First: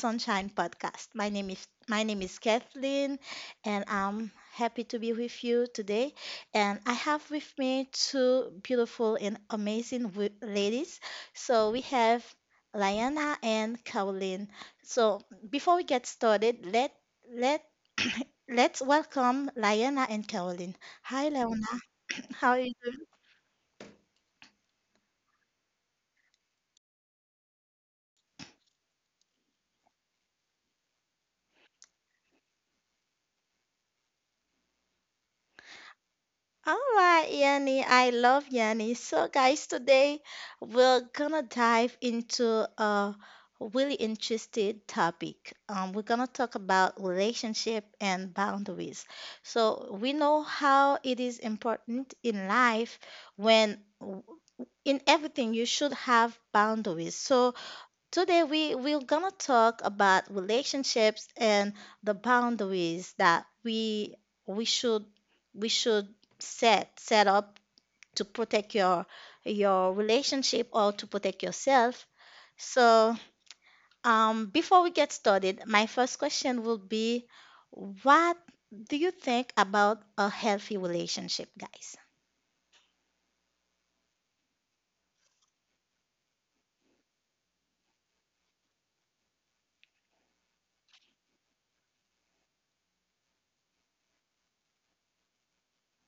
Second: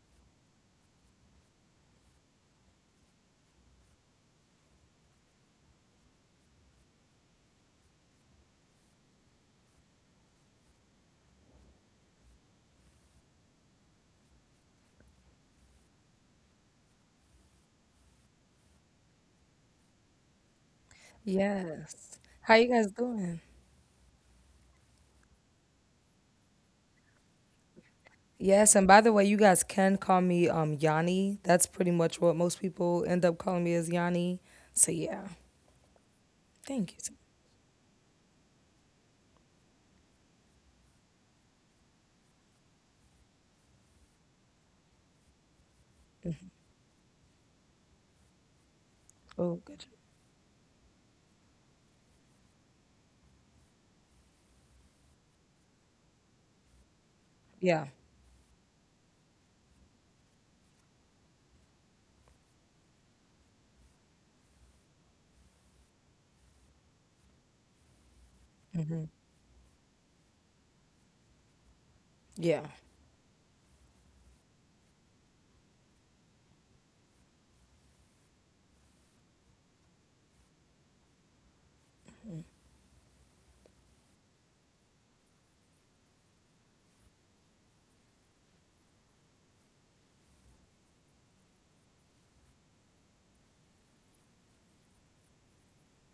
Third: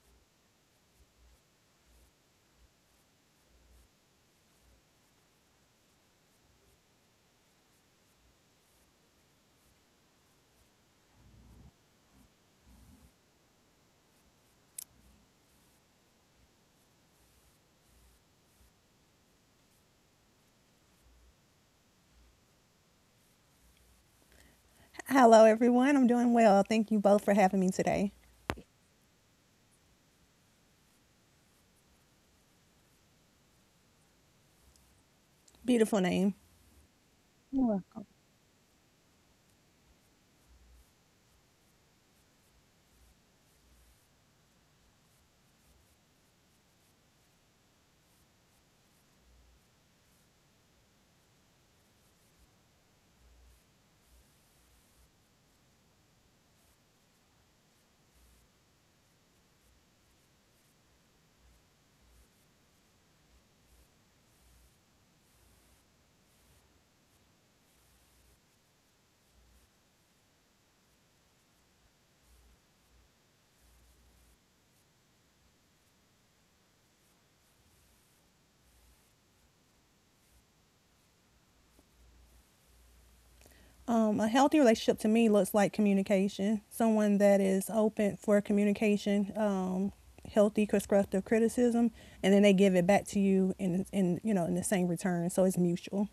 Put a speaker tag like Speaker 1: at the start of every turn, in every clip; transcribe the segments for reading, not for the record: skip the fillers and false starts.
Speaker 1: Sunshine Podcast. My name is Kathleen, and I'm happy to be with you today. And I have with me two beautiful and amazing ladies. So we have Liana and Caroline. So before we get started, let let's welcome Liana and Caroline. Hi, Liana.
Speaker 2: Yes.
Speaker 1: How
Speaker 2: How
Speaker 1: are
Speaker 2: you
Speaker 1: you?
Speaker 2: guys doing?
Speaker 3: Hello, everyone. I'm doing well. Thank you both for having me today.
Speaker 2: Yes, and by the way, you guys can call me Yanni. That's pretty much what most people end up calling me, as Yanni. So yeah.
Speaker 3: Beautiful name.
Speaker 1: All
Speaker 2: Thank you.
Speaker 1: right, Yanni, I love Yanni. So, guys, today we're gonna dive into a really interesting topic. We're gonna talk about relationship and boundaries.
Speaker 2: Oh, good.
Speaker 1: So, we know how it is important in life when in everything you should have boundaries. So,
Speaker 2: Yeah.
Speaker 1: today we're gonna talk about relationships and the boundaries that we should we should set up to protect
Speaker 2: hmm
Speaker 1: your relationship or to protect yourself.
Speaker 2: Yeah.
Speaker 1: So before we get started, my first question will be, what do you think about a healthy relationship, guys?
Speaker 3: A healthy relationship to me looks like communication. Someone that is open for communication, healthy constructive criticism, and then they give it back to you in you know in the same return. So it's mutual.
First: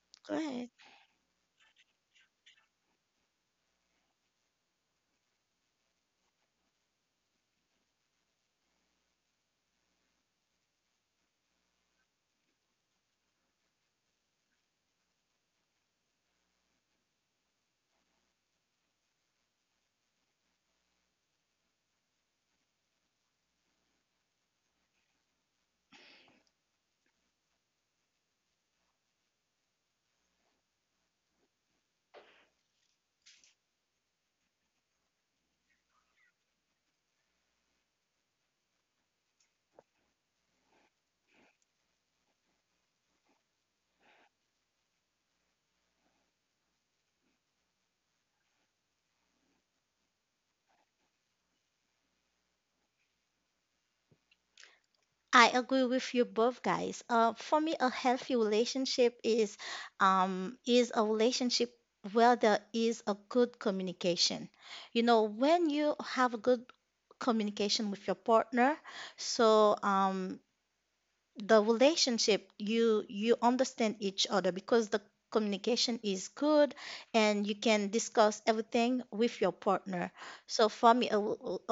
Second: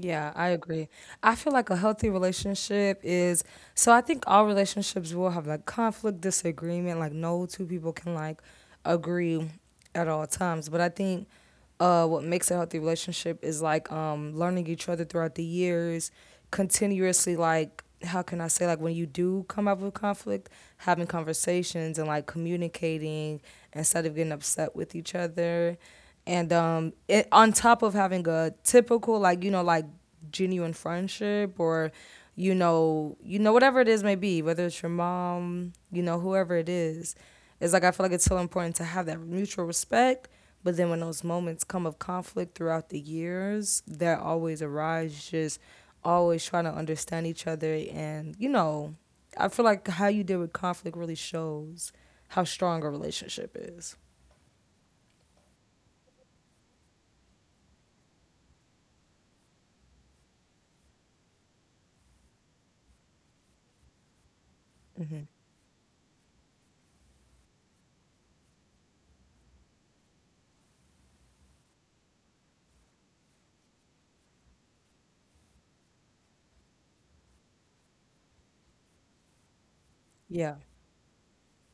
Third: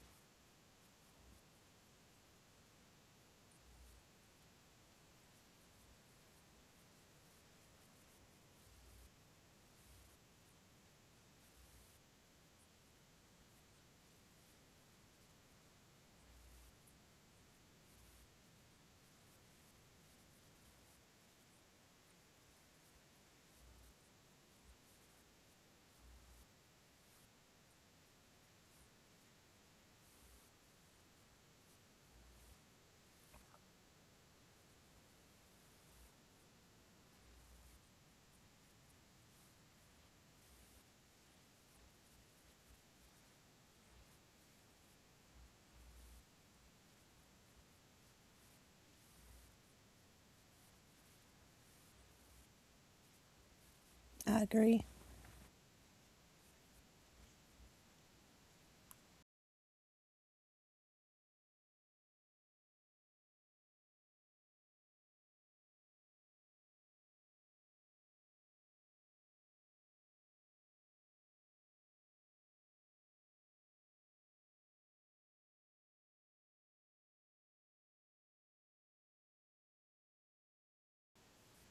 Speaker 2: Yeah,
Speaker 1: Go
Speaker 2: I
Speaker 1: ahead.
Speaker 2: agree. I feel like a healthy relationship is So I think all relationships will have like conflict, disagreement. Like no two people can agree at all times. But I think what makes a healthy relationship is like, learning each other throughout the years, continuously. Like, how can I say, like, when you do come up with conflict, having conversations and like communicating instead of getting upset with each other. And it, on top of having a typical, like, you know, like genuine friendship, or you know, whatever it is may be, whether it's your mom, you know, whoever it is, it's like, I feel like it's so important to have that mutual respect. But then when those moments come of conflict throughout the years, that always arise, just always trying to understand each other. And, you know, I feel like how you deal with conflict really shows how strong a relationship is.
Speaker 3: I agree.
Speaker 1: I agree with you both, guys. For me, a healthy relationship is a relationship where there is a good communication. You know,
Speaker 2: hmm
Speaker 1: when you have a good communication with your partner, so the relationship you you understand each other because the communication is good, and you can discuss everything with your partner.
Speaker 2: Yeah.
Speaker 1: So for me, a,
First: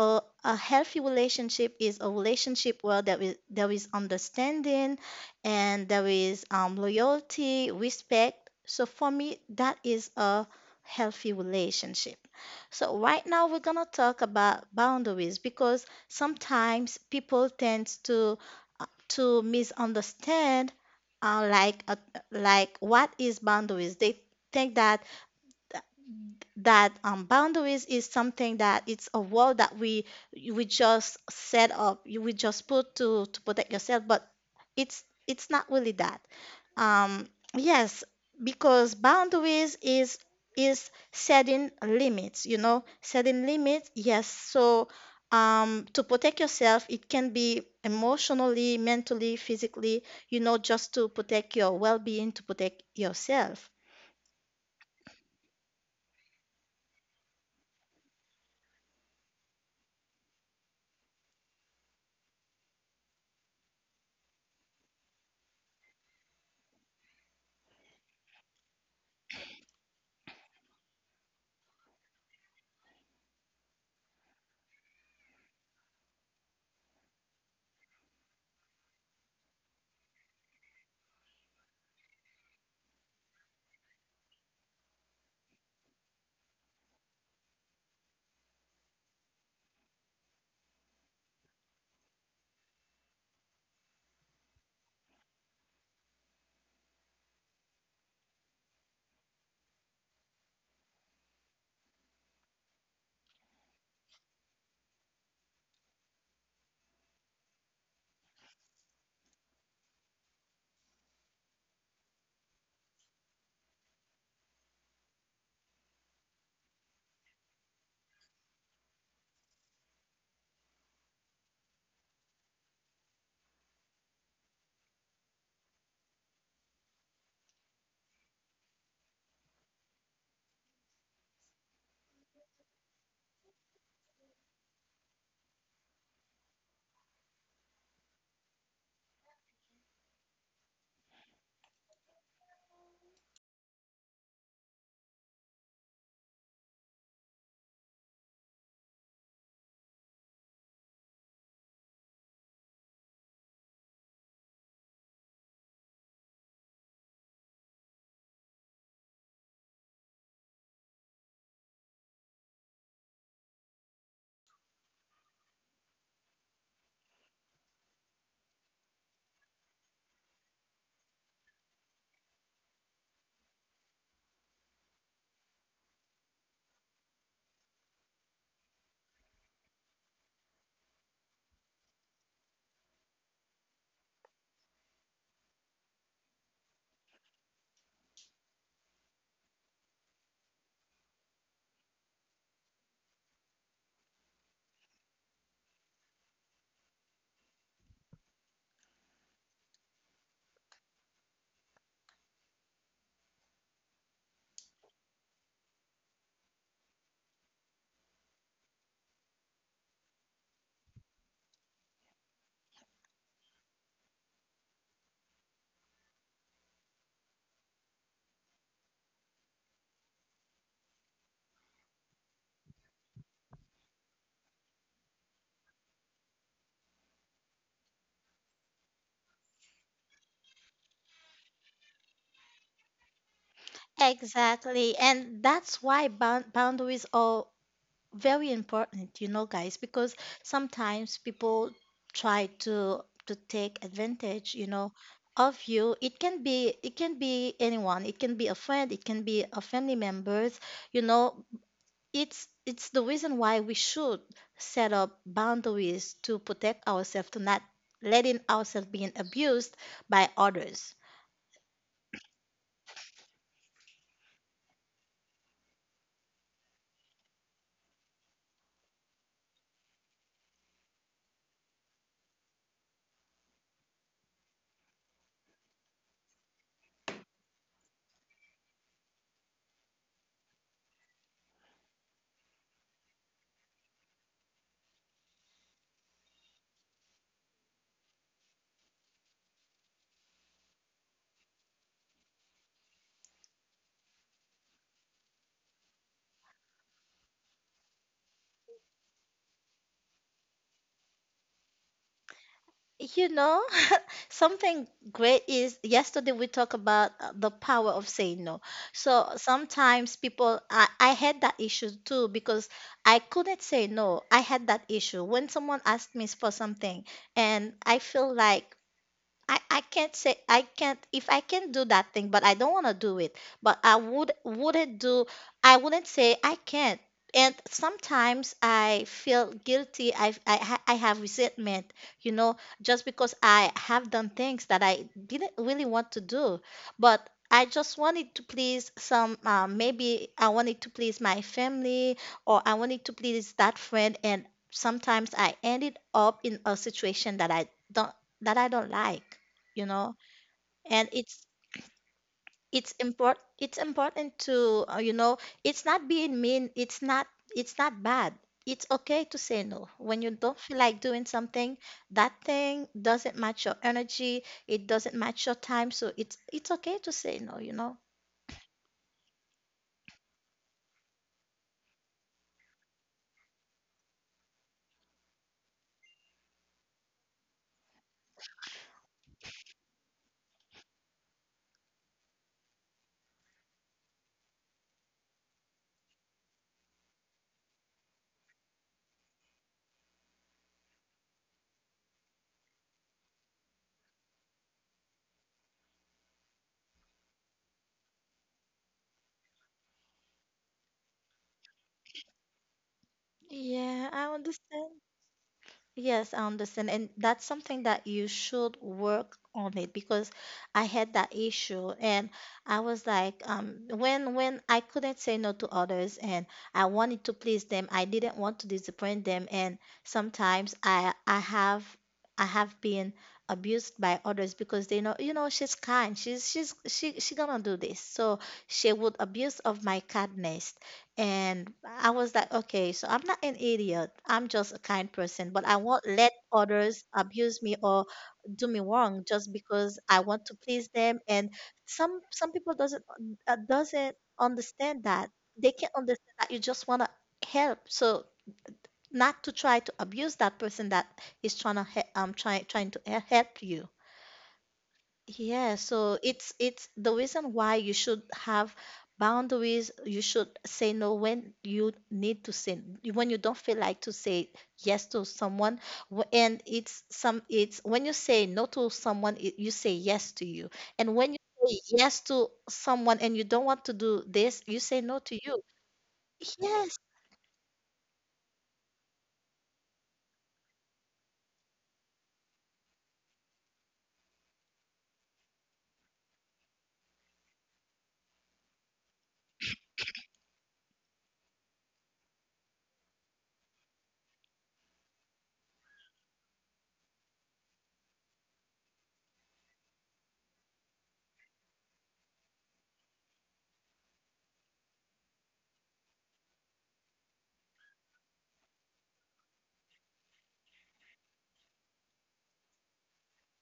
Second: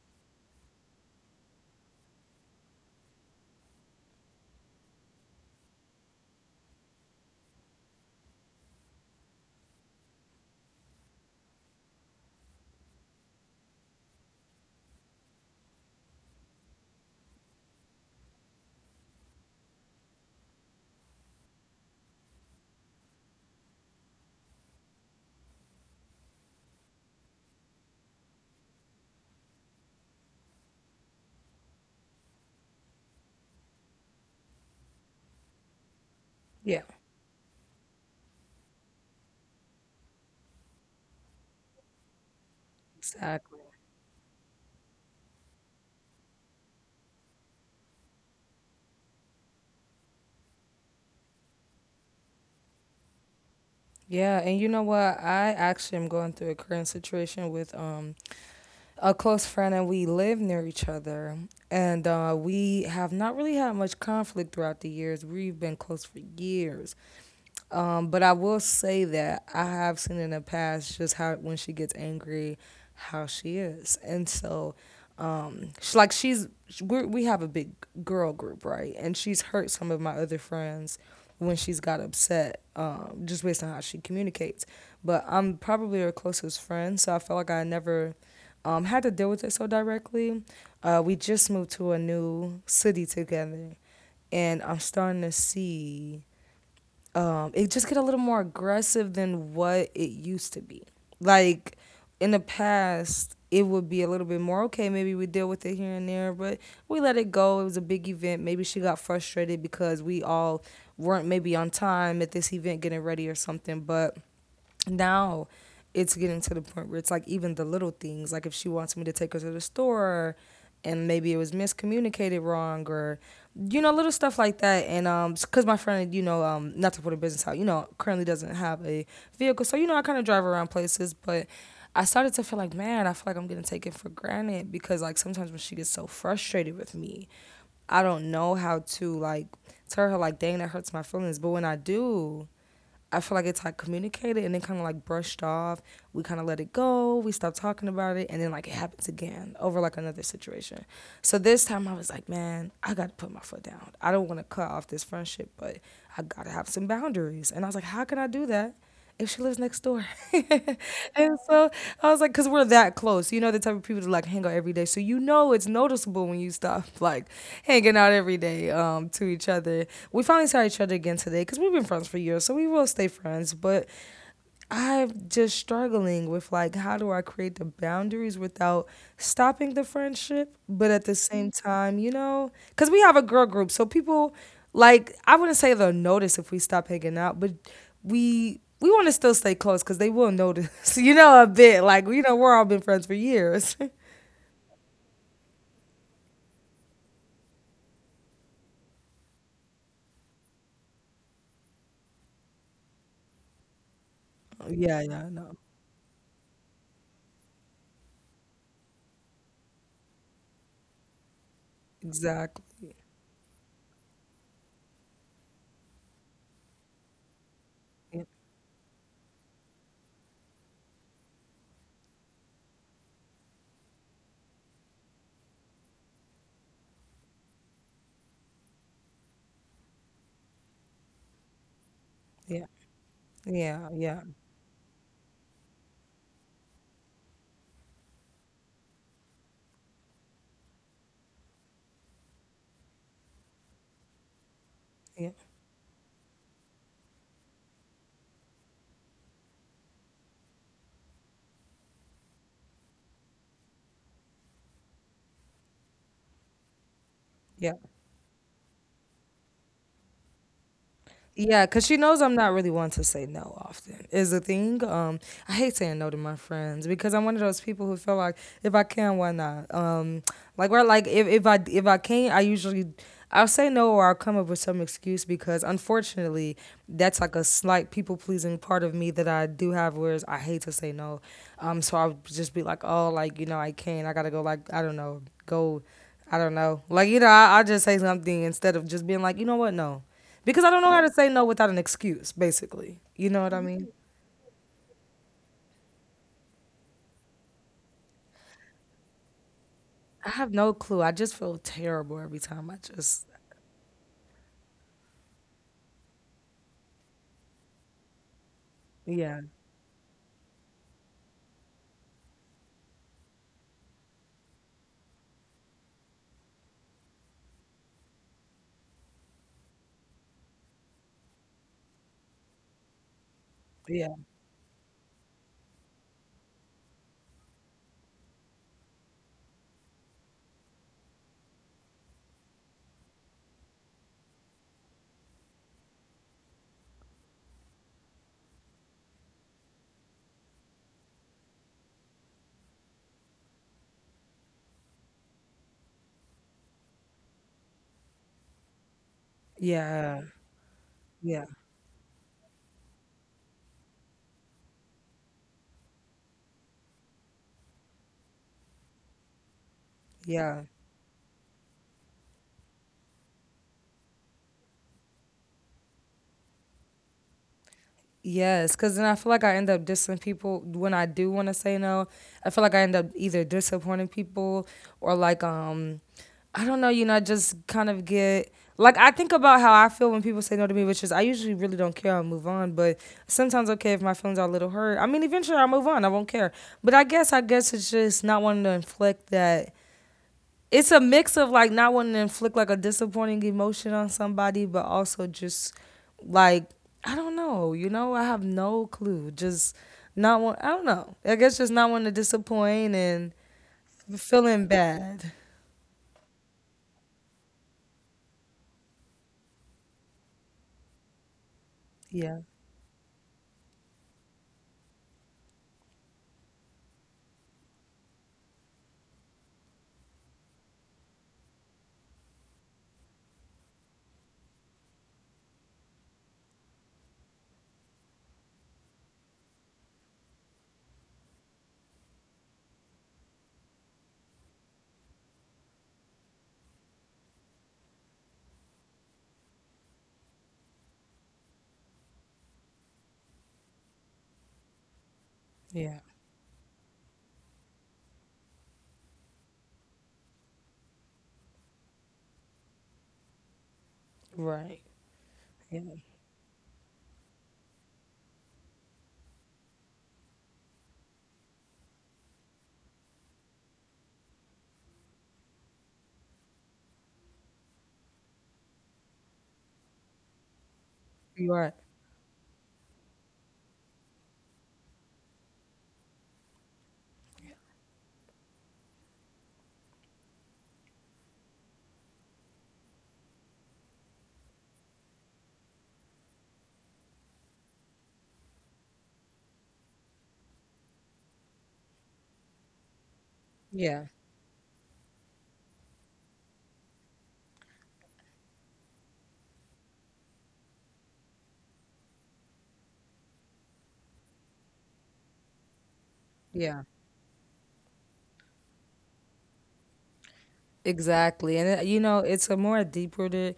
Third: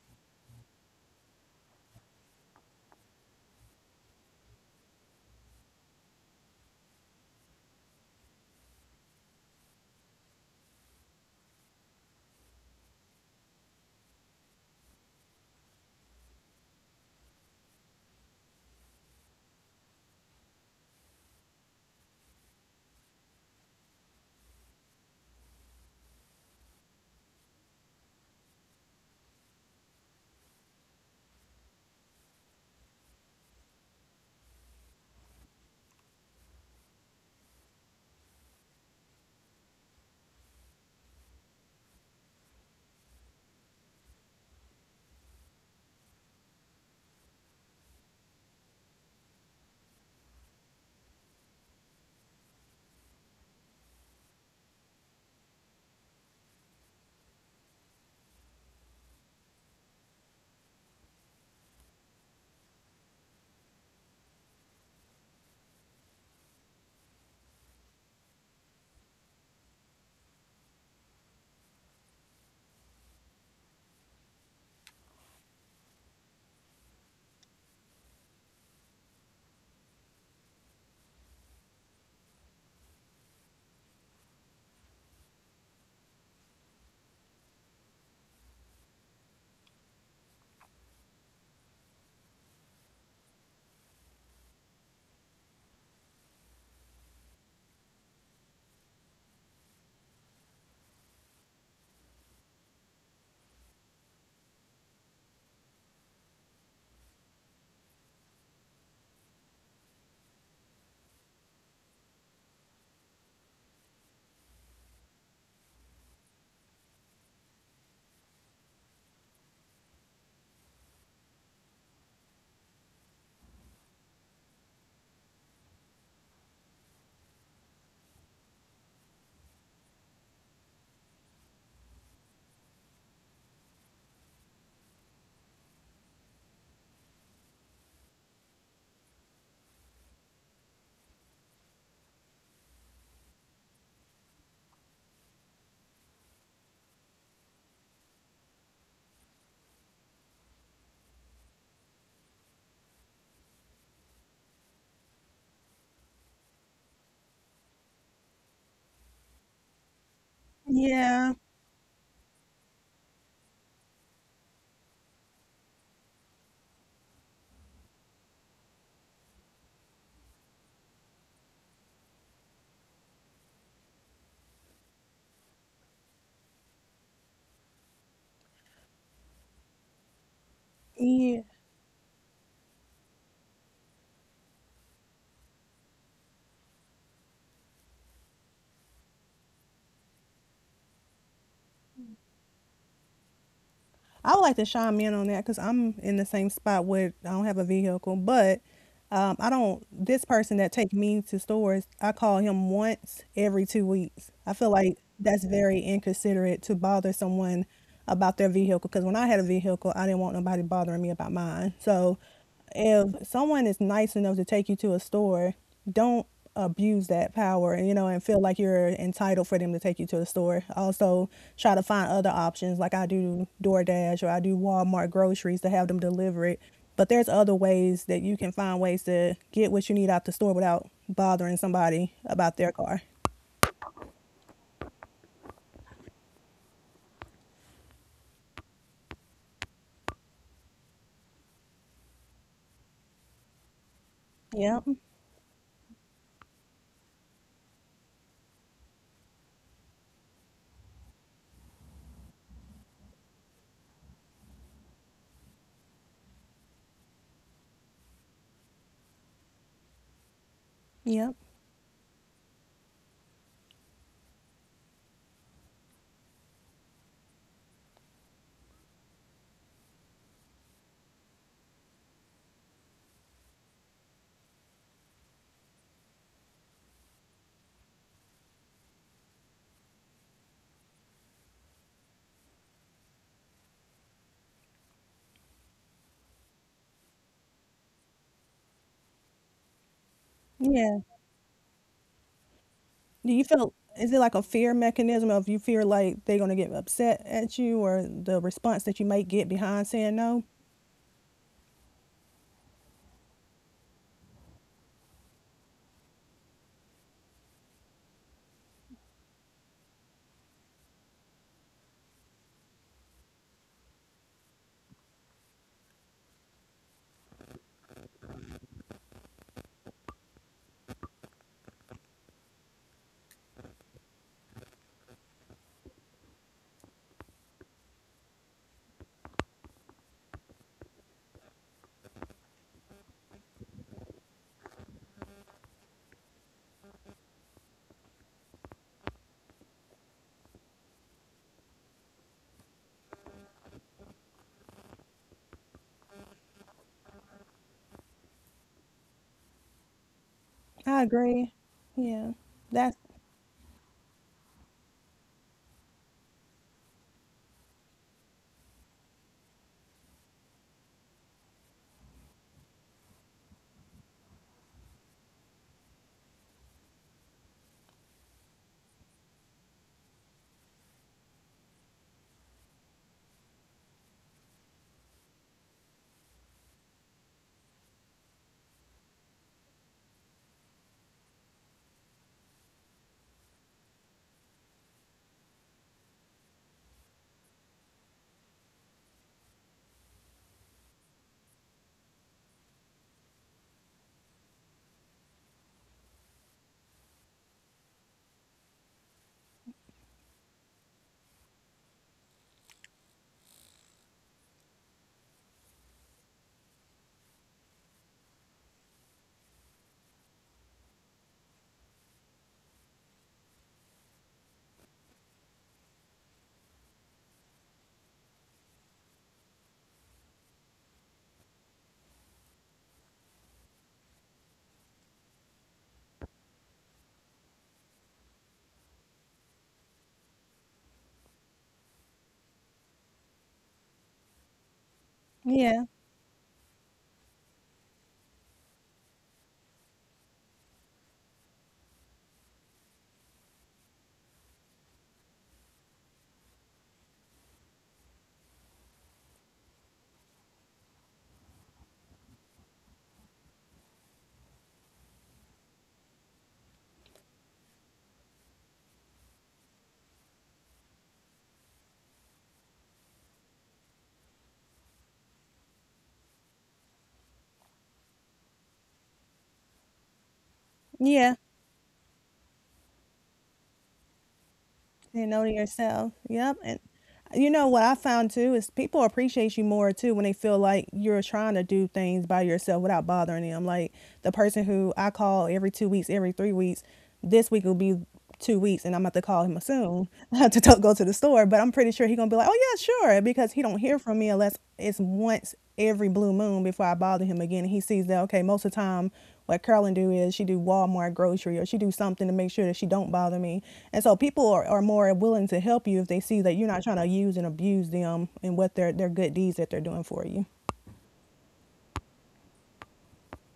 Speaker 1: a, a healthy relationship is a relationship where there is understanding, and there is loyalty, respect. So for me, that is a healthy relationship. So right now we're gonna talk about boundaries, because sometimes people tend uh, to misunderstand uh, like uh, like what is boundaries. They think that boundaries is something that it's a wall that we just set up, you we just put to protect yourself, but it's not really that.
Speaker 2: Yeah.
Speaker 1: Um, yes, because boundaries is setting limits. You know, setting
Speaker 2: Exactly.
Speaker 1: limits. Yes, so. To protect yourself, it can be emotionally, mentally, physically, you know, just to protect your well being, to protect yourself.
Speaker 2: Yeah, and you know what? I actually am going through a current situation with a close friend, and we live near each other, and we have not really had much conflict throughout the years. We've been close for years. But I will say that I have seen in the past just how when she gets angry how she is. And so she, like she's we have a big girl group, right? And she's hurt some of my other friends when she's got upset, just based on how she communicates. But I'm probably her closest friend, so I feel like I never, had to deal with it so directly. We just moved to a new city together, and I'm starting to see, it just get a little more aggressive than what it used to be. Like, in the past, it would be a little bit more okay. Maybe we deal with it here and there, but we let it go. It was a big event. Maybe she got frustrated because we all weren't maybe on time at this event getting ready or something. But now it's getting to the point where it's like even the little things, like if she wants me to take her to the store and maybe it was miscommunicated wrong, or you know, little stuff like that. And because my friend, you know, um, not to put a business out, you know, currently doesn't have a vehicle, so you know, I kind of drive around places. But I started to feel like, man, I feel like I'm getting taken for granted, because like sometimes when she gets so frustrated with me, I don't know how to like tell her, like, dang, that hurts my feelings. But when I do, I feel like it's like communicated and then kind of like brushed off. We kind of let it go. We stopped talking about it. And then like it happens again over like another situation. So this time I was like, man, I got to put my foot down. I don't want to cut off this friendship, but I got to have some boundaries. And I was like, how can I do that if she lives next door?
Speaker 3: Yeah.
Speaker 2: And so I was like, because we're that close. You know, the type of people to like hang out every day. So you know it's noticeable when you stop like hanging out every day, to each other. We finally saw each other again today, because we've been friends for years, so we will stay friends. But I'm just struggling with like, how do I create the boundaries without stopping the friendship? But at the
Speaker 3: Yeah.
Speaker 2: same time, you know, because we have a girl group, so people, like, I wouldn't say they'll notice if we stop hanging out, but we want to still stay close because they will notice, you know, a bit. Like you know, we're all been friends for years.
Speaker 3: I would like to chime in on that because I'm in the same spot where I don't have a vehicle, but I don't. This person that take me to stores, I call him once every 2 weeks. I feel like
Speaker 2: Yeah, yeah,
Speaker 3: that's
Speaker 2: no,
Speaker 3: very inconsiderate to bother someone about their vehicle because when I had a vehicle, I didn't want nobody bothering me about mine. So
Speaker 2: exactly.
Speaker 3: if someone is nice enough to take you to a store, don't abuse that power, and
Speaker 2: Yeah,
Speaker 3: feel like you're entitled for them to take you to the store. Also, try to find other options, like I do DoorDash or I do Walmart groceries to have them deliver it. But there's other ways that you can find ways to get what you need out the store without bothering somebody about
Speaker 2: yeah,
Speaker 3: their car.
Speaker 2: yeah. Yeah.
Speaker 1: Exactly. And that's why boundaries are very important, you know, guys, because sometimes people try to take advantage, you
Speaker 3: Yep.
Speaker 1: know,
Speaker 2: Yeah.
Speaker 1: of you. It can be anyone. It can be a friend, it can be a family members, you know. It's the reason why we should set up boundaries to protect ourselves, to not
Speaker 2: Yeah.
Speaker 1: letting ourselves being abused by others.
Speaker 3: Yep.
Speaker 2: Yeah, cause she knows I'm not really one to say no often is the thing. I hate saying no to my friends because I'm one of those people who feel like if I can, why not? Like we're like if I can't, I usually I'll say no or I'll come up with some excuse, because unfortunately that's like a slight people pleasing part of me that I do have, whereas I hate to say no. So I'll just be like, oh, like you know, I can't, I gotta go. Like, I don't know, go. I don't know. Like you know, I just say something instead of just being like, you know what, no, because I don't know
Speaker 3: Yeah.
Speaker 2: how to say no without an excuse. Basically, you
Speaker 3: Do
Speaker 2: know
Speaker 3: you
Speaker 2: what I
Speaker 3: feel
Speaker 2: mean.
Speaker 3: is it like a fear mechanism of you fear like they're gonna get upset at you or the response that you might get behind saying
Speaker 2: I
Speaker 3: no?
Speaker 2: have no clue. I just feel terrible every time. I just
Speaker 1: You know, something great is yesterday we talked about the power of saying no. So
Speaker 2: yeah,
Speaker 1: sometimes people, I had that issue too, because I couldn't say no. I had that issue when someone asked me for something, and I feel like I can't say I can't if I can do that thing, but I don't want to do it. But I
Speaker 2: yeah,
Speaker 1: would wouldn't do I wouldn't say I can't. And sometimes I feel guilty. I have resentment, you know, just because I have done things that I didn't really want to do, but I just wanted to please some. Maybe I wanted to please my family, or I wanted to please that friend, and sometimes I ended up in a situation that I don't like, you know.
Speaker 2: yeah,
Speaker 3: I
Speaker 1: And
Speaker 2: yeah,
Speaker 3: agree. Yeah.
Speaker 1: it's
Speaker 3: That's
Speaker 1: important, it's important to you know, it's not being mean, it's not bad. It's okay to say no when you don't
Speaker 2: yeah.
Speaker 1: feel like doing something, that thing doesn't match your energy, it doesn't match your time. So it's okay to say no, you know.
Speaker 2: Yes, because then I feel like I end up dissing people when I do want to say no. I feel like I end up either disappointing people, or like, I don't know, you know, I just kind of get like I think about how I feel when people say no to me, which is I usually really don't care. I'll move on. But sometimes, okay, if my feelings are a little hurt. I mean, eventually I'll move on. I won't care. But I guess, it's just not wanting to inflict that. It's a mix of like not wanting to inflict like a disappointing emotion on somebody, but also just, like, I don't know, you know, I have no clue. Just not want I don't know. I guess just not wanting to disappoint and
Speaker 1: Yeah, I
Speaker 2: feeling
Speaker 1: understand.
Speaker 2: bad.
Speaker 1: Yes, I understand. And that's something that you should work on it, because I had that issue, and
Speaker 2: Yeah.
Speaker 1: I was like, when I couldn't say no to others and I wanted to please them, I didn't want to disappoint them. And sometimes I have been abused by others, because they know, you know, she's kind. She gonna do this. So she would abuse of my kindness, and I was like, okay, so I'm not an idiot. I'm just a kind person, but I
Speaker 3: Yeah.
Speaker 1: won't let others abuse me or do me wrong just because I want to please them. And some people doesn't understand that. They can't
Speaker 2: Yeah.
Speaker 1: understand that you just want to help. So not to try to abuse that person that is trying to help you.
Speaker 2: Right.
Speaker 1: Yeah,
Speaker 2: Yeah.
Speaker 1: so it's the reason why you should have boundaries. You should say no when you need to say when you don't feel like to say yes to someone. And it's some it's when you say no to someone, it, you say yes to you. And when you
Speaker 3: Yeah.
Speaker 2: You are.
Speaker 1: say yes to someone and you don't want to do this, you say no
Speaker 3: Say
Speaker 1: to
Speaker 3: know to
Speaker 1: you.
Speaker 3: yourself. Yep, and
Speaker 1: Yes,
Speaker 3: you know what I found too is people appreciate you more too when they feel like you're trying to do things by yourself without bothering them. Like the person who I call every 2 weeks, every 3 weeks, this week will be 2 weeks, and I'm about to call him soon to go to the store. But I'm pretty sure he's gonna be like, "Oh yeah, sure," because he don't hear
Speaker 2: Yeah.
Speaker 3: from me unless it's once every blue moon before I bother him again. And he sees that okay, most of the time what Carolyn do is she do Walmart grocery or she do something to make sure that she don't bother me. And so people are more willing to help you if they see that you're not
Speaker 2: Yeah.
Speaker 3: trying to use and abuse them and what their good deeds that they're doing for you.
Speaker 2: Exactly. And it, you know, it's a more deep rooted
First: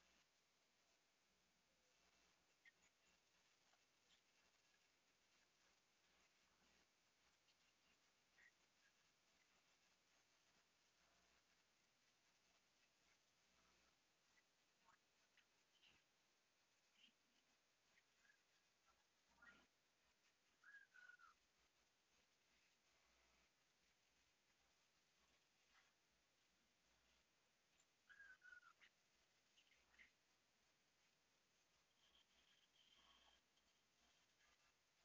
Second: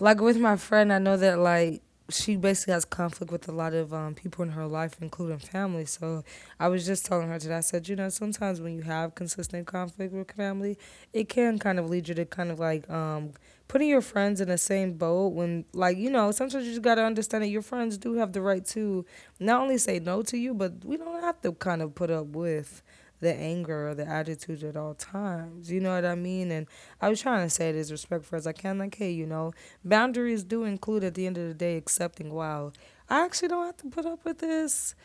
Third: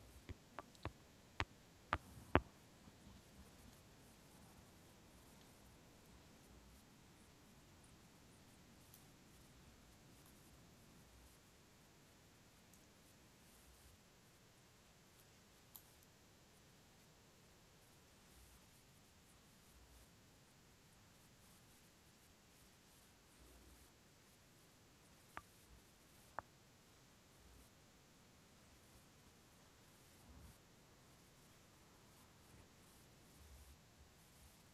Speaker 2: like with my friend, I know that like she basically has conflict with a lot of, people in her life, including family. So I was just telling her today, I said, you know, sometimes when you have consistent conflict with family, it can kind of lead you to kind of like, putting your friends in the same boat. When, like, you know, sometimes you just got to understand that your friends do have the right to not only say no to you, but we don't have to kind of put up with the anger or the attitude at all times. You know what I mean? And I was trying to say it as respectful as I can. Like, hey, you know, boundaries do include at the end of the day accepting, wow, I actually don't have to put up with this.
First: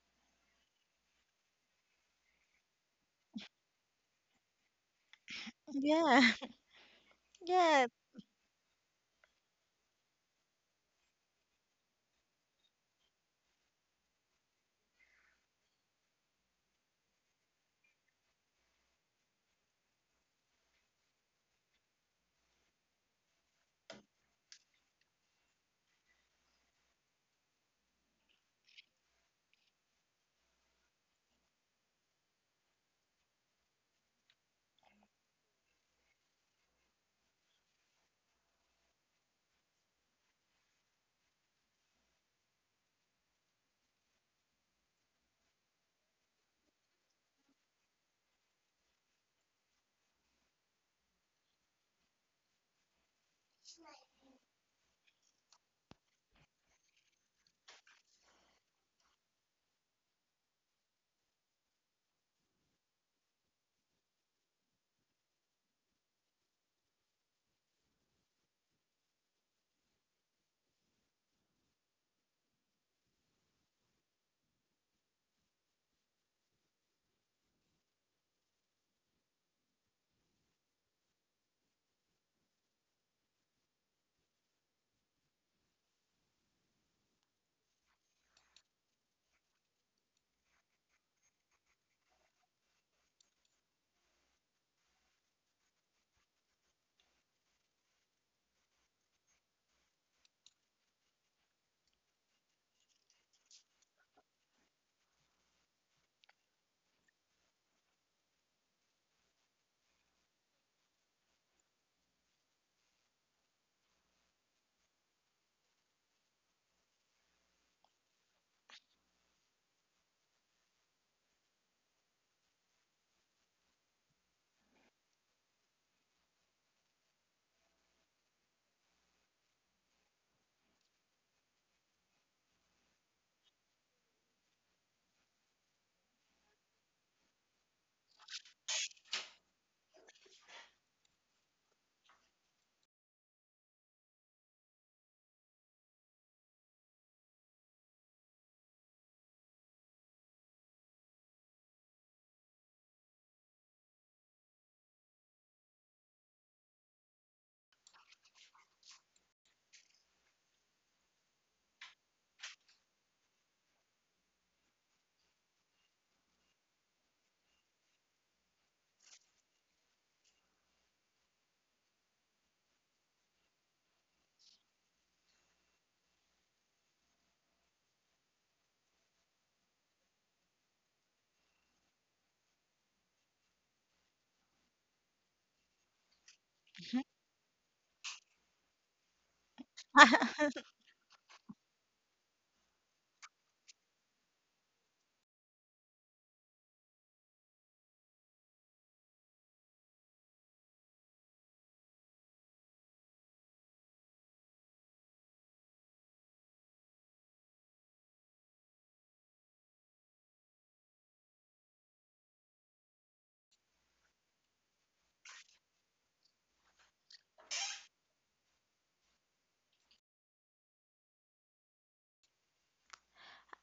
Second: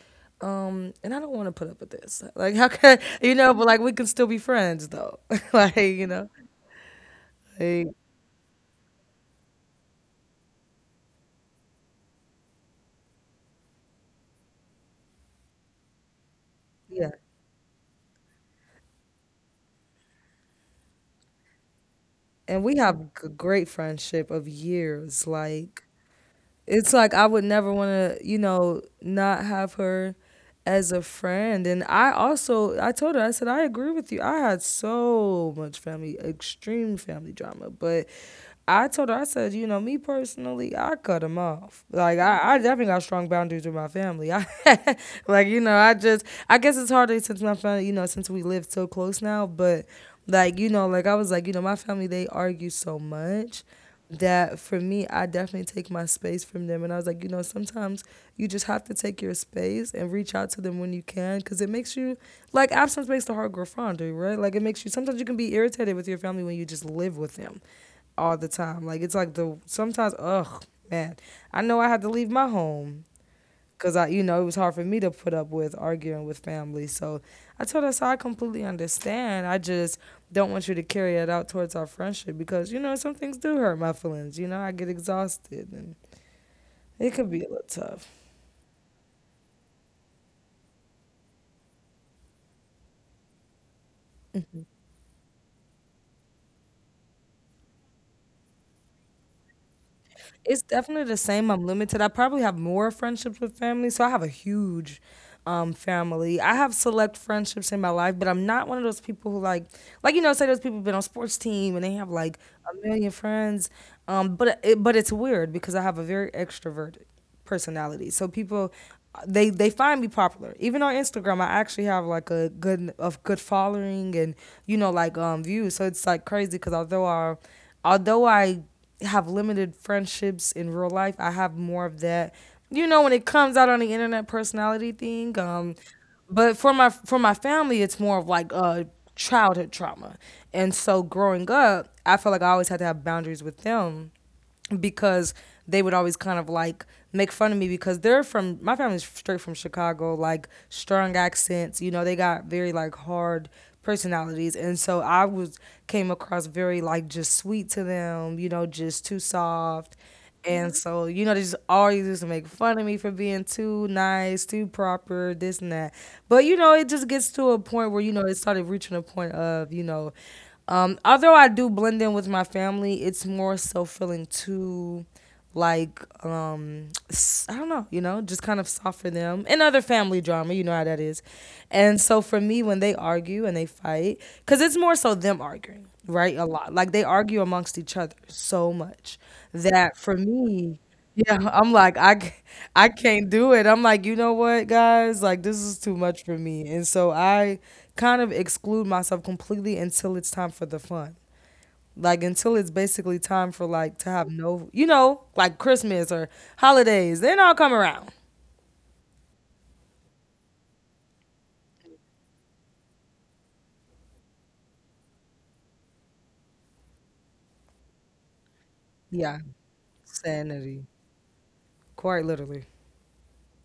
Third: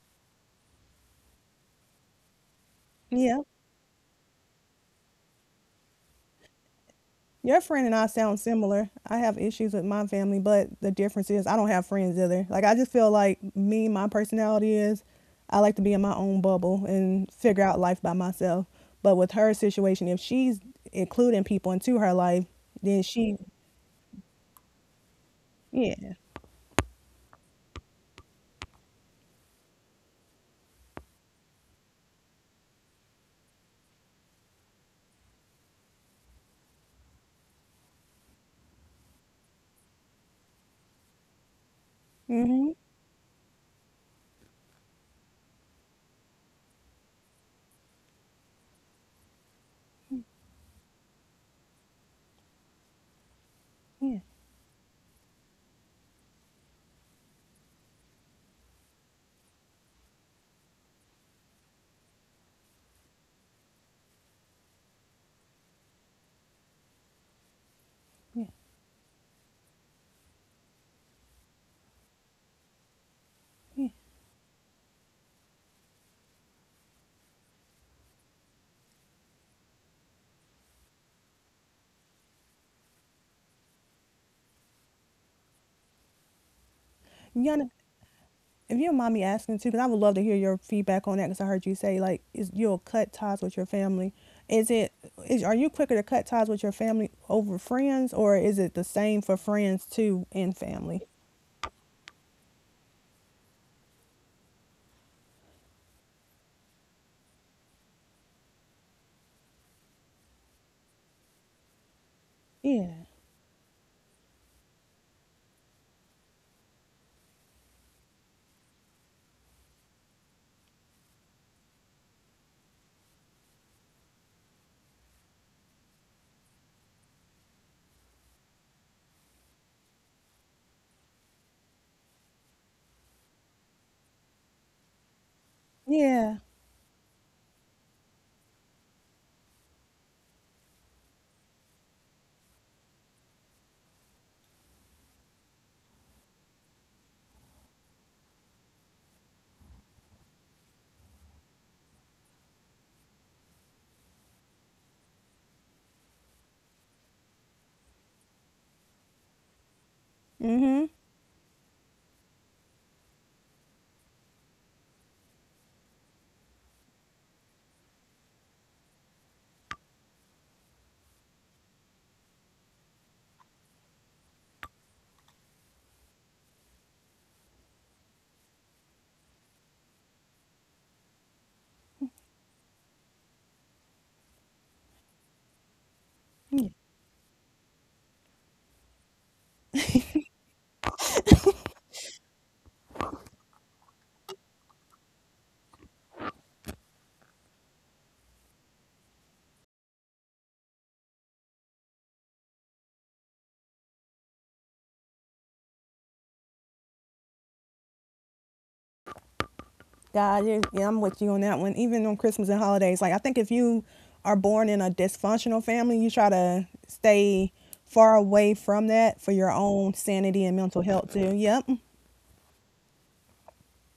Speaker 2: And I don't want to put up with this. Like, how can you
Speaker 3: Yeah.
Speaker 2: know? But like, we can still be friends, though. Like, you know,
Speaker 1: yeah,
Speaker 3: Your
Speaker 1: yeah.
Speaker 2: like,
Speaker 3: friend and I sound similar. I have issues with my family, but the difference is I don't have friends either. Like I just feel like me, my personality is I like to be in my own bubble and
Speaker 2: yeah.
Speaker 3: figure out life by myself. But with her situation, if she's including people into her life,
Speaker 2: And
Speaker 3: then
Speaker 2: we have
Speaker 3: she
Speaker 2: a great friendship of years.
Speaker 3: yeah.
Speaker 2: Like, it's like I would never want to, you know, not have her as a friend. And I also, I told her, I said, I agree with you. I had so much family, extreme family drama. But I told her, I said, you know, me personally, I cut them off. Like,
Speaker 3: Hmm.
Speaker 2: I definitely got strong boundaries with my family. I like you know, I just I guess it's harder since my family, you know, since we live so close now. But like you know, like I was like you know, my family, they argue so much
Speaker 3: Yeah,
Speaker 2: that for me, I definitely take my space from them. And I was like, you know, sometimes you just have to take your space and reach out to them when you can, because it makes you like absence makes the heart grow fonder, right? Like it makes you, sometimes you can be irritated with your family when you just live with them
Speaker 3: yeah,
Speaker 2: all the time. Like, it's like the sometimes ugh, man, I know I had to leave my home
Speaker 3: yeah.
Speaker 2: because I, you know, it was hard for me to put up with arguing with family. So I told her, so I completely understand. I just don't want you to carry it out towards our friendship because, you know, some things do hurt my feelings. You know, I get exhausted and it could
Speaker 3: Yana,
Speaker 2: be a little tough.
Speaker 3: if you don't mind me asking too, because I would love to hear your feedback on that. Because I heard you say like is you'll cut ties with your family. Is it is are you quicker to cut ties with your family over friends, or is it the same for friends too and
Speaker 2: It's
Speaker 3: family?
Speaker 2: definitely the same. I'm limited. I probably have more friendships with family. So I have a huge, family. I have select friendships in my life, but I'm not one of those people who, like you know, say those people been on sports team and they have like
Speaker 3: Yeah,
Speaker 2: a million friends. But it's weird because I have a very extroverted personality, so people they find me popular. Even on Instagram, I actually have like a good following and views. So it's like crazy because although I have limited friendships in real life, I have more of that. You know, when it comes out on the internet personality thing,
Speaker 3: yeah.
Speaker 2: but for my family it's more of like childhood trauma. And so growing up I felt like I always had to have boundaries with them because they would always kind of like make fun of me because they're from, my family's straight from Chicago. Like strong accents, you know, they got very like hard personalities. And so I was, came across very like just sweet to them, you know, just too soft.
Speaker 3: Mm-hmm.
Speaker 2: And so, you know, they just always used to make fun of me for being too nice, too proper, this and that. But, you know, it just gets to a point where, you know, it started reaching a point of, although I do blend in with my family, it's more so feeling too like, I don't know, you know, just kind of soften them and other family drama, you know how that is. And so for me when they argue and they fight, because it's more so them arguing, right? A lot, like they argue amongst each other so much that for me, yeah, I'm like, I can't do it. I'm like, you know what, guys, like this is too much for me. And so I kind of exclude myself completely until it's time for the fun, like until it's basically time for like, to have, no, you know, like Christmas or holidays, then I'll come around.
Speaker 3: God, you yeah, I'm with you on that one. Even on Christmas and holidays, like I think if you are born in a dysfunctional family, you try to stay far away from that for your
Speaker 2: Yeah.
Speaker 3: own sanity and mental health
Speaker 2: Sanity,
Speaker 3: too. Yep.
Speaker 2: quite literally.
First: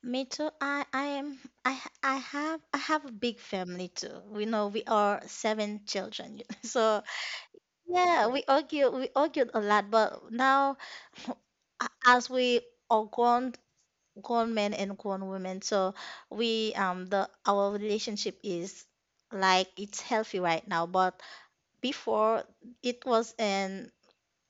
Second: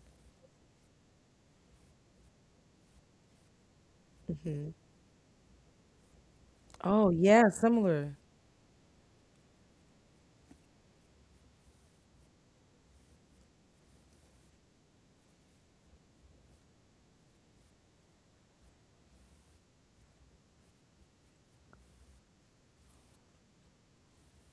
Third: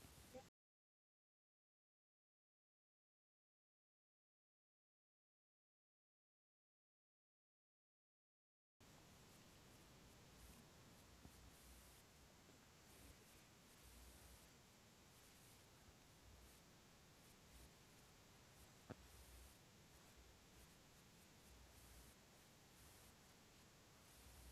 Speaker 1: Me too. I have I have a big family too. We know we are seven children. So
Speaker 2: Oh yeah, similar.
Speaker 1: yeah, we argued a lot, but now as we are grown men and grown women. So we the our relationship is like it's healthy right now. But before it was an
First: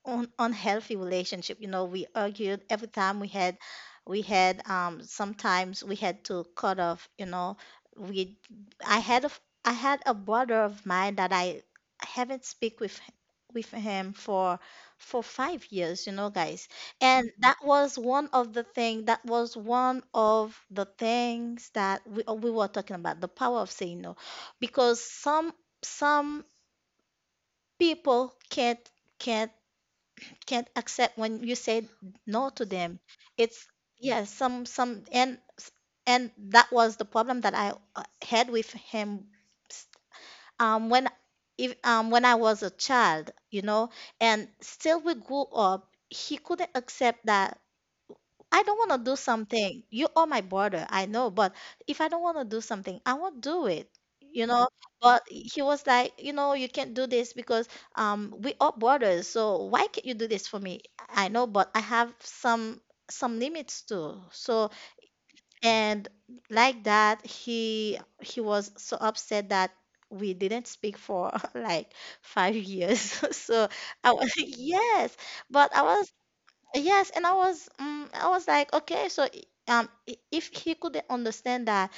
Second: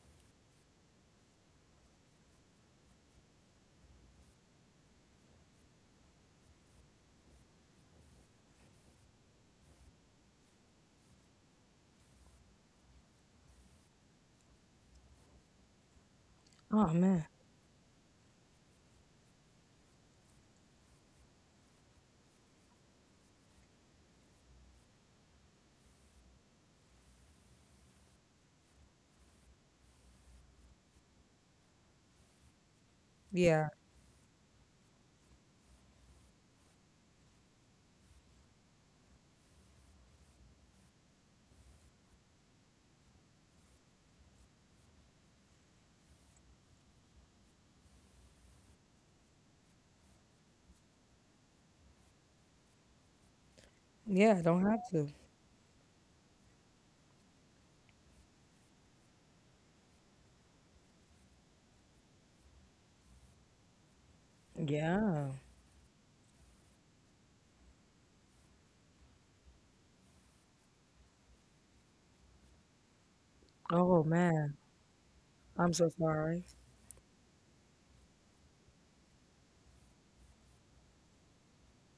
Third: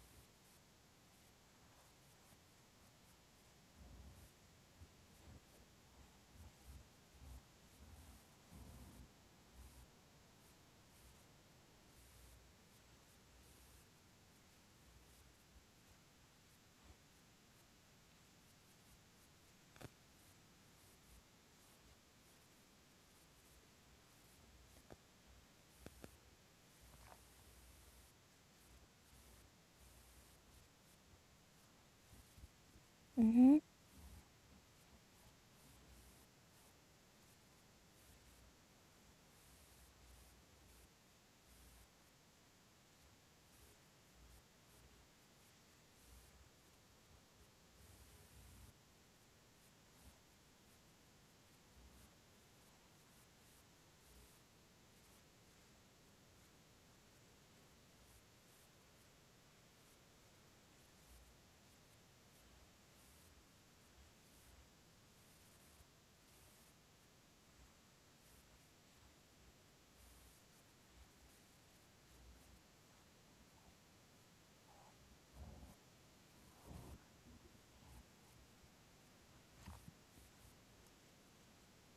Speaker 1: unhealthy relationship, you know, we argued every time we had sometimes we had to cut off, you know. We I had a f- I had a brother of mine that I haven't speak with h- with him for 5 years, you know, guys.
Speaker 2: Oh man.
Speaker 1: And mhm, that was one of the thing that was one of the things that we were talking about, the power of saying no, because some people can't can't accept when you say no to them. It's
Speaker 2: Yeah.
Speaker 1: yeah, some and that was the problem that I had with him. When if When I was a child, you know, and still we grew up, he couldn't accept that I don't want to do something. You are my brother, I know, but if I don't want to do something, I won't do it.
Speaker 2: Yeah,
Speaker 1: You
Speaker 2: don't
Speaker 1: know,
Speaker 2: have to.
Speaker 1: but he was like, you know, you can't do this because we are brothers. So why can't you do this for me? I know, but I have some limits too. So
Speaker 2: Yeah.
Speaker 1: and like that, he was so upset that we didn't speak for like 5 years. So
Speaker 2: Oh
Speaker 1: I was
Speaker 2: man,
Speaker 1: yes,
Speaker 2: I'm
Speaker 1: but I
Speaker 2: so
Speaker 1: was
Speaker 2: sorry.
Speaker 1: yes. And I was like, okay, so if he could understand that,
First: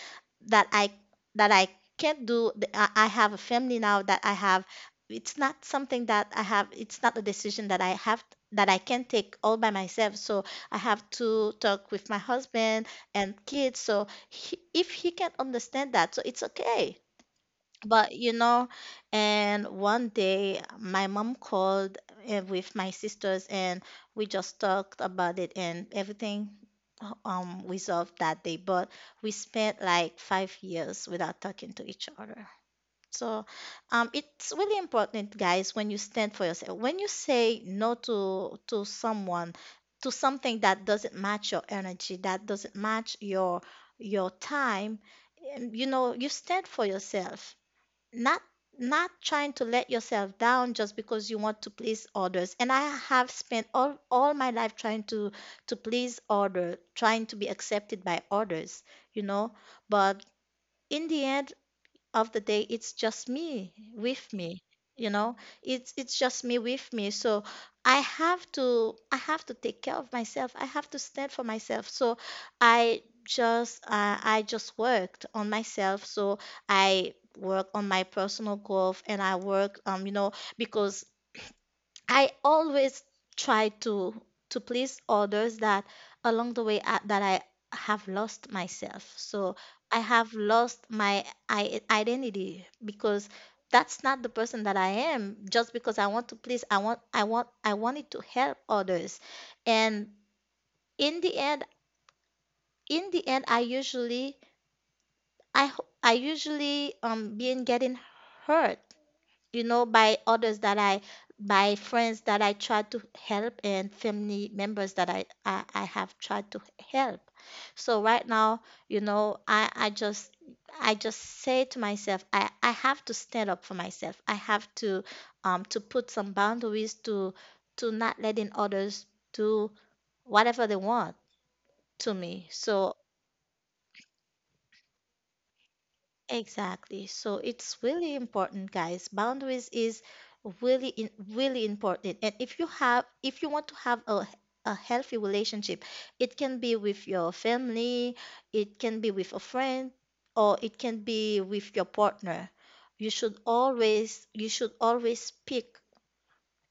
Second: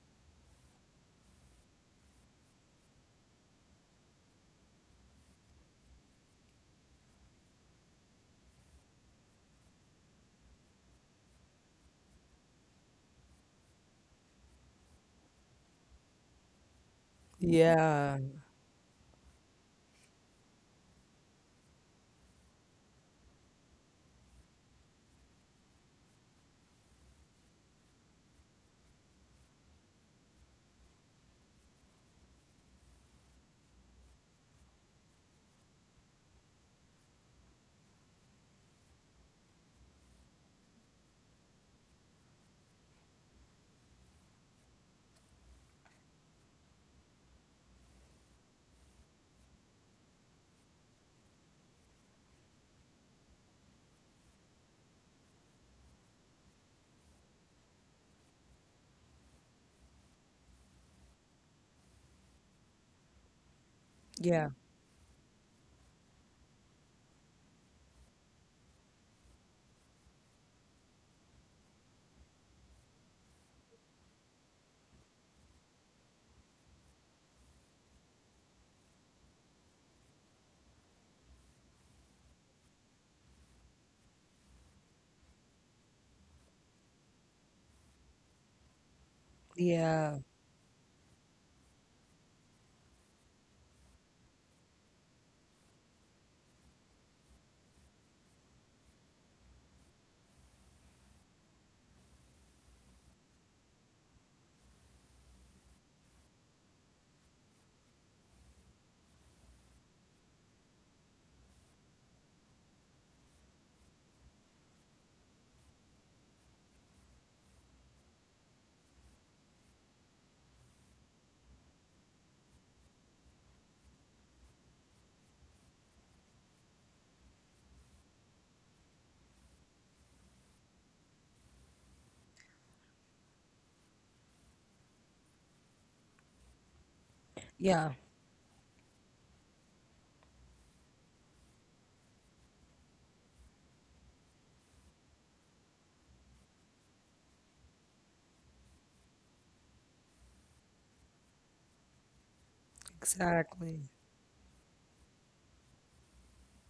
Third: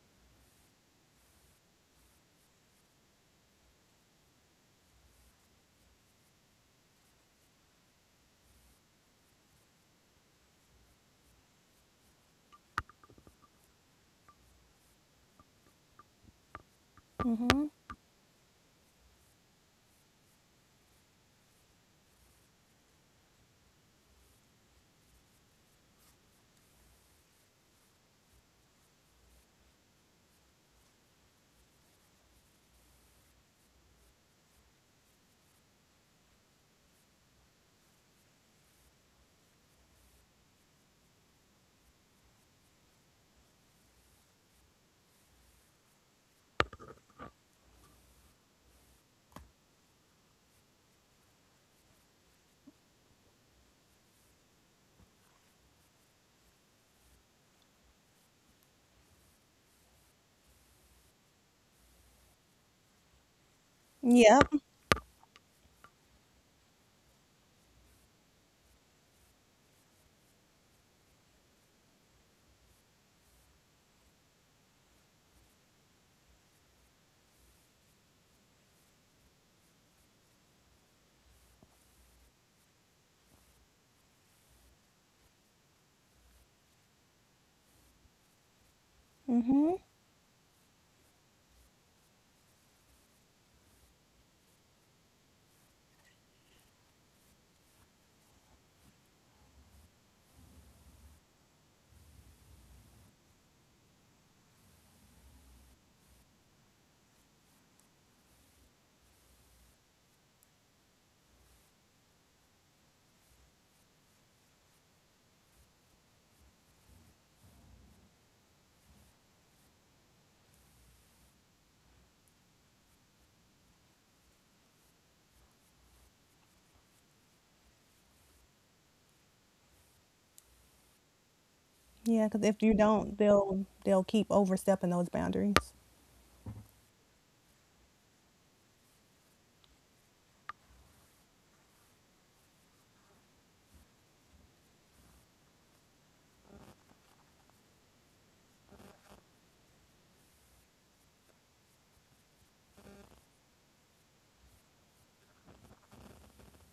Speaker 1: that I, that I can't do, I have a family now that I have, it's not something that I have, it's not a decision that I have, that I can take all by myself. So I have to talk with my husband and kids. So he, if he can understand that, so it's okay.
Speaker 3: Mm-hmm.
Speaker 1: But
Speaker 2: Yeah.
Speaker 1: you know, and one day my mom called, with my sisters, and we just talked about it, and everything resolved that day. But we spent like 5 years without talking to each other. So it's really important, guys, when you stand for yourself. When you say no to to someone, to something that doesn't match your energy, that doesn't match your time, you know, you stand for yourself, not not trying to let yourself down just because you want to please others. And I have spent all my life trying to please others, trying to be accepted by others, you know. But in the end of the day, it's just me with
Speaker 2: Yeah.
Speaker 3: Yep.
Speaker 1: me, you know, it's just me with me. So I have to take care of myself, I have to stand for myself. So I just I just worked on myself. So I work on my personal growth and I work, you know, because I always try to please others, that along the way that I have lost myself. So
Speaker 3: Mm-hmm.
Speaker 1: I
Speaker 2: Yeah.
Speaker 1: have lost my identity, because that's not the person that I am just because I want to please. I wanted to help others. And in the end in the end I usually I usually being getting hurt, you know, by others by friends that I try to help and family members that I have tried to help. So right now, you know, I just say to myself, I have to stand up for myself. I have to put some boundaries to not letting others do whatever they want to
Speaker 3: Yeah, because
Speaker 1: me.
Speaker 3: if you
Speaker 1: So
Speaker 3: don't, they'll keep overstepping those boundaries.
Speaker 1: exactly. So it's
Speaker 2: Yeah.
Speaker 1: really important, guys. Boundaries is really important. And if you want to have a healthy relationship, it can be with your family, it can be with a friend, or it can be with your partner. You should
Speaker 2: Exactly.
Speaker 1: always you should always pick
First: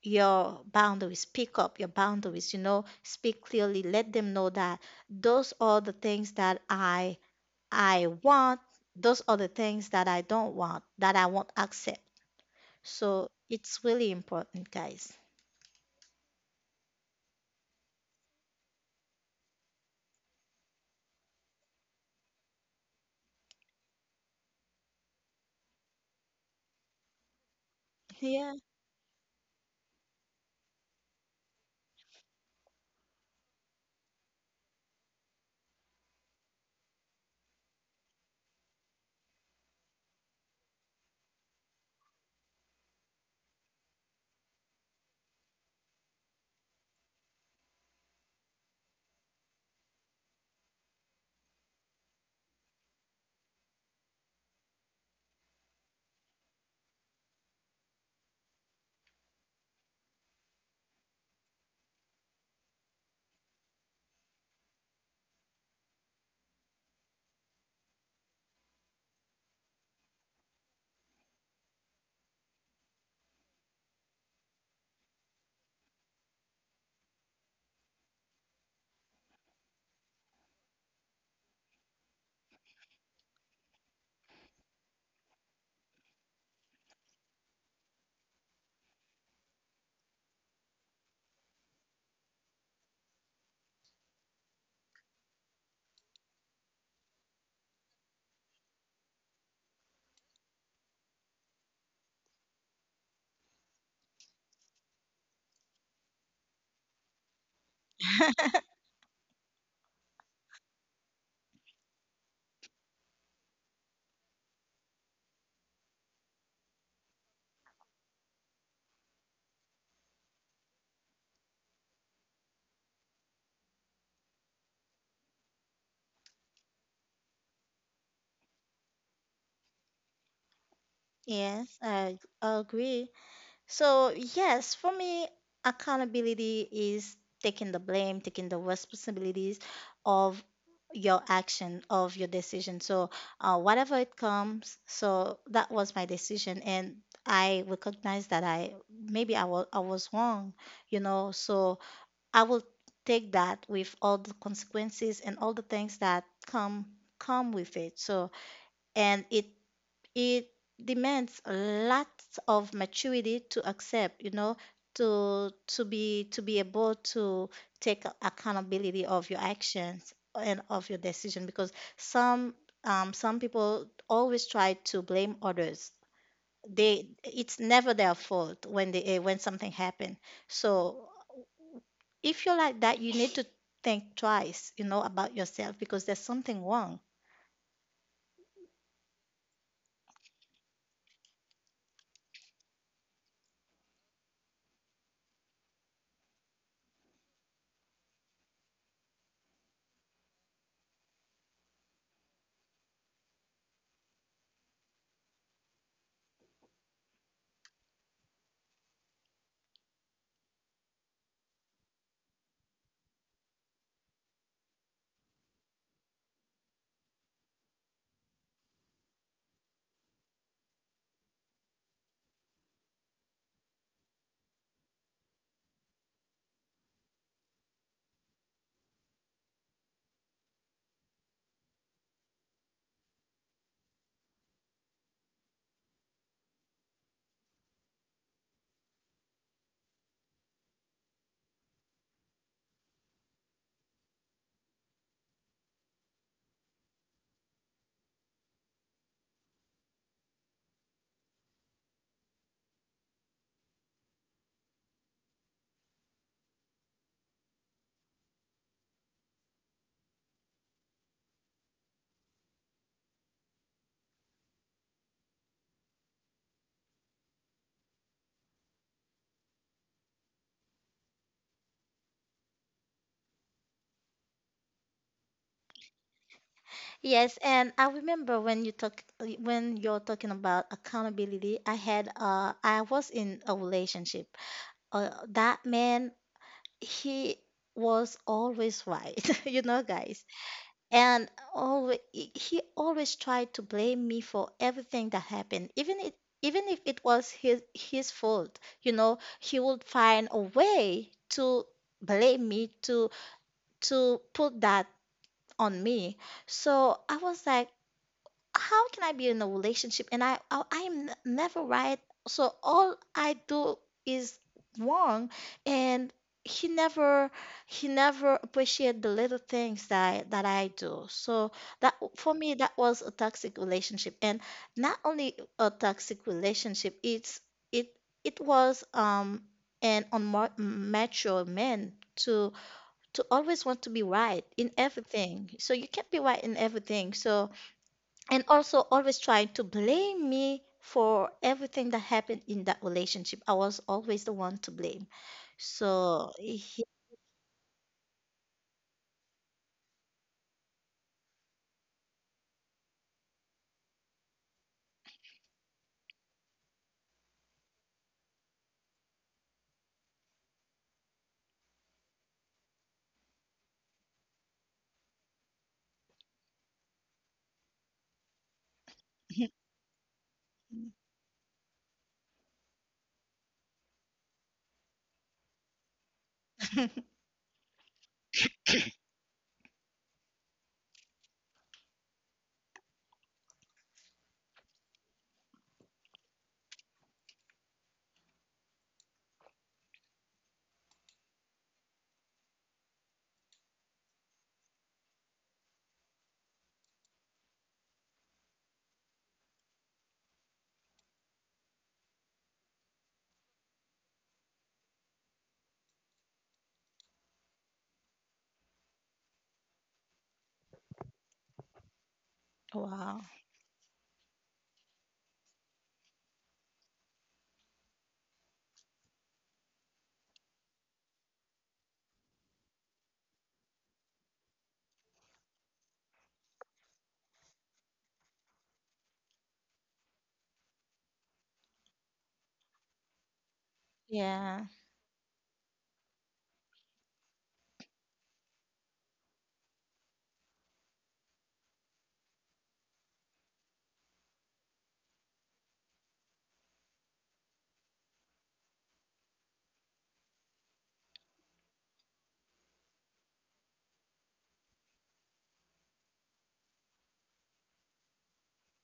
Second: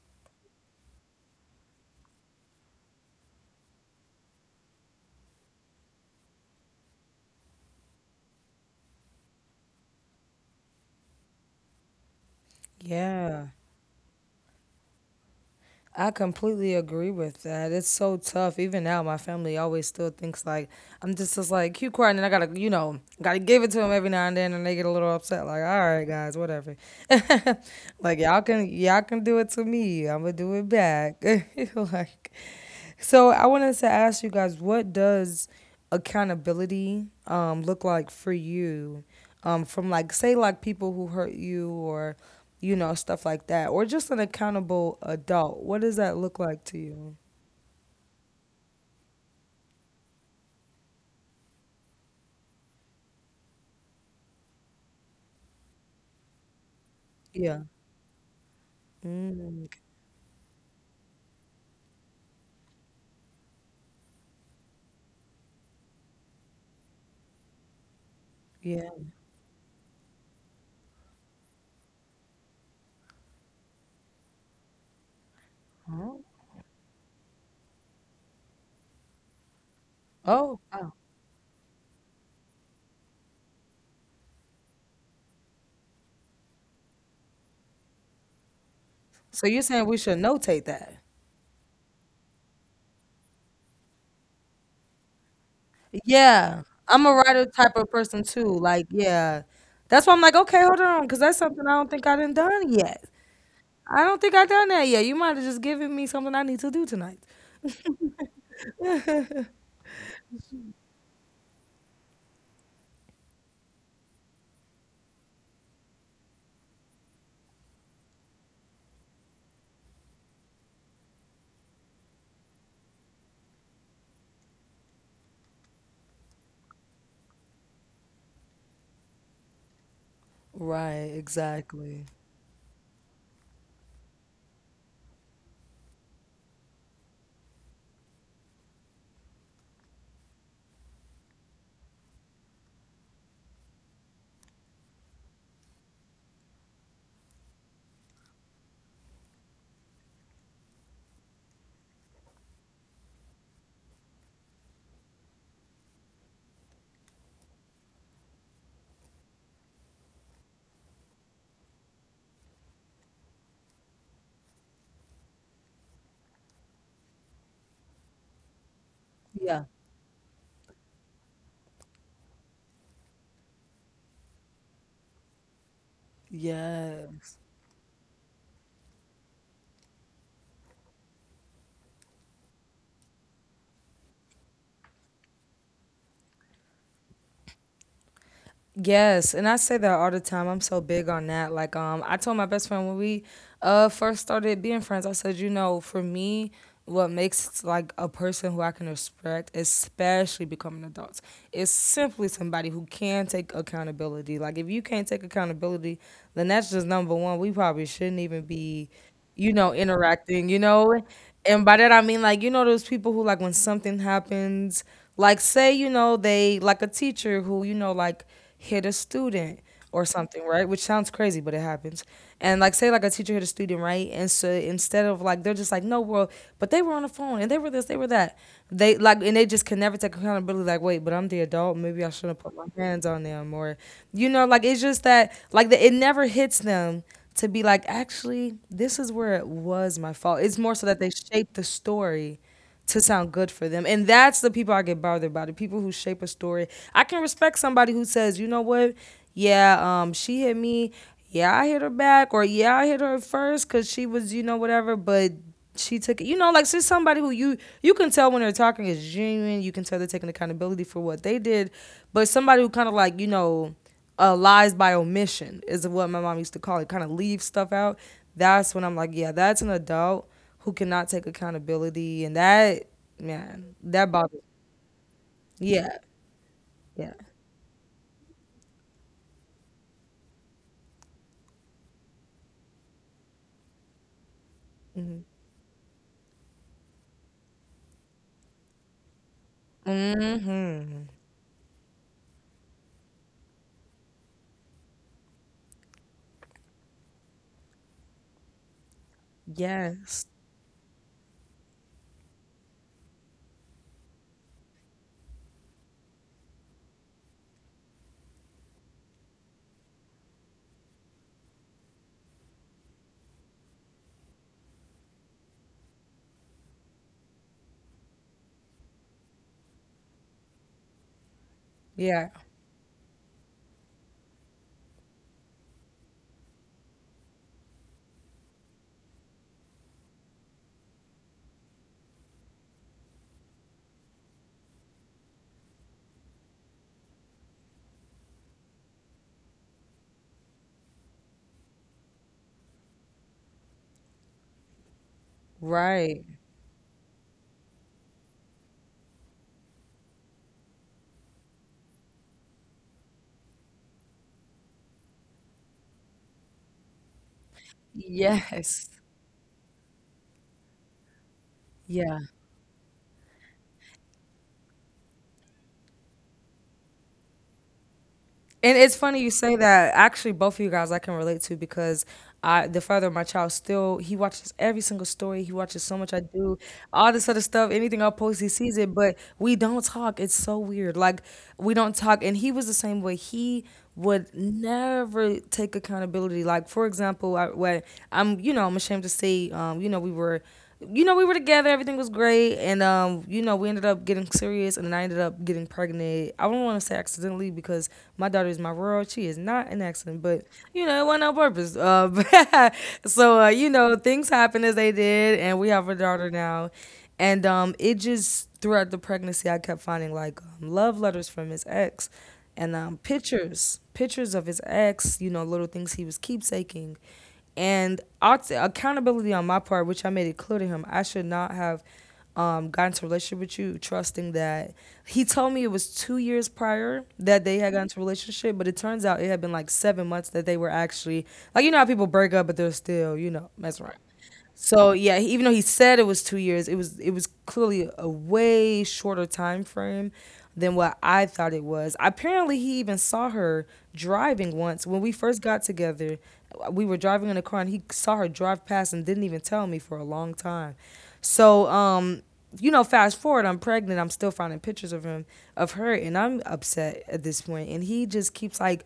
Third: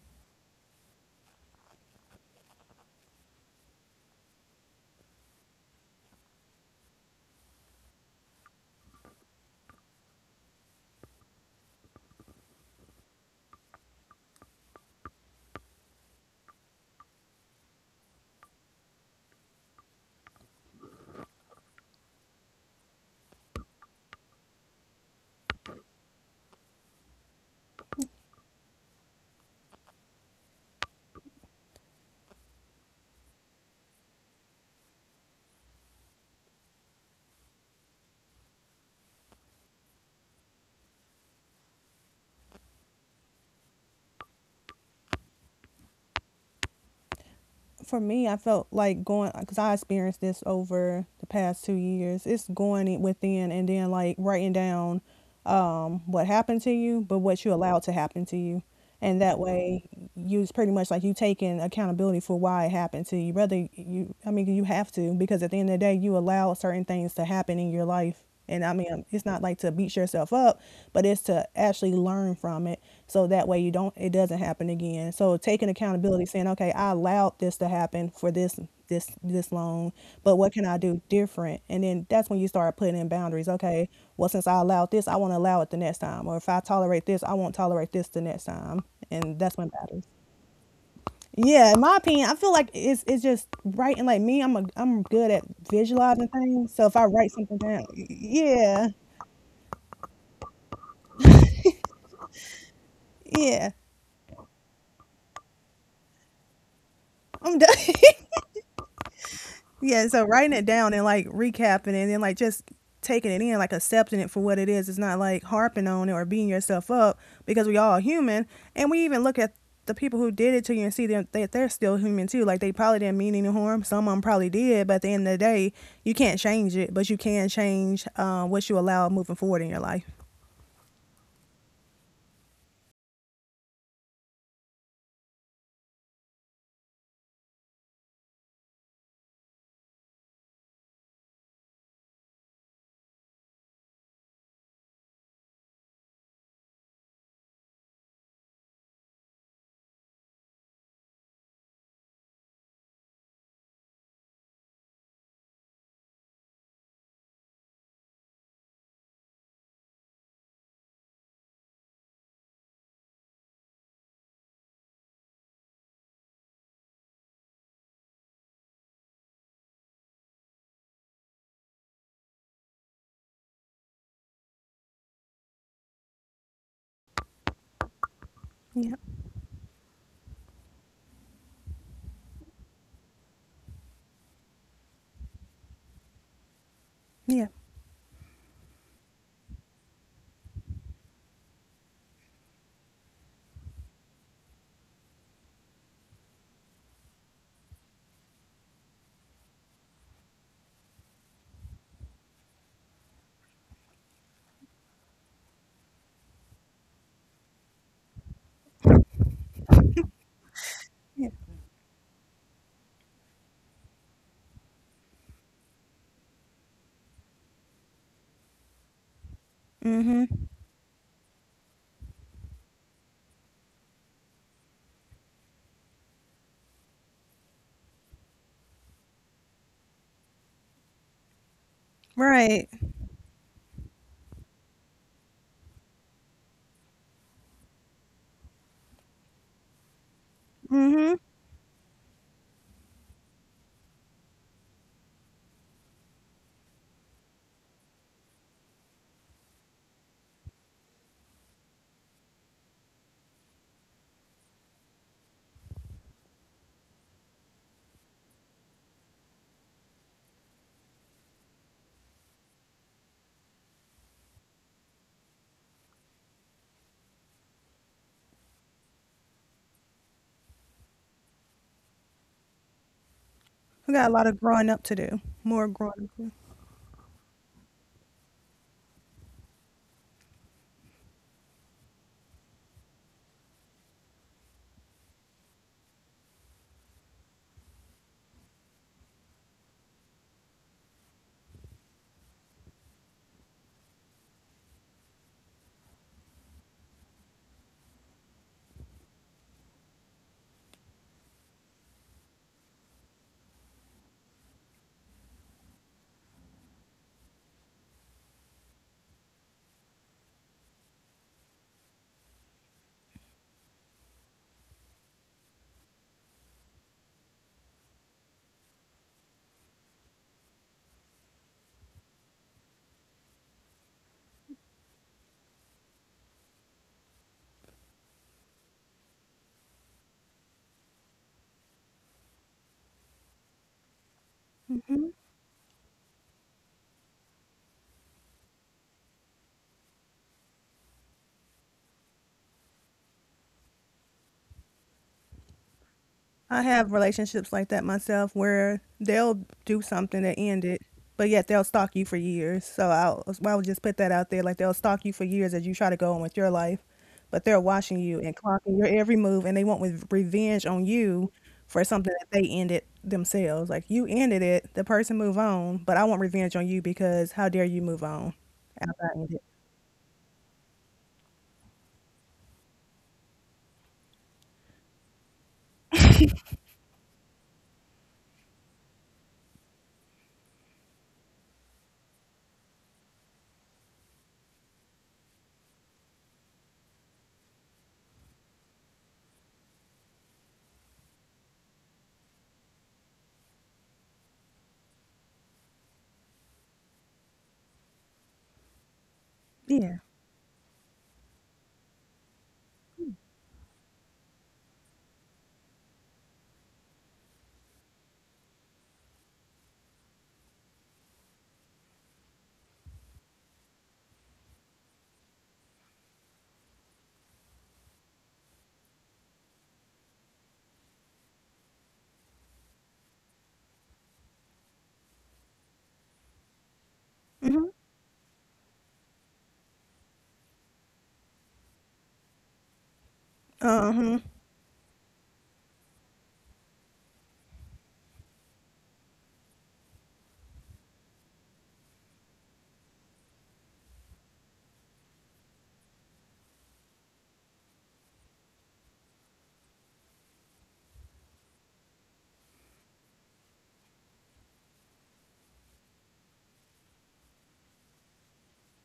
Speaker 1: your boundaries, you know, speak clearly, let them know that those are the things that I want, those are the things that I don't want, that I won't accept. So
Speaker 2: Yeah,
Speaker 1: it's really important, guys.
Speaker 2: I completely agree with that. It's so tough. Even now, my family always still thinks like I'm just like keep quiet, and I gotta, you know, gotta give it to them every now and then, and they get a little upset. Like, all right, guys, whatever. Like, y'all
Speaker 1: Yeah,
Speaker 2: can y'all can do it to me, I'm gonna do it back. Like, so I wanted to ask you guys, what does accountability look like for you? From like, say, like people who hurt you, or you know, stuff like that, or just an accountable adult. What does that look like to you?
Speaker 3: For me, I felt like going because I experienced this over the past 2 years. It's going within and then like writing down, what happened to you, but what you
Speaker 2: Yeah.
Speaker 3: allowed to happen to you, and that
Speaker 2: Mm, okay.
Speaker 3: way you it's pretty much like you taking accountability for why it happened to you. Rather you, I mean, you have to because at the end of the day, you allow certain things to happen in your life. And I
Speaker 2: Yeah.
Speaker 3: mean, it's not like to beat yourself up, but it's to actually learn from it so that way you don't it doesn't happen again. So taking
Speaker 2: Oh.
Speaker 3: accountability, saying, "Okay, I allowed this to happen for this long, but what
Speaker 2: Oh,
Speaker 3: can I
Speaker 2: wow.
Speaker 3: do different?" And then that's when you start putting in boundaries. Okay, well since I allowed this, I won't allow it the next time, or if I tolerate this, I won't tolerate this the next time. And
Speaker 2: So
Speaker 3: that's
Speaker 2: you're
Speaker 3: when
Speaker 2: saying we
Speaker 3: boundaries.
Speaker 2: should notate that?
Speaker 3: Yeah, in my opinion, I feel like it's just writing. Like me, I'm good at visualizing
Speaker 2: Yeah,
Speaker 3: things. So if
Speaker 2: I'm
Speaker 3: I
Speaker 2: a
Speaker 3: write
Speaker 2: writer
Speaker 3: something
Speaker 2: type
Speaker 3: down,
Speaker 2: of person too. Like,
Speaker 3: yeah.
Speaker 2: yeah. That's why I'm like, okay, hold on, because that's something I don't think I done yet.
Speaker 3: Yeah.
Speaker 2: I don't think I done that yet. You might have just given me something I need to do tonight.
Speaker 3: I'm done. Yeah, so writing it down and like recapping it and then like just taking it in, like accepting it for what it is. It's not like harping on it or beating yourself up because we all human. And we even look at the people who did it to you and see them that they're still human too. Like they probably didn't mean any harm. Some of them probably did, but at the end of the day, you can't change it, but you can change what you allow moving forward in your life.
Speaker 2: Right,
Speaker 1: yes,
Speaker 2: exactly.
Speaker 1: I agree. So, yes, for me, accountability is taking the blame, taking the responsibilities of your action, of your decision. So, whatever it comes, so that was my decision. And I recognize that I maybe I was wrong, So I will take that with all the consequences and all the things that come with it. So, and it demands lots of maturity to accept, to be able to take accountability of your
Speaker 2: Yeah.
Speaker 1: actions and of your decision because some some people always try to blame others. They
Speaker 2: Yes.
Speaker 1: it's never their fault when
Speaker 3: Yeah.
Speaker 1: they eh, when something happened. So if you're like that, you need to think twice, about yourself because there's something wrong.
Speaker 3: Yeah.
Speaker 2: Yes, and I say that all the time. I'm so big on that. Like, I told my best friend when we first started being friends, I said, you know, for me, what makes like a person who I can respect, especially becoming adults, is simply somebody who can take accountability. Like, if you can't take accountability, then that's just number one. We probably shouldn't even be, you know, interacting, you know?
Speaker 3: Yeah.
Speaker 2: And by that I mean like, you know, those people who like when something happens, like say, you know, they like a teacher who, you know, like hit a student or
Speaker 3: Mhm.
Speaker 2: something, right? Which sounds crazy, but it happens. And like say like a teacher hit a student, right? And so instead of like they're just like, no, well, but they were on the phone and they were this, they were that. They like, and they just can never take accountability. Like, wait, but I'm the adult, maybe I shouldn't put
Speaker 3: Right.
Speaker 2: my hands on them, or you know, like it's just that like the, it never hits them to be like, actually, this is where it was my fault. It's more so that they
Speaker 3: Mhm.
Speaker 2: shape the story to sound good for them. And that's the people I get bothered by, the people who shape a story. I can respect somebody who says, you know what? Yeah, she hit me. Yeah, I hit her back. Or yeah, I hit her first because she was, you know, whatever. But she took it. You know, like she's somebody who you can tell when they're talking is genuine. You can tell they're taking accountability for what they did. But somebody who kind of like, you know, lies by omission is what my mom used to call it. Kind of leave stuff out. That's when I'm like, yeah, that's an adult who cannot take accountability, and that, man,
Speaker 3: We got
Speaker 2: that
Speaker 3: a lot
Speaker 2: bothers.
Speaker 3: of growing up to do. More
Speaker 2: Yeah,
Speaker 3: growing up. Mm-hmm.
Speaker 2: yeah.
Speaker 1: Yes, and I remember when you talk when you're talking about accountability, I had I was in a relationship. Uh,
Speaker 2: Mm-hmm.
Speaker 1: that man, he was always right. You know, guys.
Speaker 2: Mm-hmm.
Speaker 1: And always he always tried to blame me for everything that happened, even if it was his fault. He would
Speaker 2: Yes.
Speaker 1: find a way to blame me, to put that on me. So I was like, how can I be in a relationship and I'm never right? So all I do is wrong, and he never he never appreciate the little things that I do. So, that
Speaker 2: Yeah.
Speaker 1: for me that was a toxic relationship, and not only a toxic relationship, it it was an unmature man to always want to be right in everything. So you can't be right in everything. So, and also always trying to blame me for everything that happened in that relationship. I was always the one to blame.
Speaker 2: Right.
Speaker 1: So,
Speaker 3: I
Speaker 1: he,
Speaker 3: have relationships like that myself where they'll do something to end it, but yet they'll stalk you for years. So I would just put that out there. Like they'll stalk you for years as you try to go on with your life, but they're watching you and clocking your
Speaker 2: Yes.
Speaker 3: every move and they want with revenge on you for something
Speaker 2: Yeah.
Speaker 3: that they ended themselves. Like you ended it, the person move on, but I want revenge on you because how dare you move on
Speaker 2: And it's
Speaker 3: after I
Speaker 2: funny you
Speaker 3: ended.
Speaker 2: say that. Actually, both of you guys I can relate to because I, the father of my child, still he watches every single story. He watches so much I do, all this other stuff. Anything I post, he sees it. But we don't talk. It's so weird. Like, we don't talk. And he was the same way. He would never take accountability. Like, for example, I, when I'm, you know, I'm ashamed to say, you know, we were together, everything was great, and you know, we ended up getting serious, and then I ended up getting pregnant. I don't want to say accidentally, because my daughter is my world; she is not an
Speaker 3: Yeah.
Speaker 2: accident, but you know, it wasn't on purpose. But- so you know, things happen as they did, and we have a daughter now, and it just throughout the pregnancy, I kept finding like love letters from his ex, and
Speaker 1: wow.
Speaker 2: pictures, pictures of his ex, you know, little things he was keepsaking. And also accountability on my part, which I made it clear to him, I should not have gotten into a relationship with you, trusting that he told me it was 2 years prior that they
Speaker 3: Mm-hmm.
Speaker 2: had gotten into a relationship, but it turns out it had been like 7 months that they were actually, like, you know how people break up, but they're still, you know, messing around.
Speaker 3: Uh-huh.
Speaker 1: Yeah.
Speaker 2: So yeah, he- even though he said it was 2 years, it was clearly a way shorter time frame than what I thought it was. Apparently, he even saw her driving once when we first got together. We were driving in a car, and he saw her drive past and didn't even tell me for a long time. So you know, fast forward, I'm pregnant. I'm still finding pictures of him, of her, and I'm upset at this point. And he just keeps like,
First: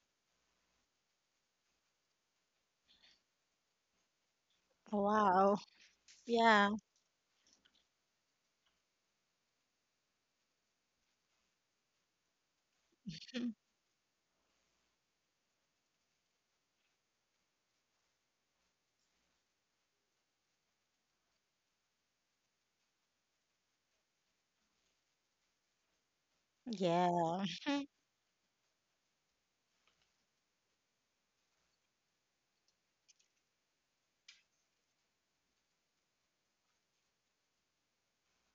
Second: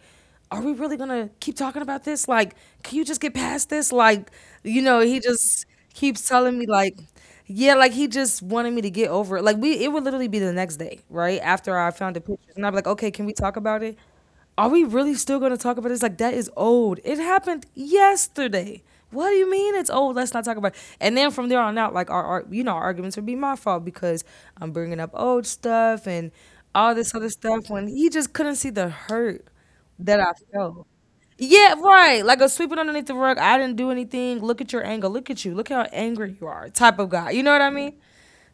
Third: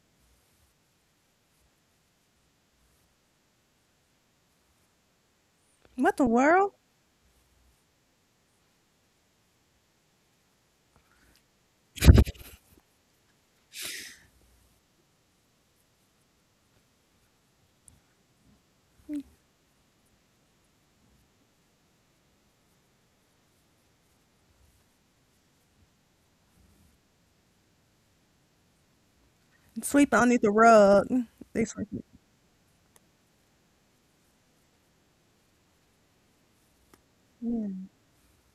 Speaker 2: are we really gonna keep talking about this? Like, can you just get past this? Like, you know, he
Speaker 1: Wow.
Speaker 2: just
Speaker 3: What the
Speaker 2: keeps telling me
Speaker 1: Yeah.
Speaker 3: world?
Speaker 2: like, yeah, like he just wanted me to get over it. Like we, it would literally be the next day, right after I found the pictures, and I'm like, okay, can we talk about it? Are we really still gonna talk about this? Like, that is old. It happened yesterday. What do you mean it's old? Let's not talk about it. And then from there on out, like our you know, our arguments would be my fault because I'm bringing up old stuff and all this other
Speaker 1: Yeah.
Speaker 2: stuff, when he just couldn't see the hurt
Speaker 3: Sweep it
Speaker 2: that I
Speaker 3: underneath the
Speaker 2: felt.
Speaker 3: rug. They
Speaker 2: Yeah,
Speaker 3: sweep it.
Speaker 2: right. Like a sweeping underneath the rug. I didn't do anything. Look at your anger. Look at you. Look how angry you are. Type of guy. You know what I mean?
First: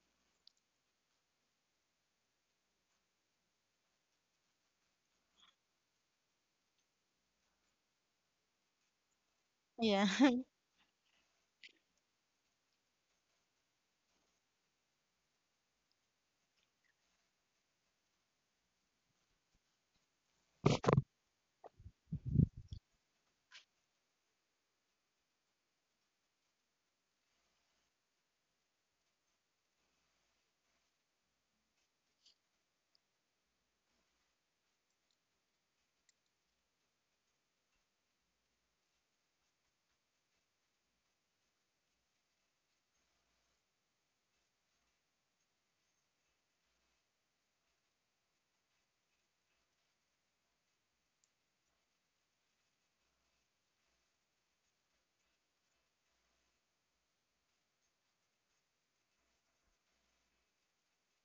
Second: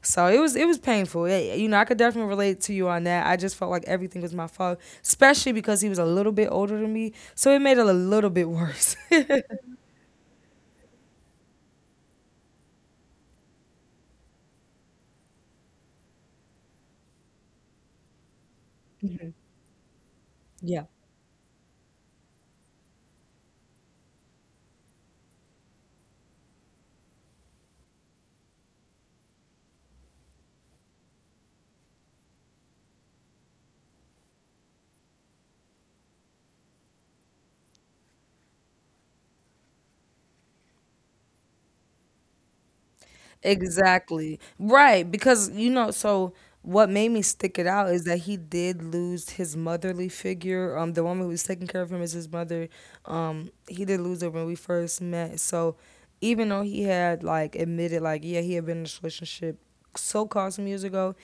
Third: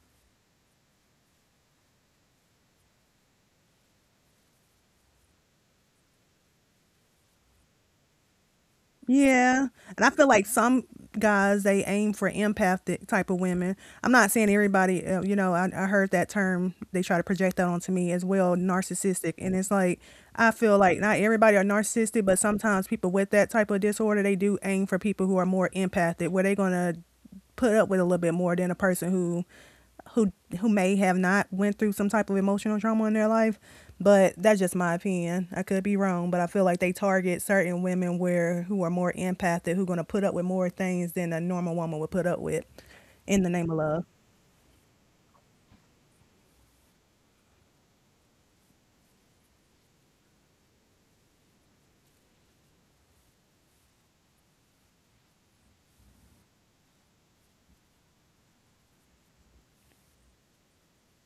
Speaker 2: So it was, it was painful. Yeah, yeah, you know, I could definitely relate to you on that. I just felt like everything was my fault, especially because he was a little bit older than me. So it made it a little bit worse.
Speaker 3: Yeah. And
Speaker 1: Yeah.
Speaker 3: I feel like some guys, they aim for empathic type of women. I'm not saying everybody, I heard that term, they try to project that onto me as well, narcissistic. And it's like, I feel
Speaker 2: Yeah.
Speaker 3: like not everybody are narcissistic, but sometimes people with that type of disorder, they do aim for people who are more empathic, where they're going to put up with a little bit more than a person who who may have not went through some type of emotional trauma in their life, but that's just my opinion. I could be wrong, but I feel like they target certain women where who are more empathic who going to put up with more things than a normal woman would put up with in the name of love.
Speaker 2: Exactly. Right. Because, you know, so what made me stick it out is that he did lose his motherly figure. The woman who was taking care of him is his mother. He did lose her when we first met. So even though he had like admitted like, yeah, he had been in this relationship so called some years ago,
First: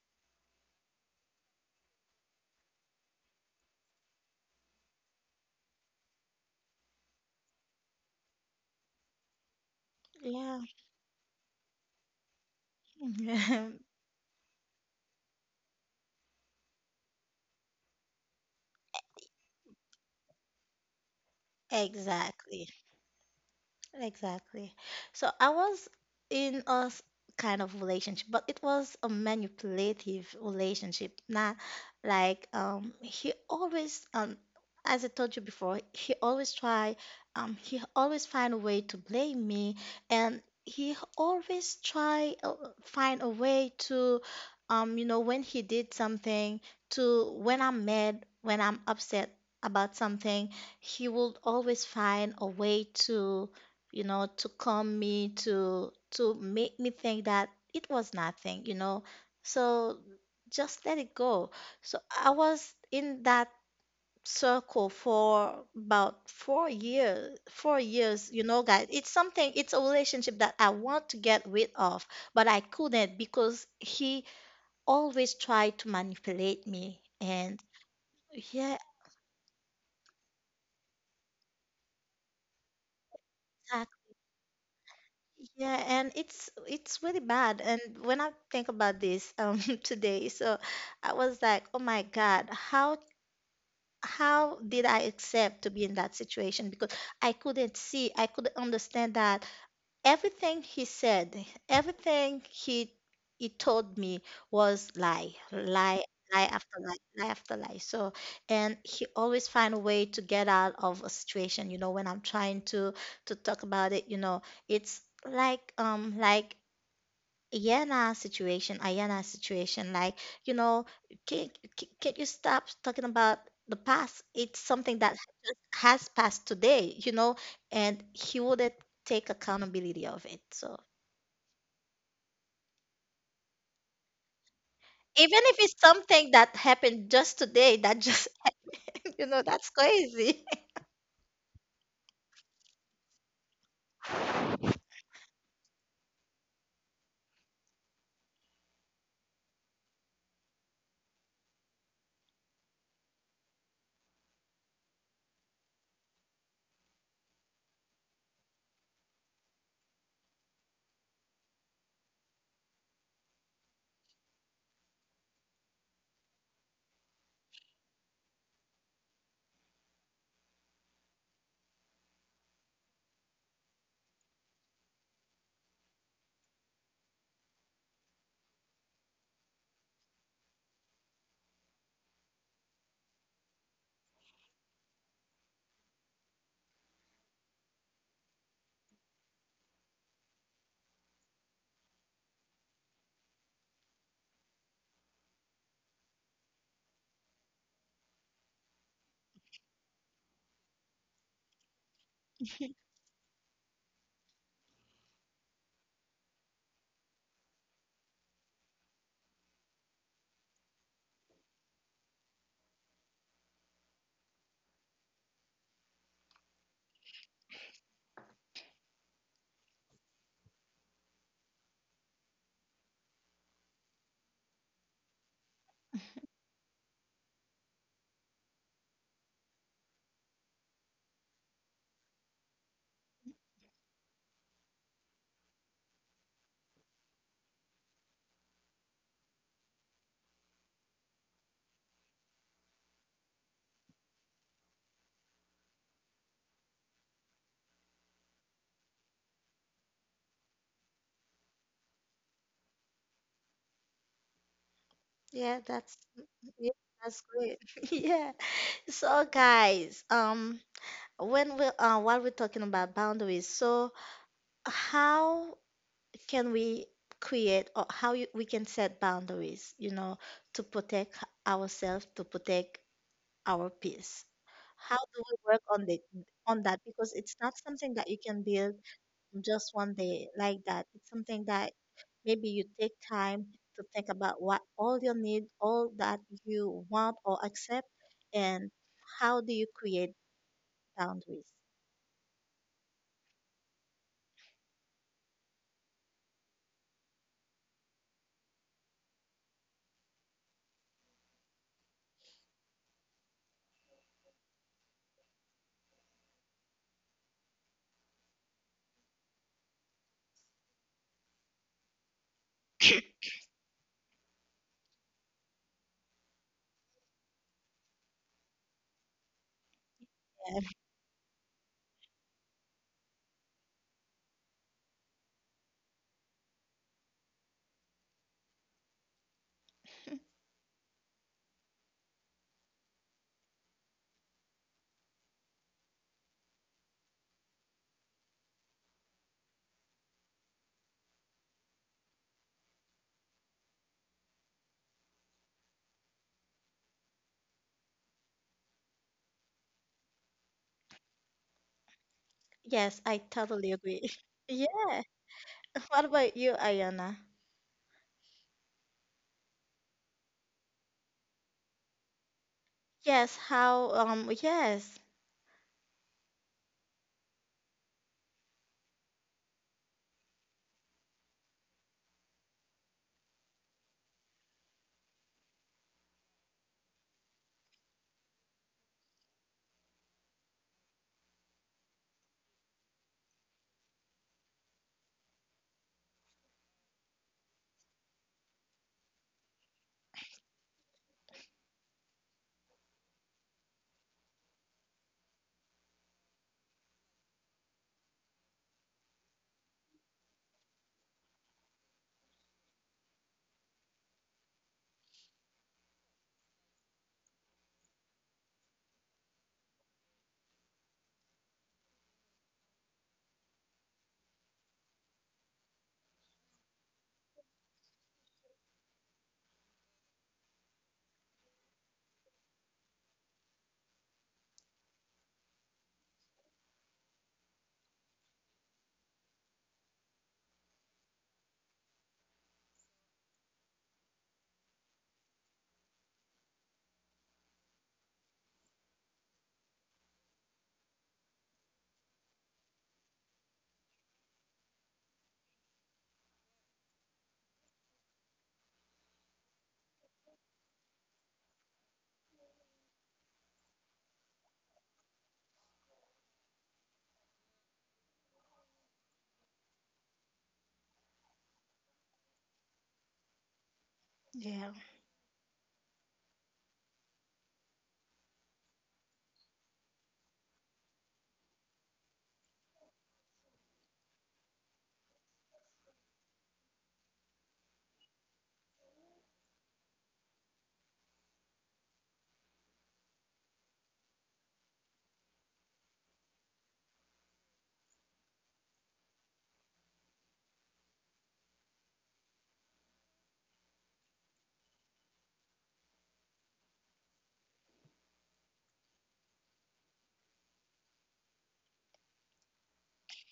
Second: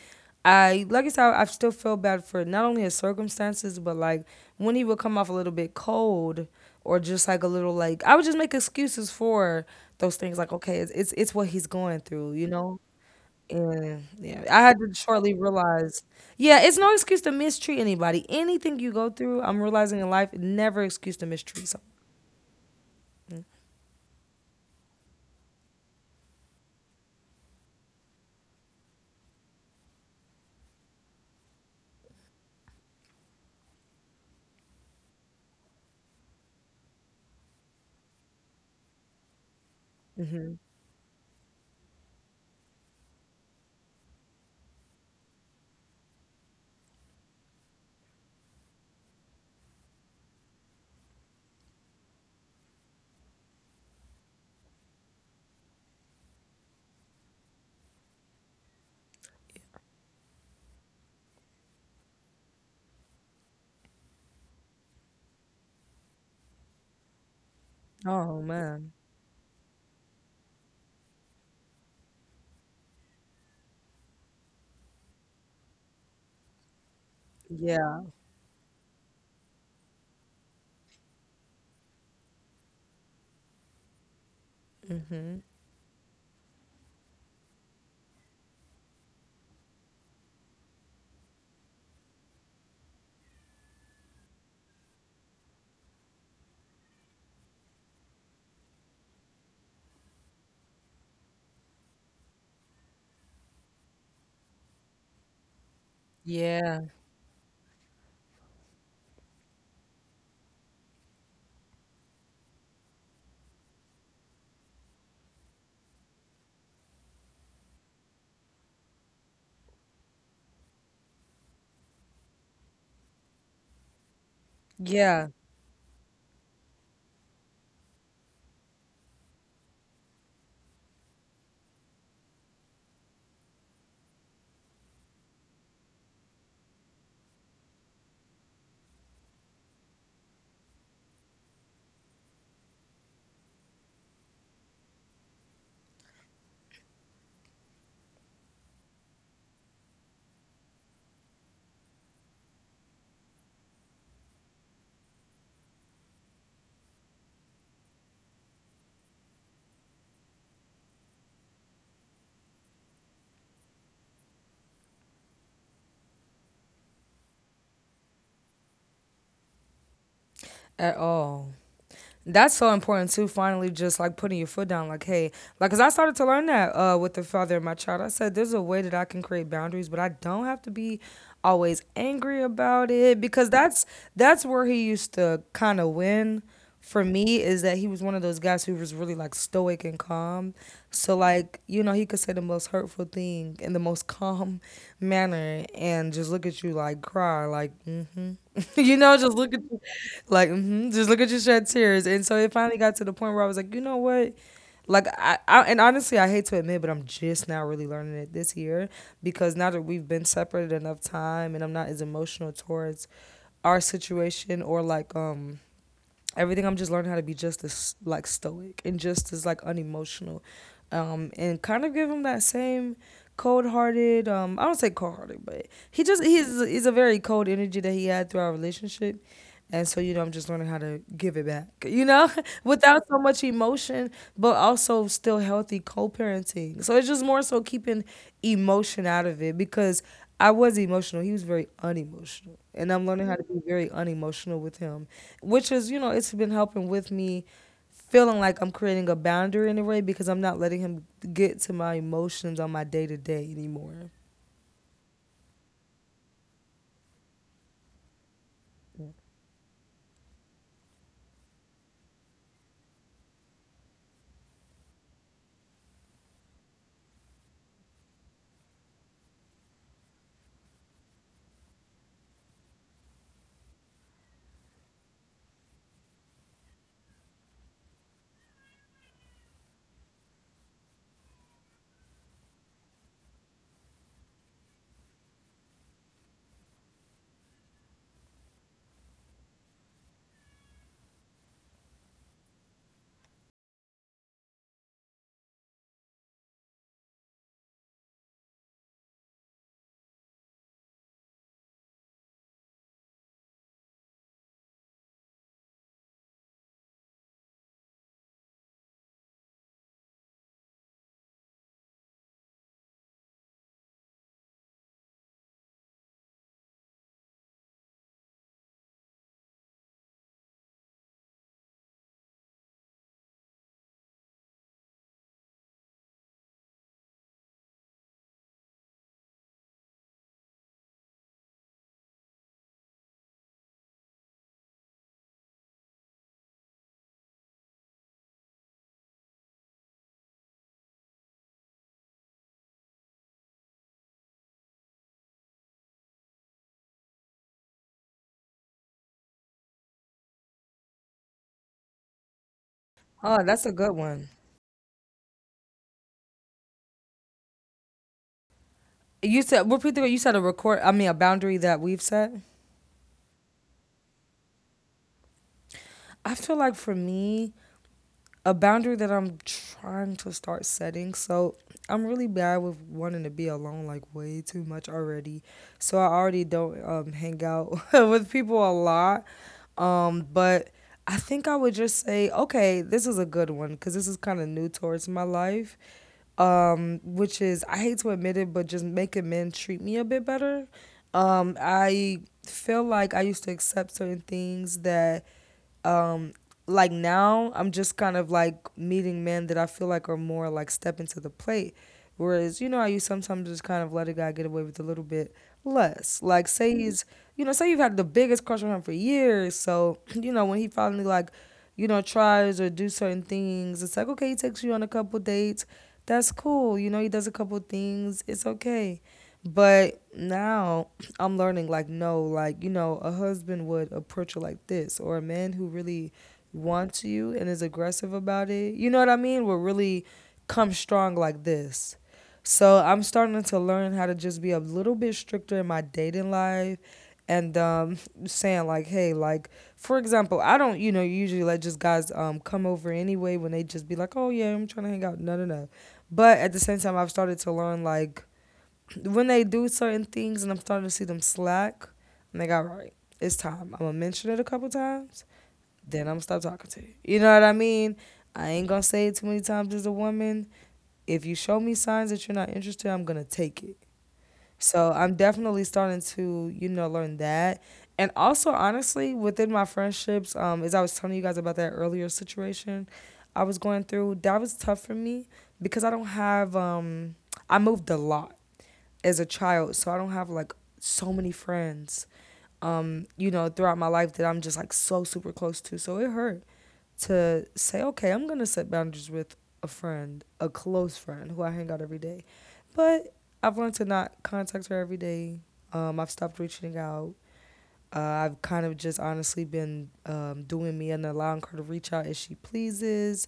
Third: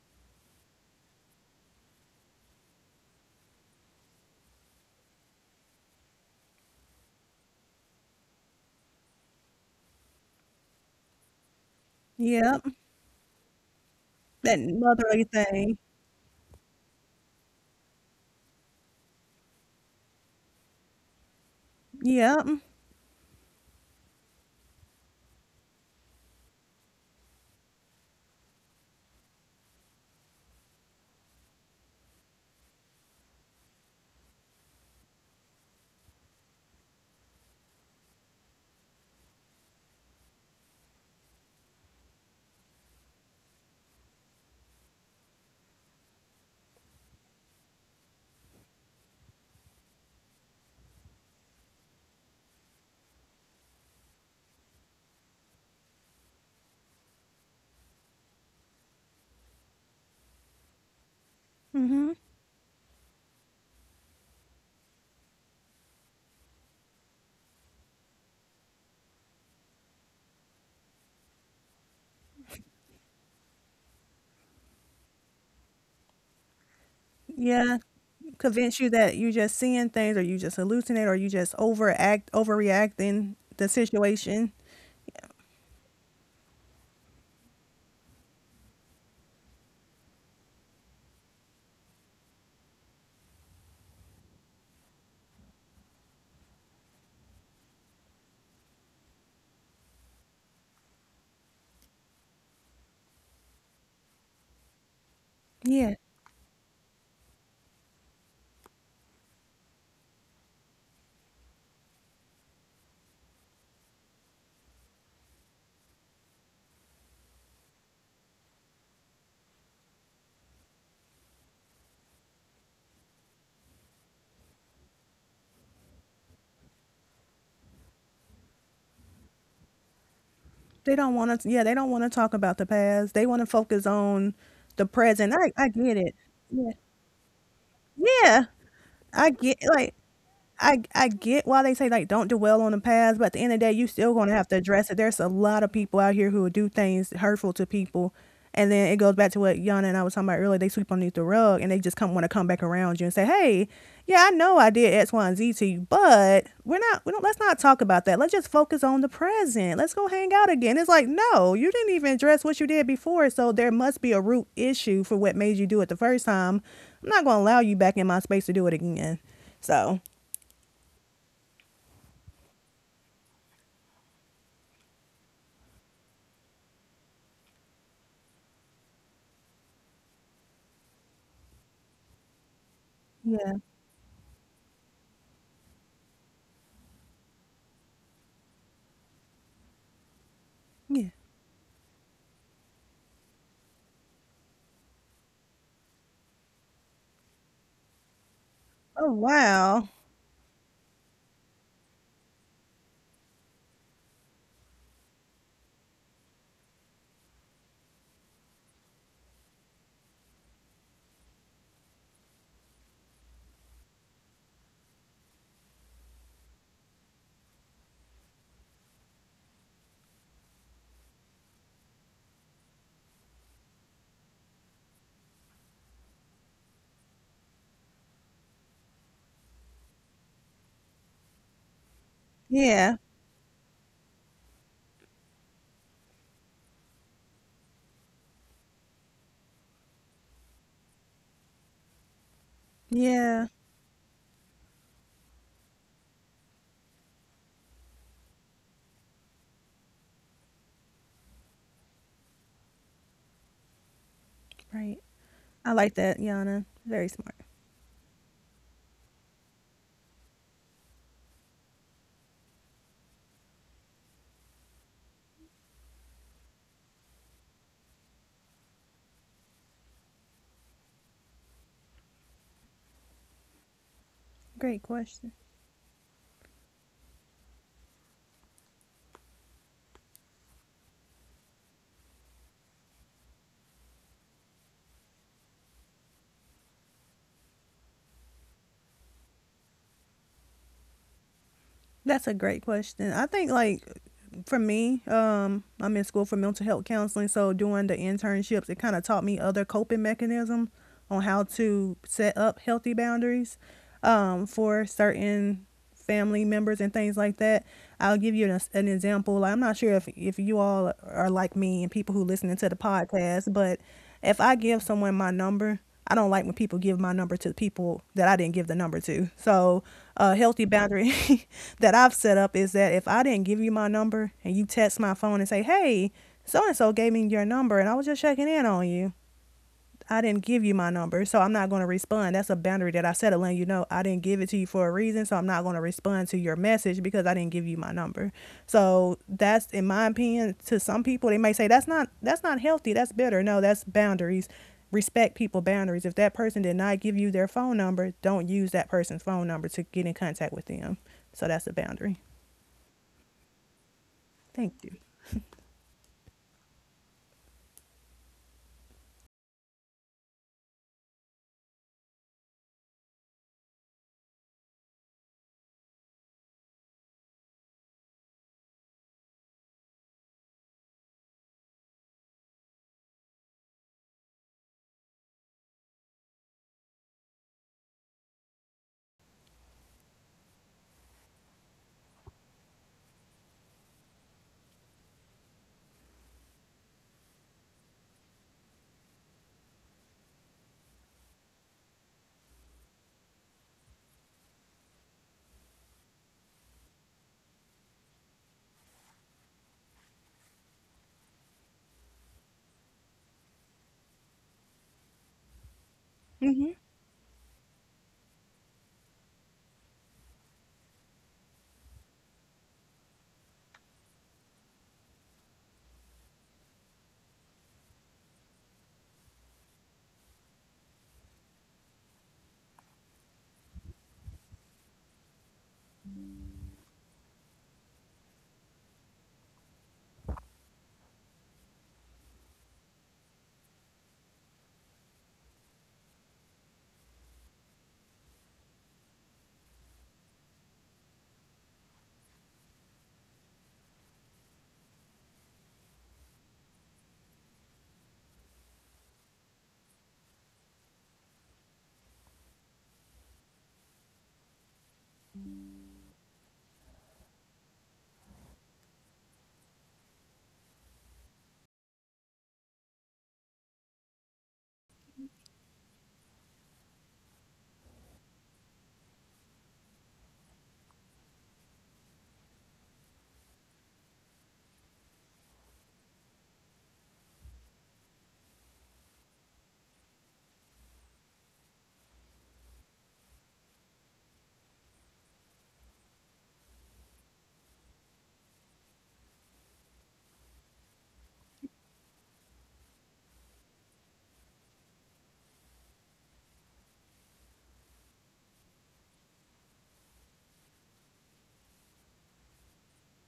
Speaker 2: I, like I said, I still feel bad for not only his circumstances, but like when he would come off a little bit cold or just like a little, like I would just make excuses for those things. Like,
Speaker 1: Yeah.
Speaker 2: okay, it's it's what he's going through, you
Speaker 3: Yep.
Speaker 2: know. And yeah,
Speaker 3: That
Speaker 2: I had to
Speaker 3: motherly
Speaker 2: shortly
Speaker 3: thing.
Speaker 2: realize, yeah, it's no excuse to mistreat anybody. Anything you go through, I'm realizing in life, never excuse to mistreat someone.
Speaker 3: Yep.
Speaker 1: Exactly. Exactly. So I was in a kind of relationship, but it was a manipulative relationship. Not like he always as I told you before, he always find a way to blame me, and
Speaker 2: hmm
Speaker 1: he always try find a way to. When he did something, to when I'm mad, when I'm upset about something, he would always find a way to calm me, to make me think that it was nothing. So just let it go. So
Speaker 3: Mhm.
Speaker 1: I was in that circle for about 4 years, 4 years, you
Speaker 2: Oh
Speaker 1: know, guys.
Speaker 2: man,
Speaker 1: It's something, it's a relationship that I want to get rid of, but I couldn't because he always tried to manipulate me. And
Speaker 3: Yeah.
Speaker 2: yeah,
Speaker 1: yeah.
Speaker 3: Convince you that you just seeing things or you just hallucinate or you just overact overreacting the situation.
Speaker 2: hmm
Speaker 1: Yeah, and it's really bad. And when I think about this today. So I was like, oh my God, how did I accept to be in that situation? Because I couldn't see, I couldn't understand that everything he said, everything he told me was lie,
Speaker 3: Yeah.
Speaker 1: lie, lie after
Speaker 2: yeah,
Speaker 1: lie, lie after lie. So, and he always find a way to get out of a situation. You know, when I'm trying to talk about it, you know, it's like Ayan na situation, ayan na situation. Like, you know, can, can you stop talking about the past? It's something that
Speaker 2: yeah,
Speaker 1: has passed today, and he wouldn't take accountability of it. So
Speaker 3: They don't want to. Yeah, they don't want to talk about the past. They want to focus on the present.
Speaker 1: even
Speaker 3: I
Speaker 1: if
Speaker 3: I
Speaker 1: it's
Speaker 3: get it.
Speaker 1: something that
Speaker 3: Yeah,
Speaker 1: happened just today,
Speaker 3: yeah, I get
Speaker 1: that's
Speaker 3: like
Speaker 1: crazy.
Speaker 3: I get why they say like don't dwell on the past, but at the end of the day, you still gonna have to address it. There's a lot of people out here who will do things hurtful to people, and then it goes back to what Yana and I was talking about earlier. They sweep underneath the rug, and they just come want to come back around you and say, "Hey, yeah, I know I did X, Y, and Z to you, but we're not. We don't. Let's not talk about that. Let's just focus on the present. Let's go hang out again." It's like, no, you didn't even address what you did before, so there must be a root issue for what made you do it the first time. I'm not gonna allow you back in my space to do it again. So
Speaker 2: at all. That's so important too. Finally, just like putting your foot down, like, hey, like, cause I started to learn that with the father of my child. I said, there's a way that I can create boundaries, but I don't have to be always angry about it because
Speaker 3: Yeah,
Speaker 2: that's where he used to kind of win for me is that he was one of those guys who was really like stoic and calm.
Speaker 3: yeah.
Speaker 2: So like, you know, he could say the most hurtful thing in the most calm manner and just look at you like cry like, mm-hmm. You
Speaker 3: Oh,
Speaker 2: know, just look at
Speaker 3: wow.
Speaker 2: like, mm-hmm, just look at you shed tears. And so it finally got to the point where I was like, you know what? Like I and honestly I hate to admit, but I'm just now really learning it this year because now that we've been separated enough time and I'm not as emotional towards our situation or like everything. I'm just learning how to be just as like stoic and just as like unemotional, and kind of give him that same cold-hearted, I don't say cold-hearted, but he just he's a very cold energy that he had through our relationship. And so, you know, I'm just learning how to give it back, you know,
Speaker 3: Yeah,
Speaker 2: without so much emotion, but also still healthy co-parenting. So it's just more so keeping emotion out of it because I was emotional, he was very unemotional, and I'm learning how to
Speaker 3: yeah,
Speaker 2: be very unemotional with him, which is, you know, it's been helping with me feeling like I'm creating a boundary in a way because I'm not letting him get to my emotions on my day to day anymore.
Speaker 3: right.
Speaker 1: Yeah,
Speaker 3: I like that, Yana.
Speaker 1: yeah,
Speaker 3: Very
Speaker 1: that's
Speaker 3: smart.
Speaker 1: great. Yeah. So guys, when we while we're talking about boundaries, so how can we create, or we can set boundaries, to protect ourselves, to protect our peace?
Speaker 3: Great
Speaker 1: How do
Speaker 3: question.
Speaker 1: we work on the on that? Because it's not something that you can build just one day like that. It's something that maybe you take time to think about what all you need, all that you want or accept, and how do you create boundaries?
Speaker 3: That's a great question. I think like for me, I'm in school for mental health counseling, so doing the internships, it kind of taught me other coping mechanisms on how to set up healthy boundaries, for certain family members and things like that. I'll give you an example. Like, I'm not sure if you all are like me and people who listening to the podcast, but if I give someone my number, I don't like when people give my number to people that I didn't give the number to. So, a
Speaker 1: Yeah.
Speaker 3: healthy boundary that I've set up is that if I didn't give you my number and you text my phone and say, "Hey, so and so gave me your number and I was just checking in on you." I didn't give you my number, so I'm not going to respond. That's a boundary that I set of letting you know I didn't give it to you for a reason, so I'm not going to respond to your message because I didn't give you my number. So that's in my opinion. To some people, they may say that's not healthy, that's bitter. No, that's boundaries. Respect people boundaries. If that person did not give you their phone number, don't use that person's phone number to get in contact with them. So that's a boundary.
Speaker 1: Yes, I
Speaker 2: Oh,
Speaker 1: totally
Speaker 2: that's a good
Speaker 1: agree.
Speaker 2: one.
Speaker 3: Thank you.
Speaker 1: Yeah. What about you, Ayana?
Speaker 2: You said repeat the you said a record. I mean a boundary that we've set.
Speaker 1: Yes, how, um, yes,
Speaker 2: I feel like for me a boundary that I'm trying to start setting. So I'm really bad with wanting to be alone like way too much already. So I already don't hang out with people a lot. But I think I would just say, okay, this is a good one because this is kind of new towards my life, which is I hate to admit it, but just making men treat me a bit better. I feel like I used to accept certain things that like now I'm just kind of like meeting men that I feel like are more like stepping to the plate. Whereas, you know, I used sometimes just kind of let a guy get away with a little bit less. Like
Speaker 3: Mm-hmm.
Speaker 2: say he's, you know, say you've had the biggest crush on him for years. So, you know, when he finally like, you know, tries or do certain things, it's like, okay, he takes you on a couple dates. That's cool. You know, he does a couple things. It's okay. But now I'm learning like no, like, you know, a husband would approach her like this, or a man who really wants you and is aggressive about it, you know what I mean, will really come strong like this. So I'm starting to learn how to just be a little bit stricter in my dating life and, saying like, hey, like for example, I don't, you know, usually let just guys come over anyway when they just be like, oh yeah, I'm trying to hang out. No, no, no. But at the same time, I've started to learn like when they do certain things and I'm starting to see them slack, I'm like, all right, it's time. I'm gonna mention it a couple times then I'm gonna stop talking to you. You know what I mean? I ain't gonna say it too many times as a woman. If you show me signs that you're not interested, I'm gonna take it.
Speaker 1: yeah,
Speaker 2: So I'm definitely starting to, you know, learn that. And also, honestly, within my friendships, as I was telling you guys about that earlier situation I was going through, that was tough for me because I don't have, I moved a lot as a child, so I don't have like so many friends, you know, throughout my life that I'm just like so super close to. So it hurt to say, okay, I'm going to set boundaries with a friend, a close friend who I hang out every day. But I've learned to not contact her every day. I've stopped reaching out. I've kind of just honestly been doing me and allowing her to reach out as she pleases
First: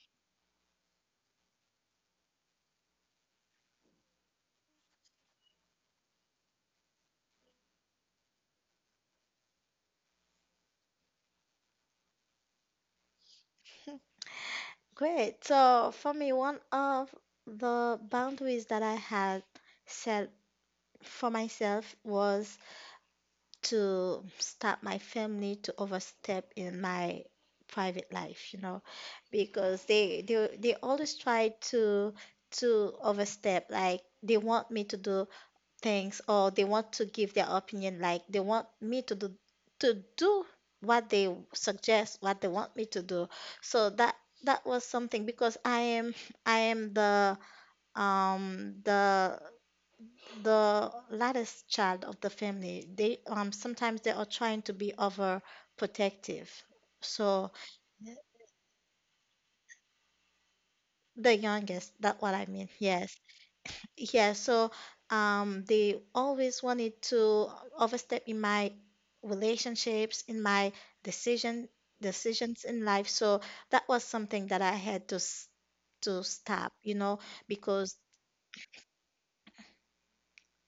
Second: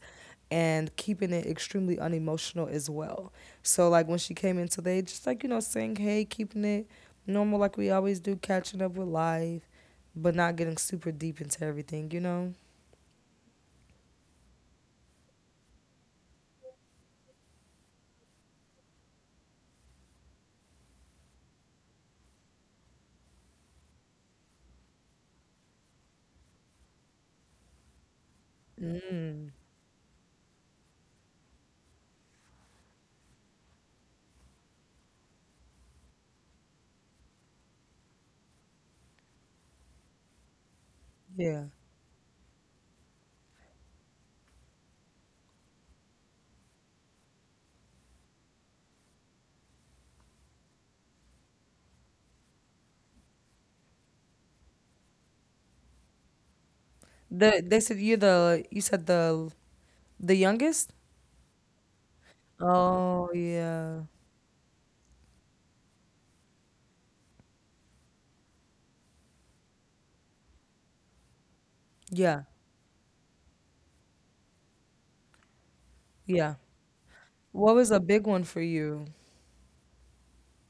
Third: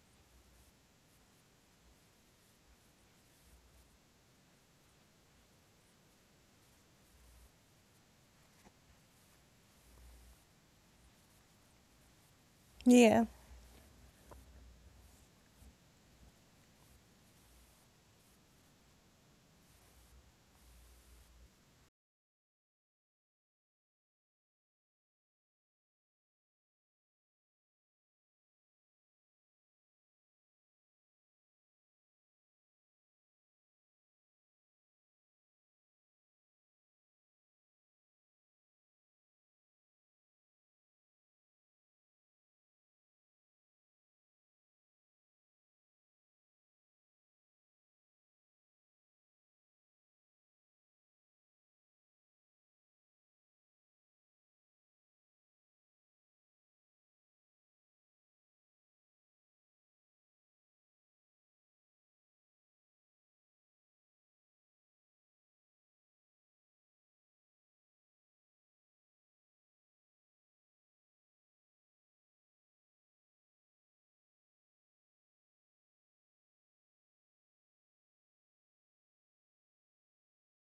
Speaker 2: and keeping it extremely unemotional as well. So, like, when she came in today, just like, you know, saying, hey, keeping it normal like we always do, catching up with life, but not getting super deep into everything, you know?
Speaker 3: Yeah.
Speaker 1: great. So for me, one of the boundaries that I had set for myself was to stop my family to overstep in my private life, you know,
Speaker 2: Mm.
Speaker 1: because they always try to overstep. Like, they want me to do things, or they want to give their opinion, like they want me to do, to do what they
Speaker 2: Yeah.
Speaker 1: suggest, what they want me to do. So that was something because I am the um the latest child of the family. They um sometimes they are trying to be overprotective. So
Speaker 2: The they said you're the you said the youngest?
Speaker 1: the youngest, that what I mean, yes.
Speaker 2: Oh yeah.
Speaker 1: Yeah, so they always wanted to overstep in my relationships, in my decision
Speaker 2: Yeah.
Speaker 1: decisions in life. So that was something that I had to
Speaker 2: Yeah.
Speaker 1: stop,
Speaker 2: What was
Speaker 1: because
Speaker 2: a big one for you?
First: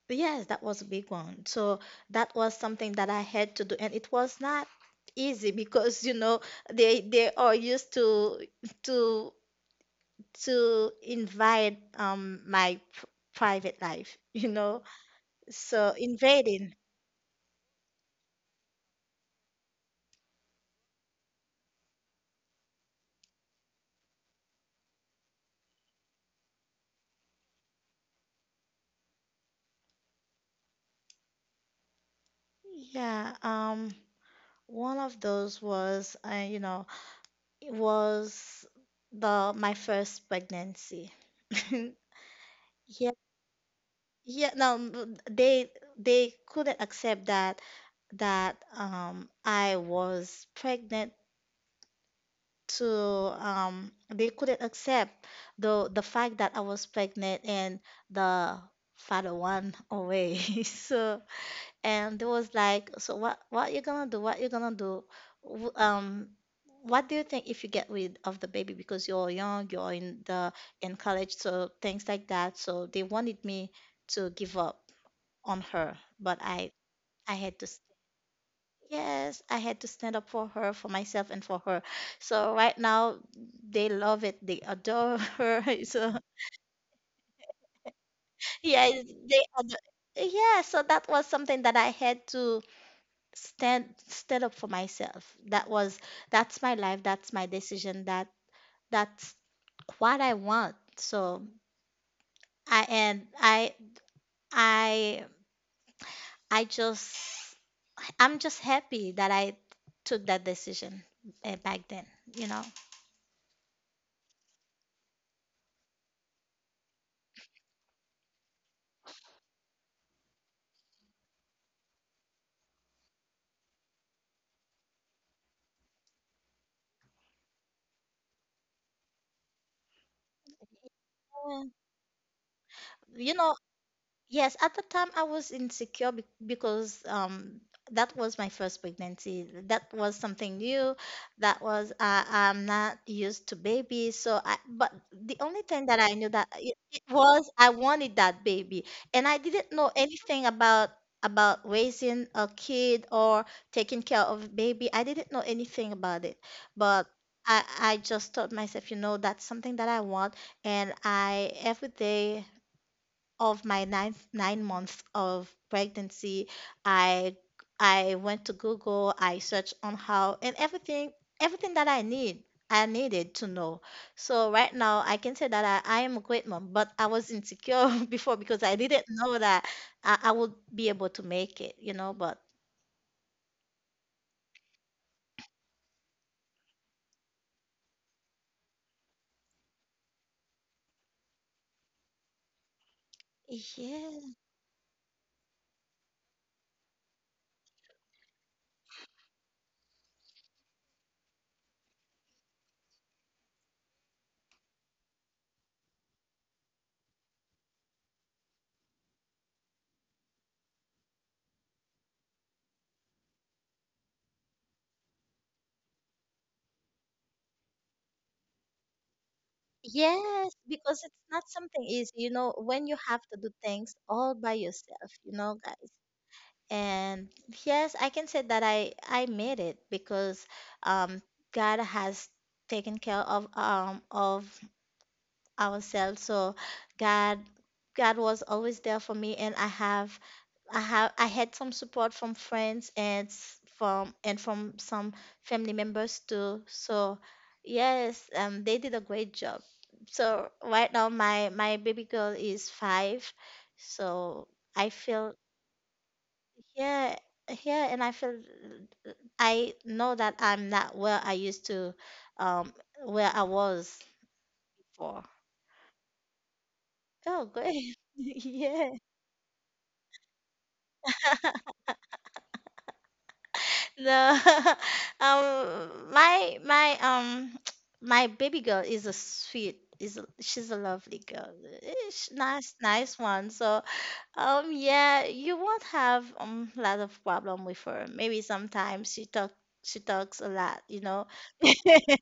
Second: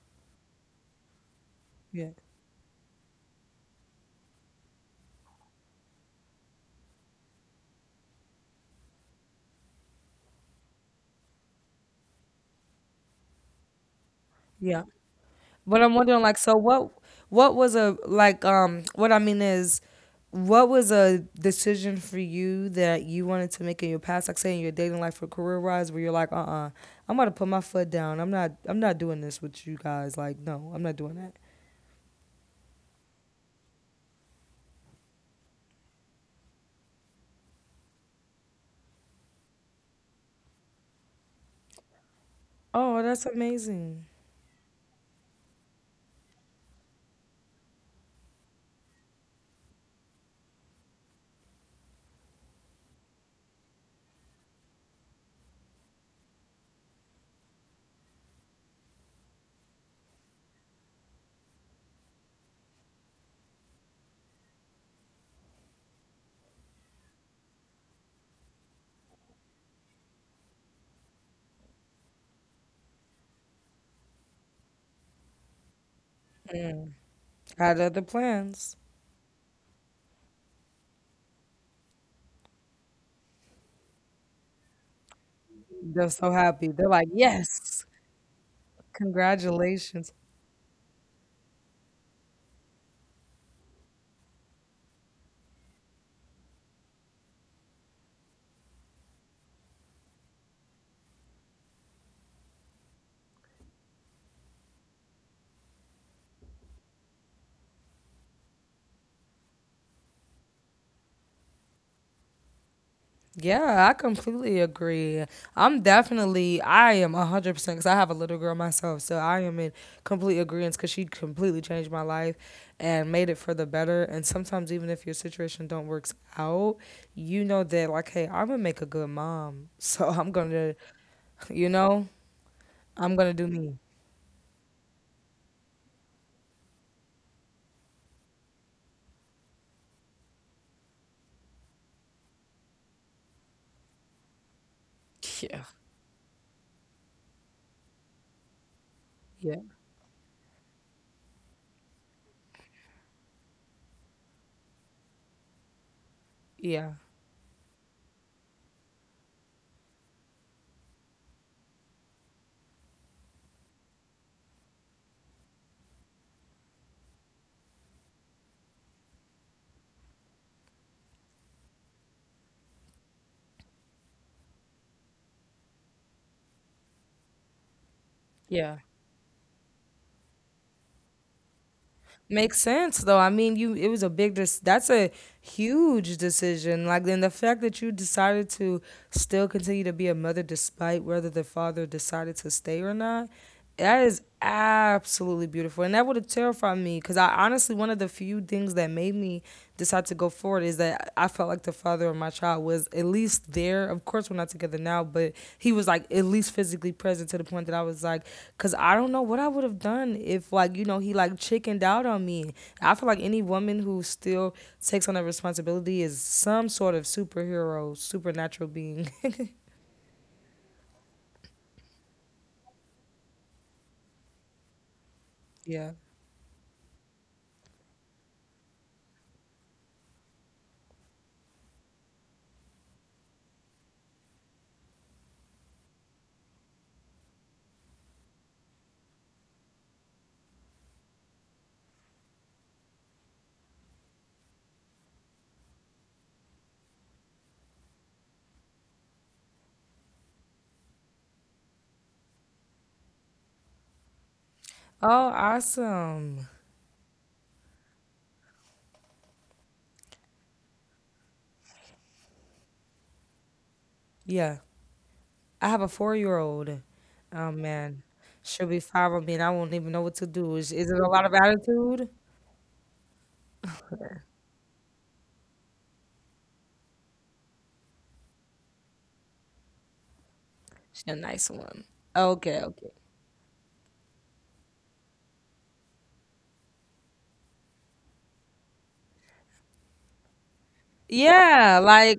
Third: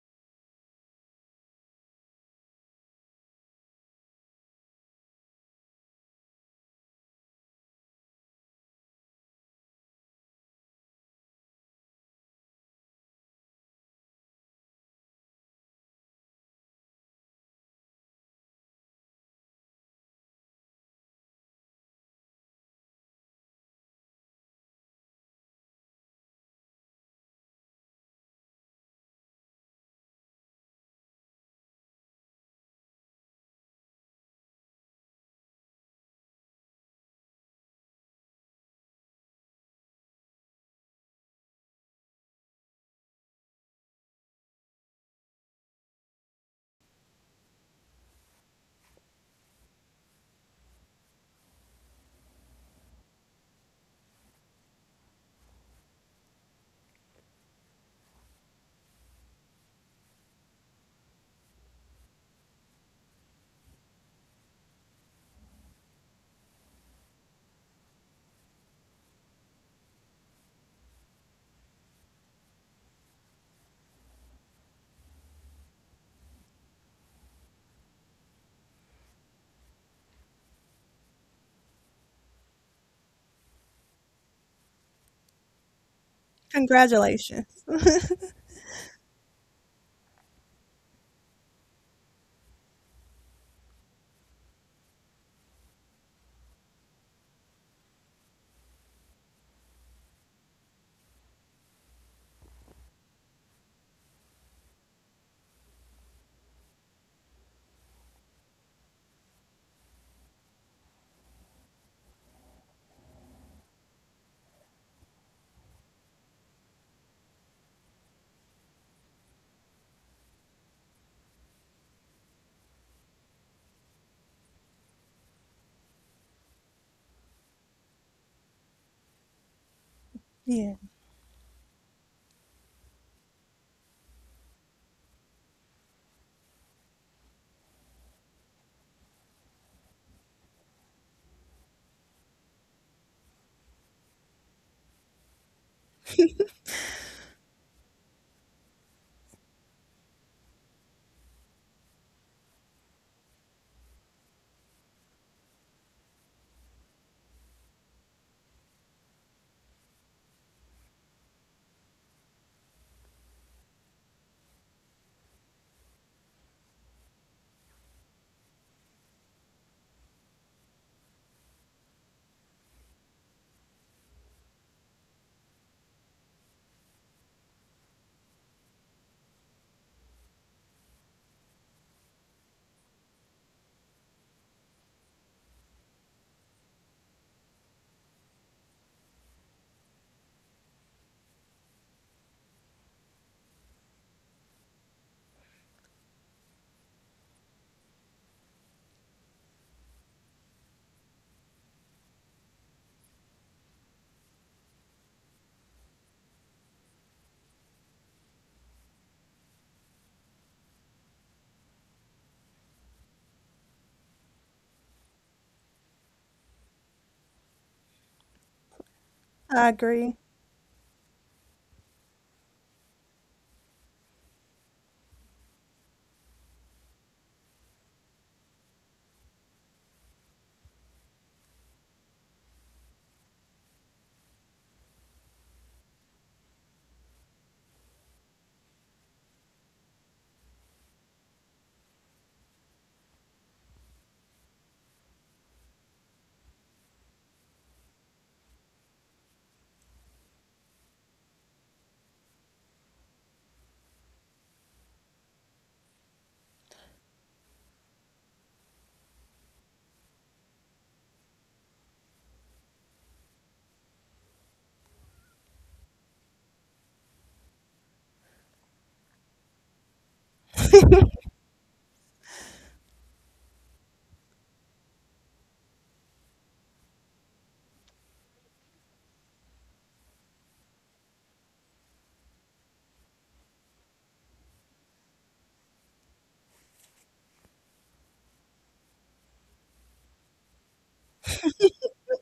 Speaker 1: yes, that was a big one. So
Speaker 2: Yeah.
Speaker 1: that was something that I had to do, and it was not easy because they are used to to invite my private life,
Speaker 2: Yeah. But
Speaker 1: so
Speaker 2: I'm wondering like so
Speaker 1: invading.
Speaker 2: what was a like what I mean is what was a decision for you that you wanted to make in your past, like say in your dating life or career wise, where you're like, I'm gonna put my foot down. I'm not doing this with you guys. Like, no, I'm not doing that.
Speaker 1: Yeah, one of those was, you know, it was the my first pregnancy.
Speaker 2: Oh,
Speaker 1: Yeah,
Speaker 2: that's amazing.
Speaker 1: yeah. No, they couldn't accept that I was pregnant. To they couldn't accept the fact that I was pregnant and the father went away. So and they was like, "So what? What you gonna do? What you gonna do? W- Um, what do you think if you get rid of the baby because you're young, you're in the in college, so things like that." So they wanted me to give up on her, but I I had to.
Speaker 2: I
Speaker 1: s-
Speaker 2: had other plans.
Speaker 1: Yes, I had to stand up for her, for myself, and for her. So right now, they love it. They adore her.
Speaker 2: They're
Speaker 1: So
Speaker 2: so happy. They're like,
Speaker 3: Congratulations.
Speaker 2: yes,
Speaker 1: yeah, they adore.
Speaker 2: congratulations.
Speaker 1: Yeah, so that was something that I had to stand stood up for myself. That's my life, that's my decision, that's what I want. So I and I I I just I'm just happy that I took that decision, back then, you know.
Speaker 2: Yeah, I completely agree. I'm definitely, I am 100% because I have a little girl myself. So I am in complete agreement because she completely changed my life and made it for the better. And sometimes even if your situation don't works out, you know that like, hey, I'm going to make a good mom. So I'm going
Speaker 3: Yeah.
Speaker 2: to,
Speaker 1: Yeah.
Speaker 2: you know, I'm
Speaker 1: You
Speaker 2: going to do
Speaker 1: know,
Speaker 2: me.
Speaker 1: Yes, at the time I was insecure, because that was my first pregnancy. That was something new. That was I'm not used to babies. So I, but the only
Speaker 2: Yeah.
Speaker 1: thing that I knew, that it was, I wanted that baby, and I
Speaker 2: Yeah.
Speaker 1: didn't know anything about raising a kid or taking care of a baby. I didn't know anything about it.
Speaker 2: Yeah.
Speaker 1: But I just told myself, that's something that I want. And I, every day of my ninth 9 months of pregnancy, I I went to Google, I searched on how, and everything that I needed to know. So right now I can say that I am a great mom, but I was insecure before, because I
Speaker 2: Yeah.
Speaker 1: didn't know that I would be able to make it, but
Speaker 2: Makes sense though. I mean, you it was a big dis- that's a huge decision. Like then the fact that you decided to still continue to be a mother despite whether the father decided to stay or not. That is
Speaker 1: yeah.
Speaker 2: absolutely beautiful. And that would have terrified me because I honestly, one of the few things that made me decide to go forward is that I felt like the father of my child was at least there. Of course, we're not together now, but he was like at least physically present to the point that I was like, because I don't know what I would have done if, like, you know, he like chickened out on me. I feel like any woman who still takes on that responsibility is some sort of superhero, supernatural being.
Speaker 3: I agree.
Speaker 1: Yes, because it's not something easy, when you have to do things all by yourself, you know, guys.
Speaker 2: Yeah.
Speaker 1: And yes, I can say that I made it because um, God has taken care of ourselves. So God God was always there for me, and I had some support from friends and from some family members too. So yes, they did a great job. So right now my baby girl is 5, so I
Speaker 2: Oh,
Speaker 1: feel
Speaker 2: awesome.
Speaker 1: yeah, yeah, and I know that I'm not where I used to, um, where I was
Speaker 2: Yeah.
Speaker 1: for.
Speaker 2: I have a 4-year-old old.
Speaker 1: Oh,
Speaker 2: Oh
Speaker 1: great.
Speaker 2: man, she'll be
Speaker 1: Yeah.
Speaker 2: five on me, and I won't even know what to do. Is it a lot of attitude?
Speaker 1: No. My my baby girl is a sweet, she's a
Speaker 2: She's a
Speaker 1: lovely girl.
Speaker 2: nice one. Okay, okay.
Speaker 1: Nice one. So yeah, you won't have a lot of problem with her. Maybe sometimes she talks a lot.
Speaker 2: Yeah, like,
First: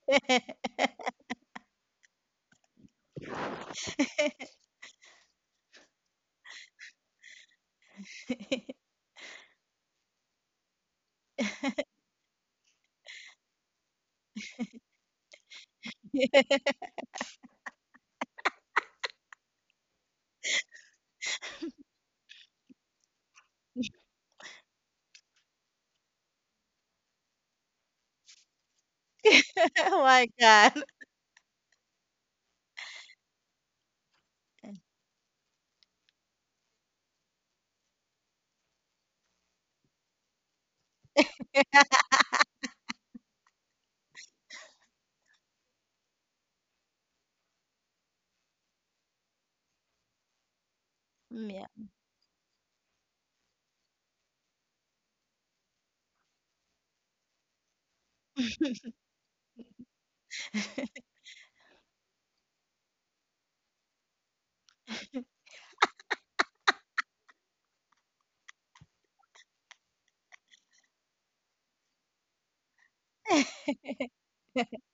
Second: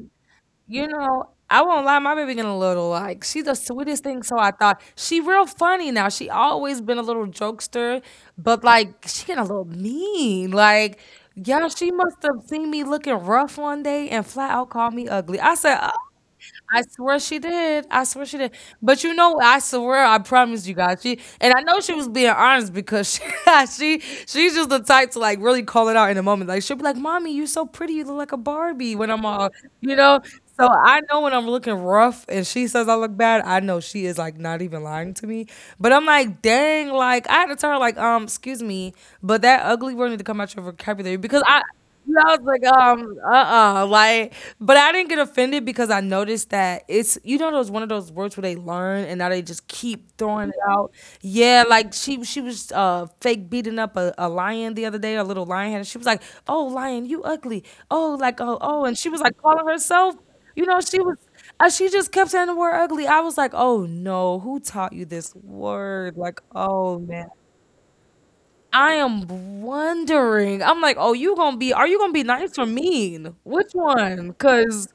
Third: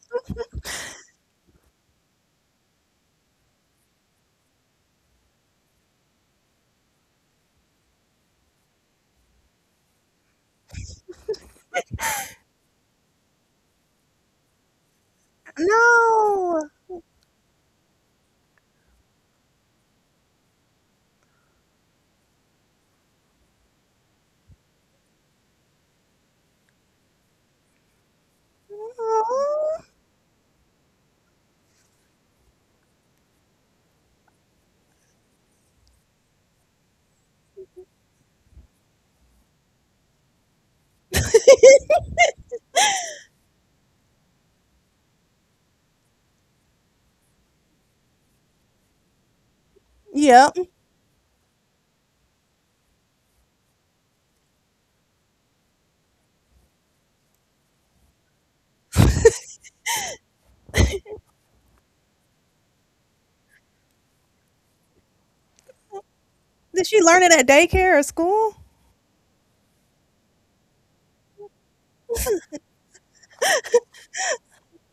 Speaker 2: you know, I won't lie. My baby getting a little like she the sweetest thing. So I thought she real funny now. She always been a little jokester, but like she getting a little mean. Like yeah, she must have seen me looking rough one day and flat out called me ugly. I said,
Speaker 3: No,
Speaker 2: I swear she did. I swear she did. But you know, I swear, I promise you guys. She and I know she was being honest because she she's just the type to like really call it out in a moment. Like she'll be like, "Mommy, you so pretty. You look like a Barbie." When I'm all,
Speaker 3: no.
Speaker 2: you
Speaker 1: Oh
Speaker 2: know.
Speaker 1: my
Speaker 2: So
Speaker 1: God.
Speaker 2: I know when I'm looking rough and she says I look bad, I know she is like not even lying to me. But I'm like, dang, like I had to tell her like, excuse me, but that ugly word need to come out your vocabulary because I yeah, I was like, uh-uh. Like, but I didn't get offended because I noticed that it's you know those one of those words where they learn and now they just keep throwing it
Speaker 3: Yep.
Speaker 2: out.
Speaker 1: Mm.
Speaker 2: Yeah,
Speaker 1: Yeah.
Speaker 2: like she was fake beating up a lion the other day, a little lion and she was like, oh lion, you ugly. Oh, like oh and she was like calling herself, you know, she was, she just kept saying the word ugly. I was like, oh no, who taught you this word? Like,
Speaker 3: Did
Speaker 2: oh
Speaker 3: she learn
Speaker 2: man.
Speaker 3: it at daycare or school?
Speaker 2: I am wondering. I'm like, oh, you gonna be? Are you gonna be nice or mean? Which one? Cause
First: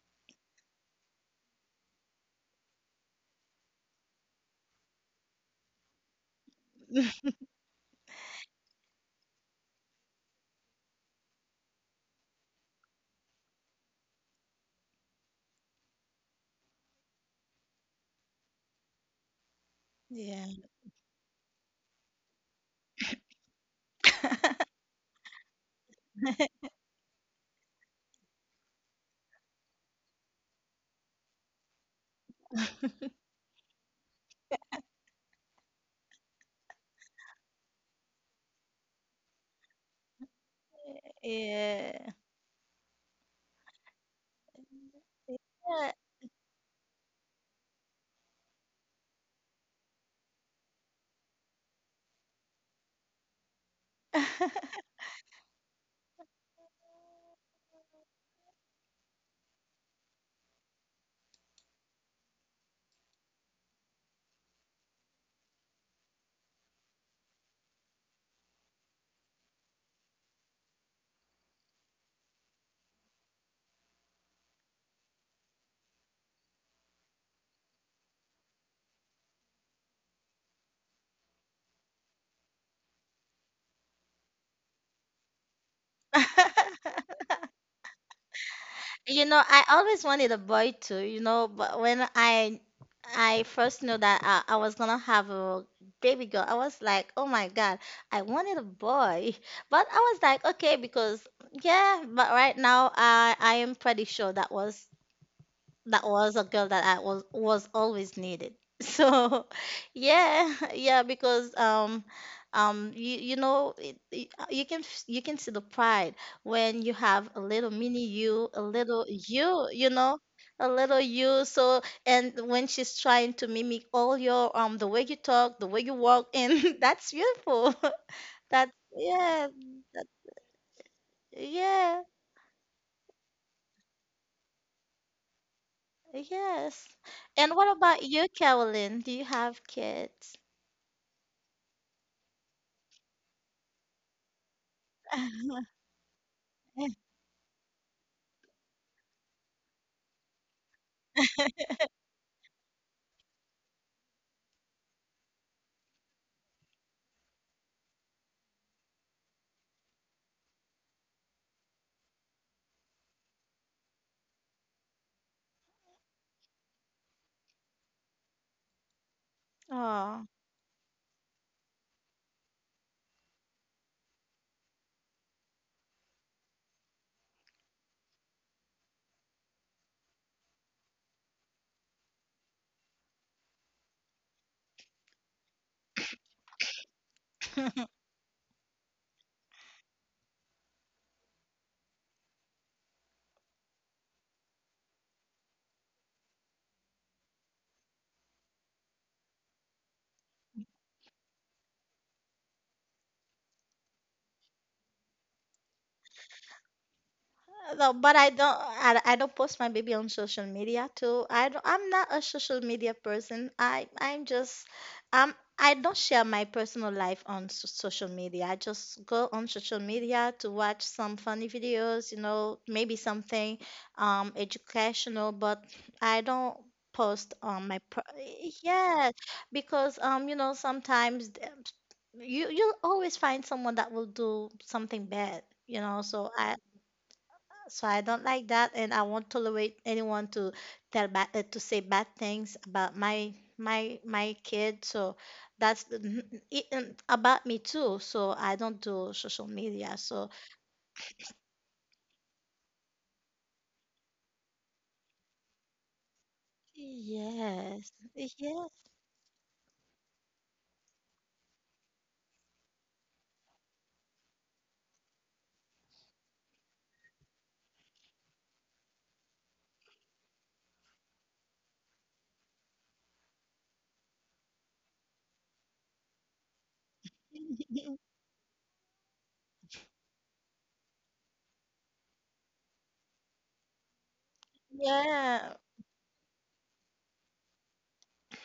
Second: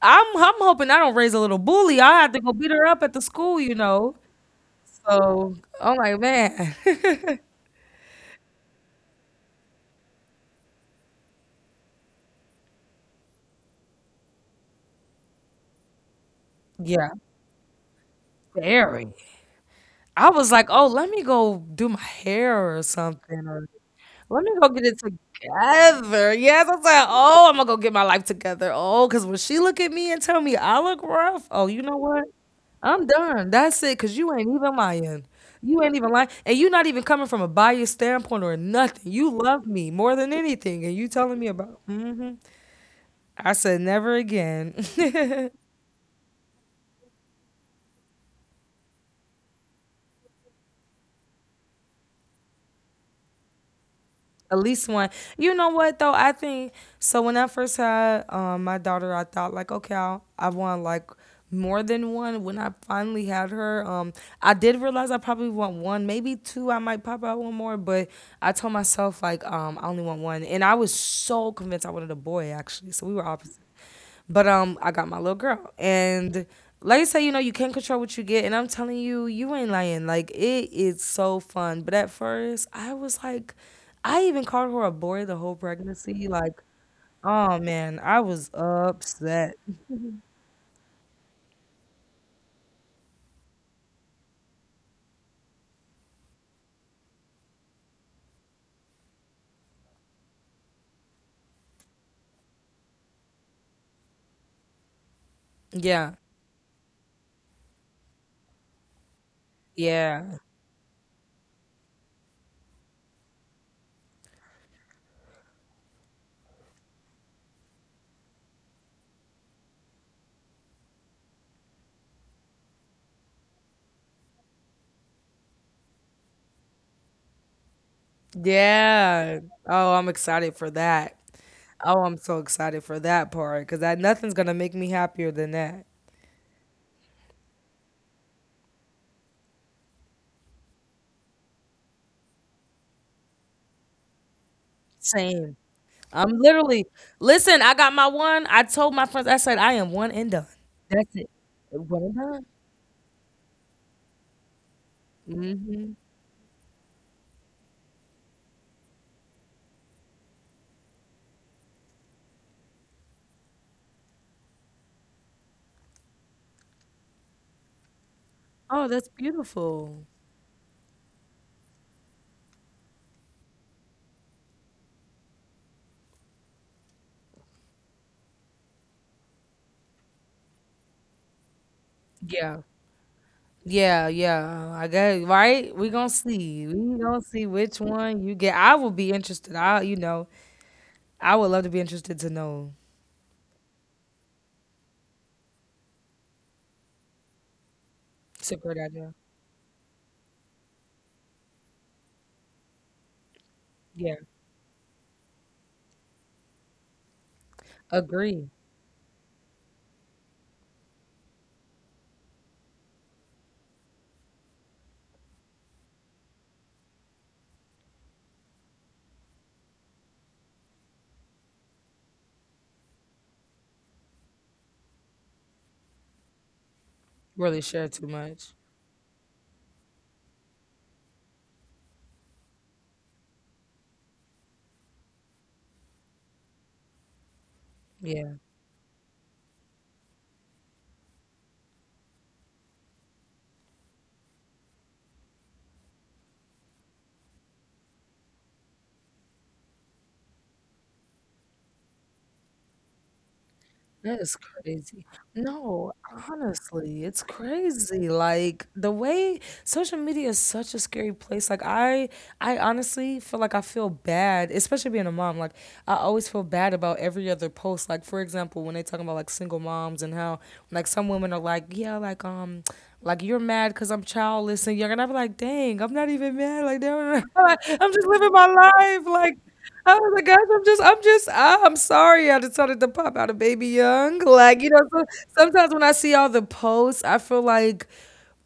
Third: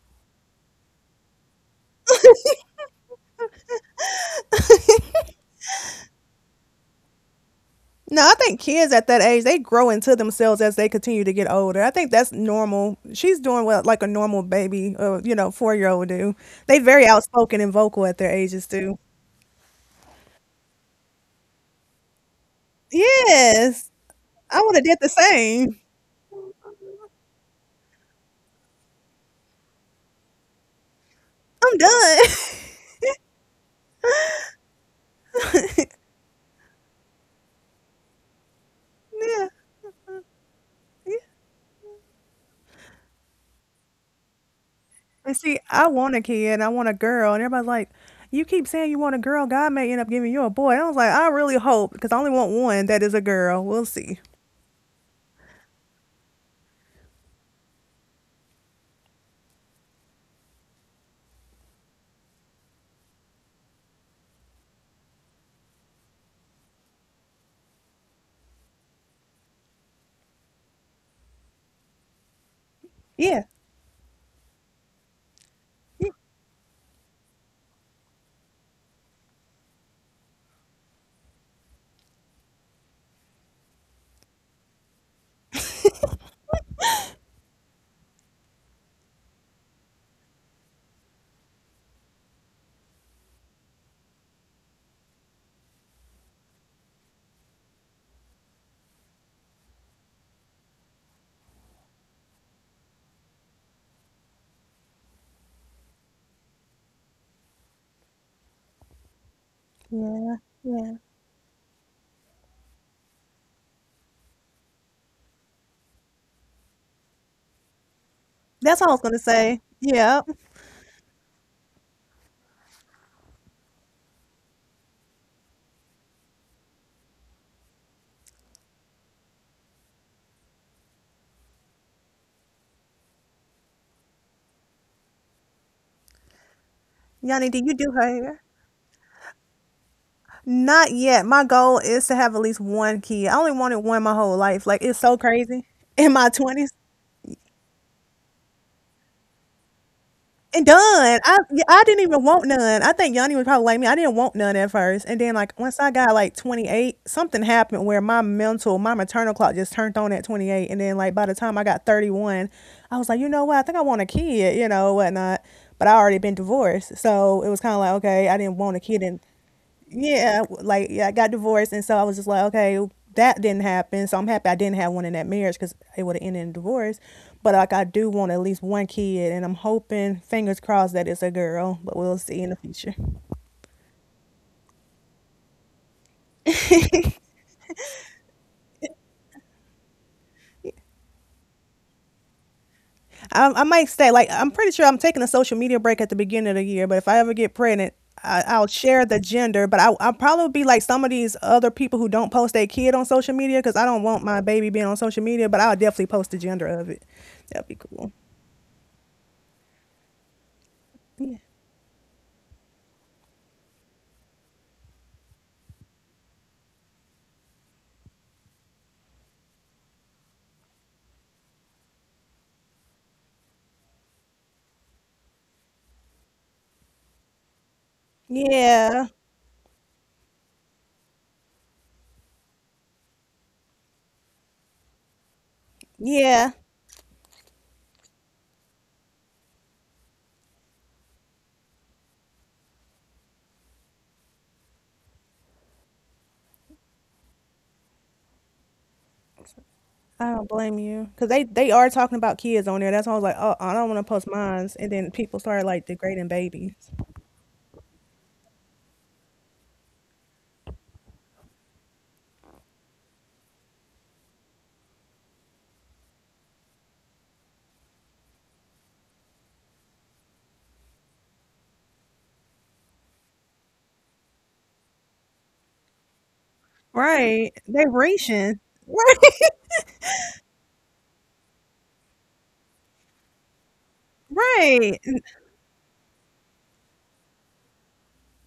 Speaker 2: I'm hoping I don't raise a little bully. I have to go beat her up at the school, you know. So I'm like, man,
Speaker 3: No, I think kids at that age, they grow into themselves as they continue to get older. I think that's normal. She's doing what, like, a normal baby or, four-year-old do. They very
Speaker 2: yeah,
Speaker 3: outspoken and vocal at their ages too.
Speaker 2: very. I
Speaker 1: Yeah.
Speaker 2: was like, oh, let me go do my hair or something, or
Speaker 3: Yes.
Speaker 2: let me
Speaker 3: I
Speaker 2: go
Speaker 3: would have
Speaker 2: get
Speaker 3: did
Speaker 2: it
Speaker 3: the same.
Speaker 2: together. Yes, I was like, oh, I'm gonna go get my life together. Oh, cause when she look at me and tell me I look rough, oh,
Speaker 3: I'm
Speaker 2: you know what?
Speaker 3: done.
Speaker 2: I'm done. That's it. Cause you ain't even lying. You ain't even lying. And you not even coming from a biased standpoint or nothing. You
Speaker 3: Yeah.
Speaker 2: love me more than anything. And you
Speaker 1: Yeah.
Speaker 2: telling me about,
Speaker 1: Yeah.
Speaker 2: I said, never again.
Speaker 3: And see, I want a kid. I want a girl. And everybody's like, you keep saying you want a girl. God may end up giving you a boy. And I was like, I really hope, because I only want one that is a girl. We'll see.
Speaker 2: At least one. You know what though? I think so. When I first had my daughter, I thought like, okay, I want like more than one. When I finally had her, I did realize I probably want one, maybe two. I might pop out one more, but I told myself like, I only want one, and I was so convinced I wanted a boy actually. So we were
Speaker 3: Yeah.
Speaker 2: opposite. But I got my little girl, and like I said, you know, you can't control what you get, and I'm telling you, you ain't lying. Like it is so fun. But at first, I was like, I even called her a boy the whole pregnancy. Like, oh man, I was upset.
Speaker 1: I always wanted a boy too, but when I first knew that I was gonna have a baby girl, I was like, oh my God, I wanted a boy. But I was like, okay. Because yeah, but right now I am pretty sure that was
Speaker 2: Yeah,
Speaker 1: a girl that I was always needed. So,
Speaker 3: Yeah.
Speaker 2: yeah,
Speaker 1: yeah.
Speaker 3: Yeah.
Speaker 1: Yeah, because you can see the pride when you have a little mini you, a
Speaker 3: That's what I was
Speaker 1: little
Speaker 3: gonna say.
Speaker 1: you,
Speaker 3: Yeah.
Speaker 1: a little you. So, and when she's trying to mimic all your the way you talk, the way you walk, and that's beautiful. That,
Speaker 2: yeah.
Speaker 1: yeah,
Speaker 2: Oh,
Speaker 1: that,
Speaker 2: I'm excited for that. Oh,
Speaker 1: yeah,
Speaker 2: I'm so excited for that part because that nothing's gonna make me happier than that.
Speaker 1: yes.
Speaker 3: Yanni,
Speaker 1: And
Speaker 3: do
Speaker 1: what
Speaker 3: you do
Speaker 1: about
Speaker 3: her
Speaker 1: you,
Speaker 3: hair?
Speaker 1: Carolyn? Do you have kids?
Speaker 3: Not yet. My goal is to have at least one kid. I only wanted one my whole life. Like, it's so
Speaker 2: Same.
Speaker 3: crazy. In my
Speaker 2: I'm
Speaker 3: twenties.
Speaker 2: literally listen. I got my one. I told my friends. I said I am one and done.
Speaker 3: And done.
Speaker 2: That's it.
Speaker 3: I Yeah, I
Speaker 2: One
Speaker 3: didn't
Speaker 2: and
Speaker 3: even want
Speaker 2: done.
Speaker 3: none. I think Yanni was probably like me. I didn't want none at first. And then, like, once I
Speaker 2: Hmm.
Speaker 3: got like 28, something happened where my maternal clock just turned on at 28. And then, like, by the time I got 31, I was like, you know what, I think I want a kid, whatnot. But I already been divorced. So it was kinda like, okay, I didn't want a
Speaker 2: Oh,
Speaker 3: kid,
Speaker 2: that's
Speaker 3: and
Speaker 2: beautiful.
Speaker 1: 啊。
Speaker 3: yeah. Like, yeah, I got divorced, and so I was just like, okay, that didn't happen. So I'm happy I didn't have one in that marriage because it would have ended in divorce. But, like, I do want at least one kid, and I'm hoping, fingers crossed, that it's a girl. But we'll see in the
Speaker 2: Yeah.
Speaker 3: future.
Speaker 2: Yeah, yeah. I guess right. We gonna see. We gonna see which one you get. I will be interested. You know, I would love to be interested to know.
Speaker 3: I might stay. Like, I'm pretty sure I'm taking a social media break at the beginning of the year. But if I ever get pregnant, I,
Speaker 2: It's a
Speaker 3: I'll
Speaker 2: great
Speaker 3: share
Speaker 2: idea.
Speaker 3: the gender. But I'll probably be like some of these other people who don't post their kid on social media, because I don't
Speaker 2: Yeah,
Speaker 3: want my baby being on social media. But I'll definitely post the gender of it. That'd be
Speaker 1: No,
Speaker 3: cool.
Speaker 1: but I
Speaker 2: agree.
Speaker 1: don't. I don't post my baby on social media too.
Speaker 3: Yeah.
Speaker 1: I don't, I'm not a social media person. I'm just I don't share my personal life on s- social media. I just go on social media to watch some funny videos, you know, maybe something educational. But I don't post
Speaker 2: Really
Speaker 1: on my
Speaker 2: share
Speaker 1: per-
Speaker 2: too much.
Speaker 3: Yeah,
Speaker 1: yeah, because you know sometimes th- you'll always find someone that will do something bad, you know.
Speaker 3: yeah.
Speaker 1: So I don't
Speaker 2: Yeah.
Speaker 1: like that, and I won't tolerate anyone to tell bad, to say bad things about my my kid. So that's the- it, and about me too. So I don't do social media.
Speaker 3: I
Speaker 1: So
Speaker 3: don't blame you, because they are talking about kids on there. That's why I was like, oh, I don't want to
Speaker 2: That
Speaker 3: post
Speaker 2: is
Speaker 3: mines. And
Speaker 2: crazy.
Speaker 3: then people started like
Speaker 2: No,
Speaker 3: degrading babies.
Speaker 2: honestly, it's
Speaker 1: yes,
Speaker 2: crazy.
Speaker 1: yes,
Speaker 2: Like the way social media is such a scary place. I honestly feel like I feel bad, especially being a mom. Like I always feel bad about every other post. Like for example, when they talking about like single moms and how like some women are like, yeah, like you're mad cuz I'm childless and young and I be like, "Dang, I'm not even mad." Like,
Speaker 3: Right. They
Speaker 2: I'm just living my
Speaker 3: reaching.
Speaker 2: life
Speaker 3: Right.
Speaker 2: like oh my gosh, I'm sorry I decided to pop out a Baby Young. Like, you know,
Speaker 3: Right.
Speaker 2: so,
Speaker 1: yeah,
Speaker 2: sometimes when I see all the posts, I feel like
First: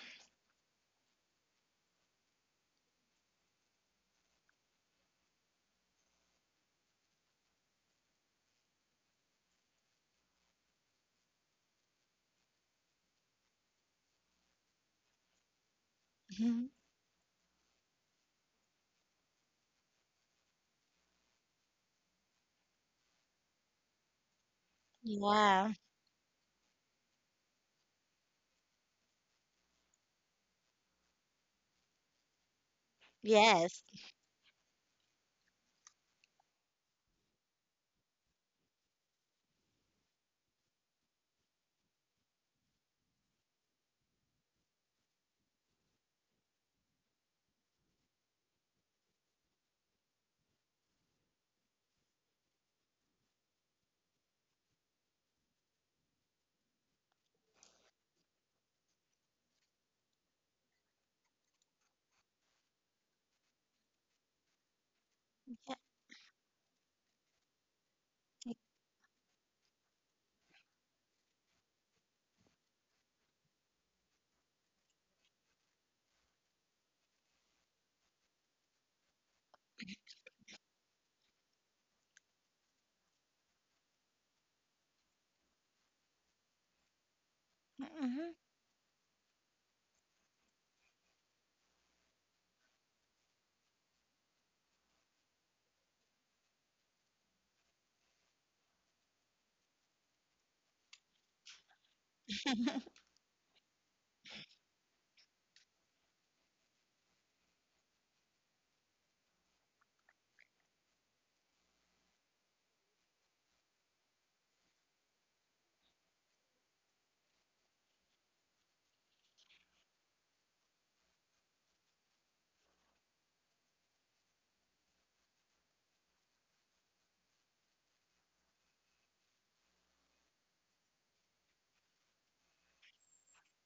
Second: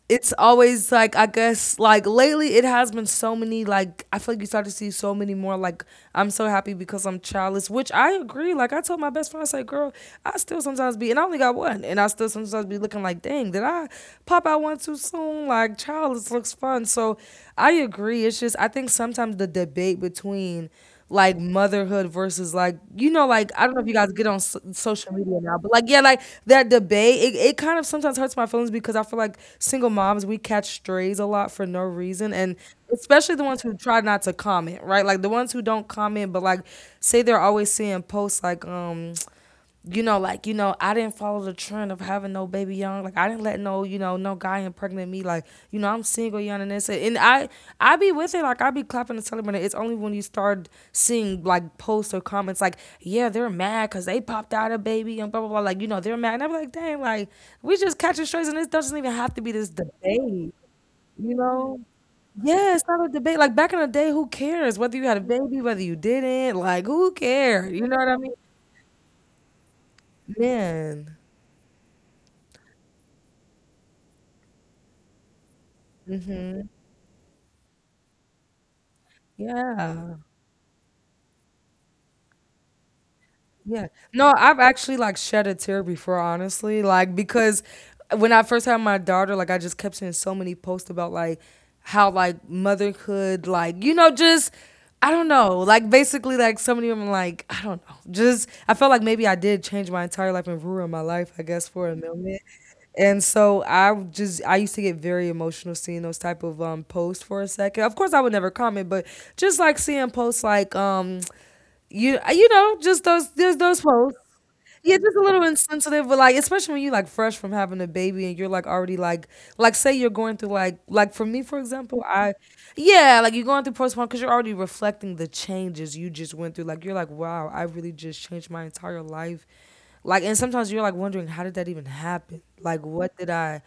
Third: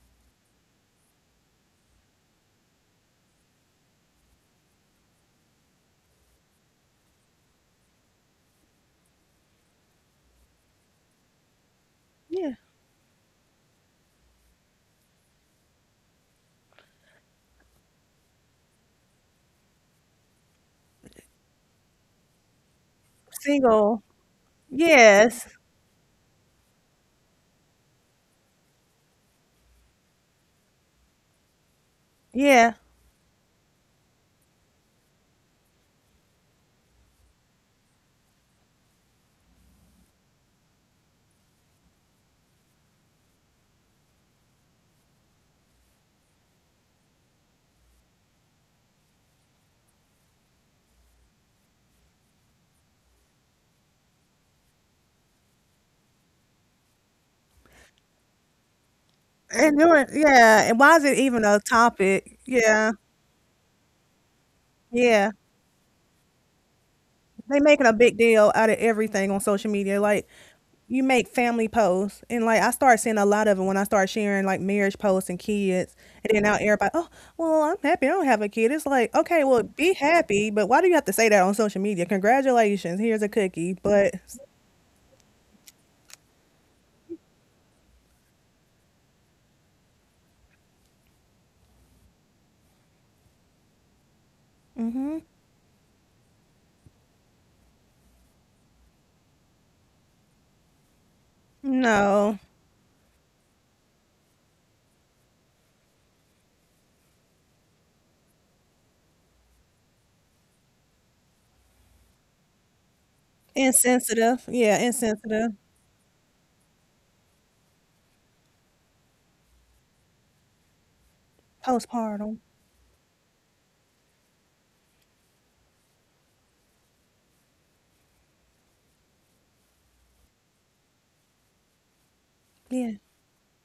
Speaker 2: it's always like I guess like lately it has been so many like I feel like you start to see so many more like I'm so happy because I'm childless, which I agree. Like I told my best friend, I said, girl, I still sometimes be and I only got one and I still
Speaker 3: Yeah.
Speaker 2: sometimes be looking like, dang, did I pop out one too soon? Like childless looks
Speaker 1: mhm,
Speaker 2: fun. So I agree. It's just I think sometimes the debate between like motherhood versus like you know like I don't know if you
Speaker 3: Single.
Speaker 2: guys get on social media
Speaker 3: Yes.
Speaker 2: now, but
Speaker 1: yeah,
Speaker 2: like yeah, like that debate it kind of sometimes hurts my feelings because I feel like single moms we catch strays a lot for no reason and
Speaker 3: Yeah.
Speaker 2: especially the ones who
Speaker 1: yes,
Speaker 2: try not to comment, right? Like the ones who don't comment but like say they're always seeing posts like you know, like, you know, I didn't follow the trend of having no baby young. Like I didn't let no, you know, no guy impregnate me. Like, you know, I'm single young and this and I be with it, like I be clapping and celebrating. It's only when you start seeing like posts or comments like, yeah, they're mad because they popped out a baby and blah blah blah. Like, you know, they're mad. And I'm like, damn, like we just catching strays and this doesn't even have to be this
Speaker 3: And doing.
Speaker 2: debate.
Speaker 3: Yeah. And why is it
Speaker 2: You
Speaker 3: even a
Speaker 2: know?
Speaker 3: topic?
Speaker 2: Yeah, it's
Speaker 3: Yeah.
Speaker 2: not a debate. Like back in the day, who cares whether you had a
Speaker 3: Yeah.
Speaker 2: baby, whether you didn't? Like, who
Speaker 3: They
Speaker 2: cares?
Speaker 3: making
Speaker 2: You
Speaker 3: a
Speaker 2: know what
Speaker 3: big
Speaker 2: I mean?
Speaker 3: deal out of everything on social media. Like, you
Speaker 2: Man.
Speaker 3: make family posts, and like, I started seeing a lot of it when I started sharing like marriage posts and kids, and then now
Speaker 2: Hmm.
Speaker 3: everybody, oh, well, I'm happy I don't have a kid. It's like, okay, well, be
Speaker 2: Yeah.
Speaker 3: happy, but why do you have to say that on social media? Congratulations, here's a cookie.
Speaker 2: Yeah.
Speaker 3: But
Speaker 2: No, I've actually like shed a tear before, honestly. Like because when
Speaker 1: mhm.
Speaker 2: I first had my daughter, like I just kept seeing so many posts about like how like motherhood, like, you know, just I
Speaker 3: hmm
Speaker 2: don't know. Like basically like so many of them like, I don't know. Just I felt like maybe I did change my entire life and ruin my life, I guess, for a
Speaker 3: no.
Speaker 2: moment. And so just I used to get very emotional seeing those type of posts for a second. Of course I would never comment, but just like seeing posts like you you know, just those there's those posts.
Speaker 3: Insensitive. Yeah,
Speaker 2: Yeah, just a little
Speaker 3: insensitive.
Speaker 2: insensitive, but like especially when you like fresh from having a baby and you're like already like say you're going through like for me for example, I
Speaker 3: Postpartum.
Speaker 2: yeah, like you're going through postpartum because you're already reflecting the changes you just went through. Like you're like, wow, I really just changed my entire life. Like and sometimes you're like wondering how did that even happen? Like
Speaker 3: Yeah.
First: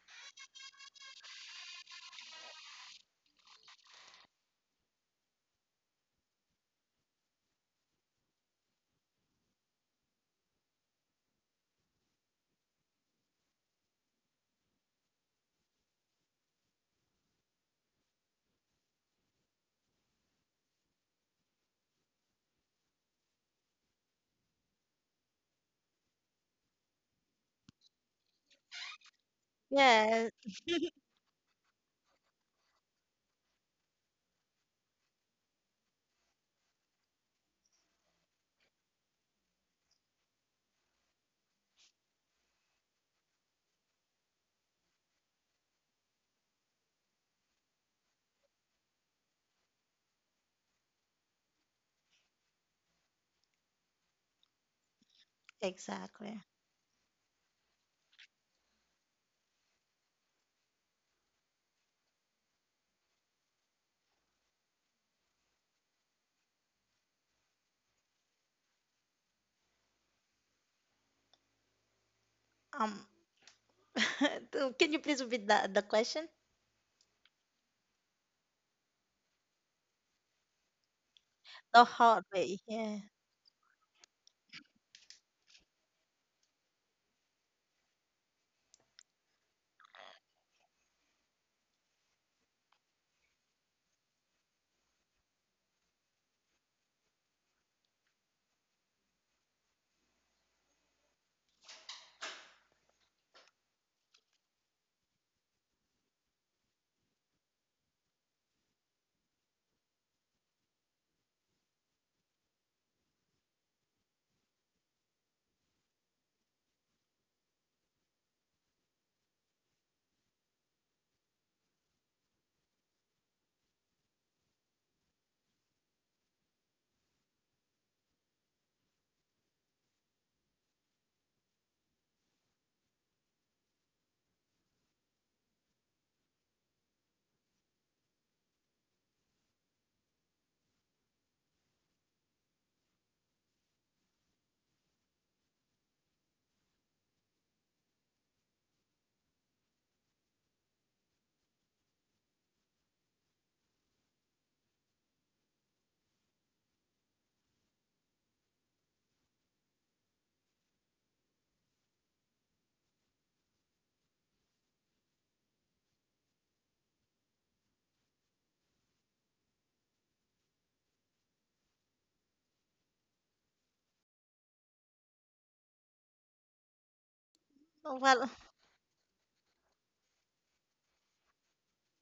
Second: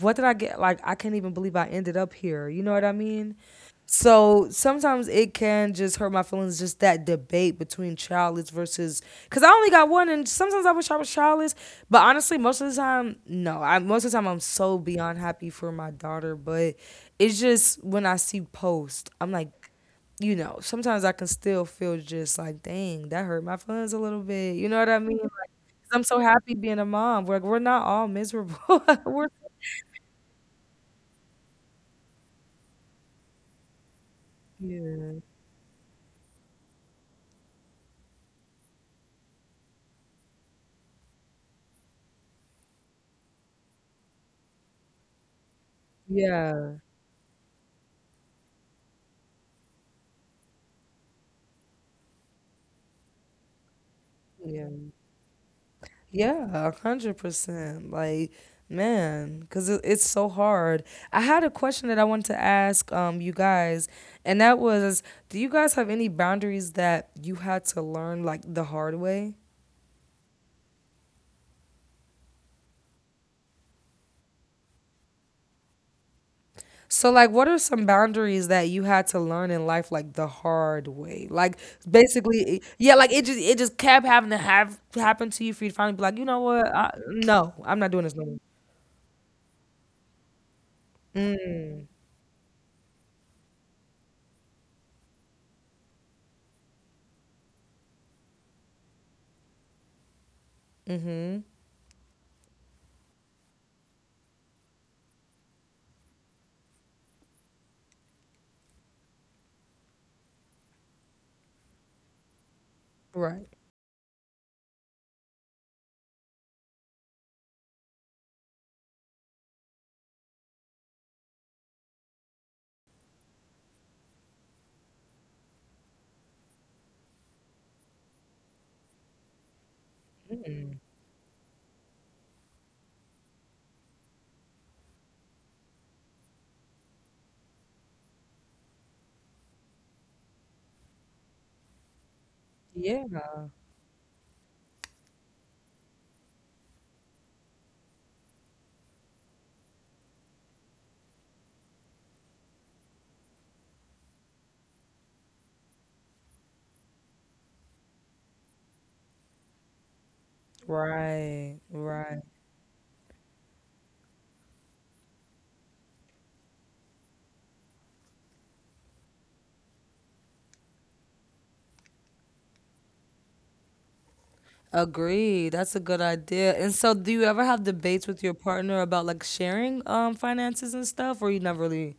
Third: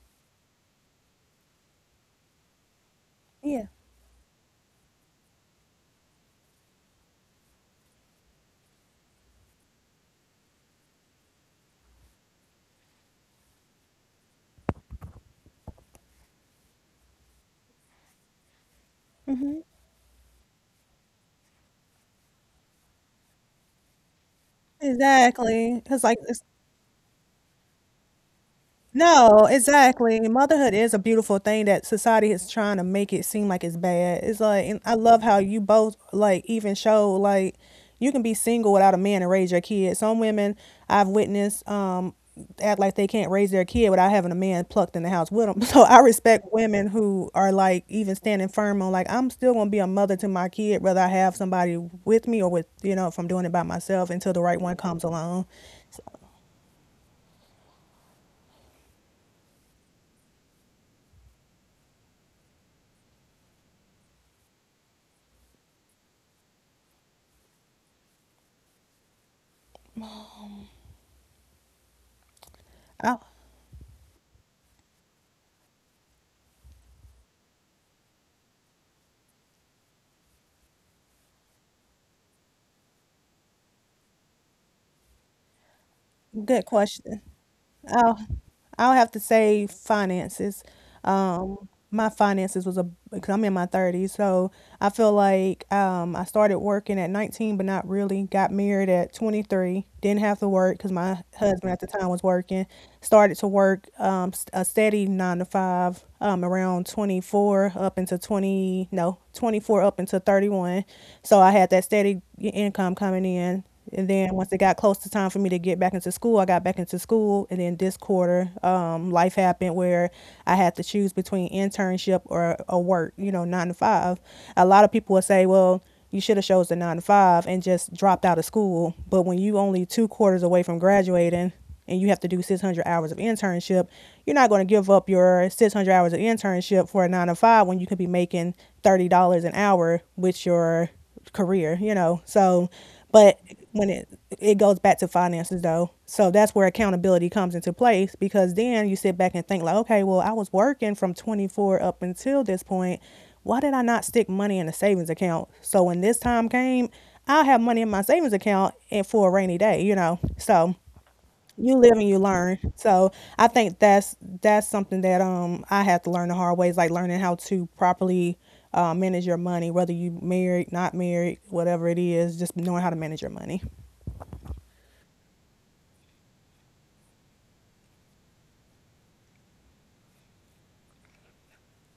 Speaker 2: what did I get? Like I can't even believe I ended up here. You know what I mean?
Speaker 3: Yeah.
Speaker 2: So sometimes it can just hurt my feelings, just that debate between childless versus because I only got one, and sometimes I wish I was childless. But honestly, most of the time, no. I most of the time I'm so beyond happy for my daughter, but it's just when I see posts, I'm like, you know, sometimes I can still feel just like, dang, that hurt my feelings a little bit. You know what I mean? Like,
Speaker 3: Exactly.
Speaker 2: 'cause I'm
Speaker 3: Cause,
Speaker 2: so
Speaker 3: like, it's—
Speaker 2: happy being a mom. We're not all miserable. we're
Speaker 3: No, exactly.
Speaker 1: Yes,
Speaker 3: Motherhood is a beautiful thing that society is trying to make it seem like it's bad. It's like, and I
Speaker 2: yeah,
Speaker 3: love how you both, like, even show like, you can be single without a man and raise your kid. Some women I've witnessed act like they can't raise their kid without having a man plucked in the house with them. So I respect
Speaker 2: yeah,
Speaker 3: women who are like even standing firm on like, I'm still gonna be a mother to my kid whether I have somebody with me or with if I'm doing it by myself until the right
Speaker 2: yeah.
Speaker 3: one comes along. So,
Speaker 1: exactly.
Speaker 2: Yeah, 100%. Like, man, because it's so hard. I had a question that I wanted to ask you guys, and that was, do you guys have any boundaries that you had to learn like the hard way?
Speaker 1: Um,
Speaker 3: I,
Speaker 1: can you please repeat the question?
Speaker 2: So, like, what are some boundaries that you had to learn in life like the hard way? Like,
Speaker 1: The hard way?
Speaker 2: basically, yeah,
Speaker 1: Yeah.
Speaker 2: like it just kept having to have happen to you for you to finally be like, you know
Speaker 3: Good
Speaker 2: what?
Speaker 3: question.
Speaker 2: No, I'm not doing this
Speaker 3: I'll
Speaker 2: no more.
Speaker 3: I'll have to say finances.
Speaker 2: Mm,
Speaker 3: My finances was a— because I'm in my 30s. So, I feel like, I started working at 19, but not really. Got married at 23. Didn't have to work because my
Speaker 2: mm-hmm.
Speaker 3: husband at the time was working. Started to work, a steady nine to five, around 24, up into 20, no, 24, up into 31. So I had that steady income coming
Speaker 2: Right.
Speaker 3: in. And then once it got close to time for me to get back into school, I got back into school. And then this quarter, life happened, where I had to choose between internship or work, you know, nine to five. A lot of people would say, well, you should have chose the nine to five and just dropped out of school. But when you only two quarters away from graduating, and you have to do 600 hours of internship, you're not going to give up your 600 hours of internship for a nine to five when you could be making $30 an hour with your career.
Speaker 2: Yeah.
Speaker 3: So, but when it goes back to finances though. So that's where accountability comes into place, because then you sit back and think, like, okay, well, I was working from 24 up until this point. Why did I not stick money in a savings account? So when this time came, I'll have money in my savings account and for a rainy day. So,
Speaker 2: Right.
Speaker 3: you live and you
Speaker 2: Right.
Speaker 3: learn. So I think that's something that I had to learn the hard ways, like learning how to properly manage your money, whether you married, not married, whatever it is, just knowing how to manage your money.
Speaker 2: Agree. That's a good idea. And so, do you ever have debates with
Speaker 1: Well,
Speaker 2: your partner about like sharing finances and stuff, or you never really?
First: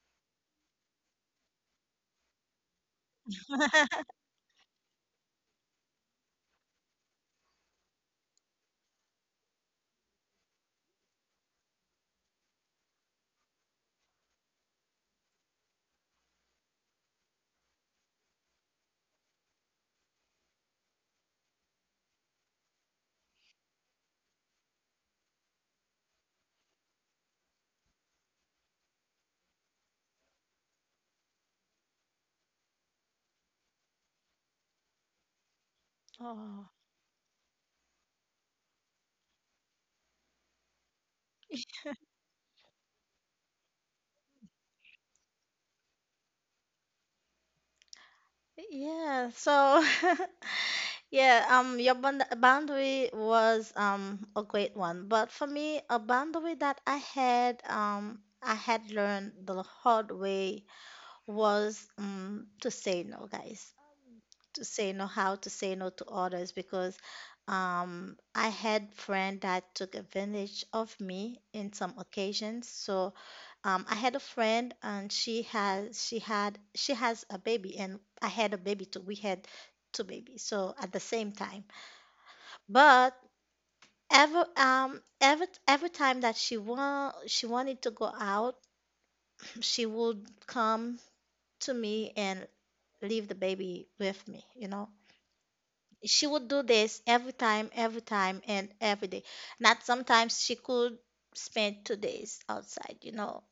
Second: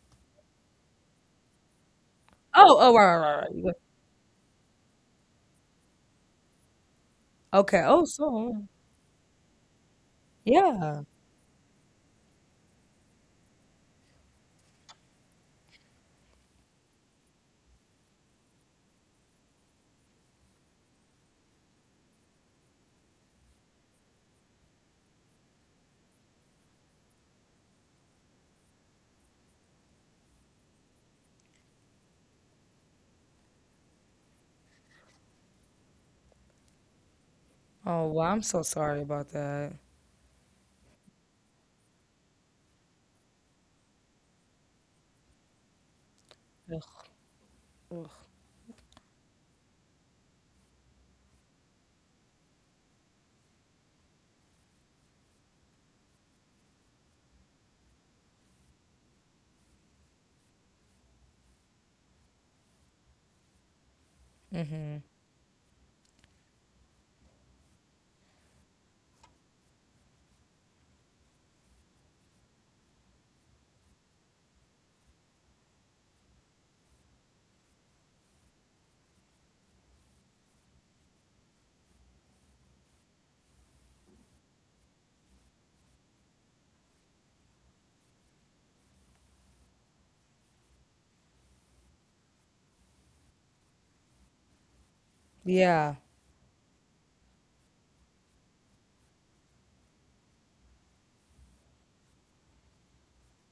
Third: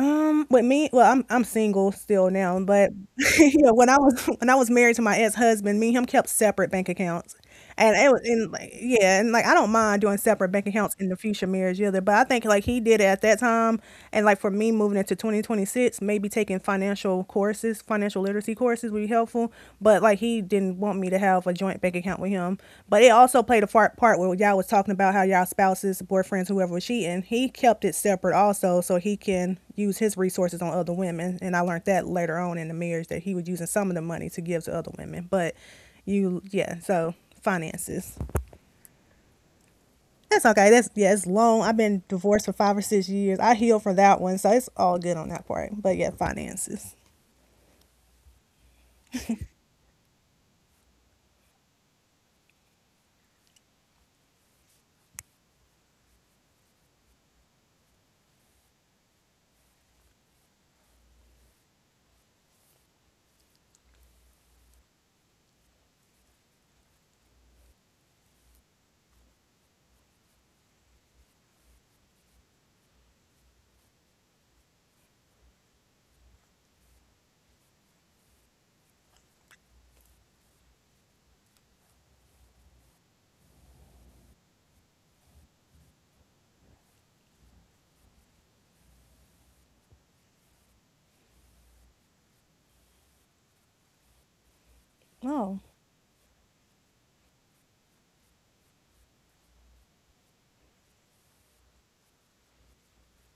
Speaker 3: With me, well, I'm single still now,
Speaker 2: Oh,
Speaker 3: but,
Speaker 2: oh, right, right, right. Right. You
Speaker 3: yeah,
Speaker 2: go-
Speaker 3: when I was when I was married to my ex-husband, me and him kept separate bank accounts.
Speaker 2: okay.
Speaker 3: And
Speaker 2: Oh,
Speaker 3: it was, and,
Speaker 2: so
Speaker 3: like, yeah, and, like, I don't mind doing separate bank accounts
Speaker 2: yeah.
Speaker 3: in the future marriage either, but I think, like, he did it at that time. And, like, for me, moving into 2026, maybe taking financial courses, financial literacy courses will helpful, but like, he didn't want me to have a joint bank account with him. But it also played a part where y'all was talking about how y'all spouses, boyfriends, whoever was cheating. He kept it separate also, so he can use his resources on other women. And I learned that later on in the marriage that he was using some of the money to give to other women. But
Speaker 1: oh.
Speaker 3: yeah, so,
Speaker 2: Oh, well, I'm
Speaker 3: finances.
Speaker 2: so sorry about that.
Speaker 3: That's okay. That's, yeah. It's long. I've been divorced for 5 or 6 years. I healed from that one, so it's all good on that part. But yeah,
Speaker 2: Ugh,
Speaker 3: finances.
Speaker 2: ugh.
Speaker 1: Yeah, so yeah, your band boundary was a great one, but for me, a boundary that I had learned the hard way was to say no, guys, to say
Speaker 2: Hmm.
Speaker 1: no, how to say no to others because I had friend that took advantage of me in some occasions. So I had a friend, and she has a baby, and I had a baby too. We had two babies, so at the same time. But every time that she wanted to go out, she would come to me and leave the baby with me, you know.
Speaker 3: Oh,
Speaker 2: Yeah.
Speaker 1: She would do this every time, and every day. Not sometimes she could spend 2 days outside, you know,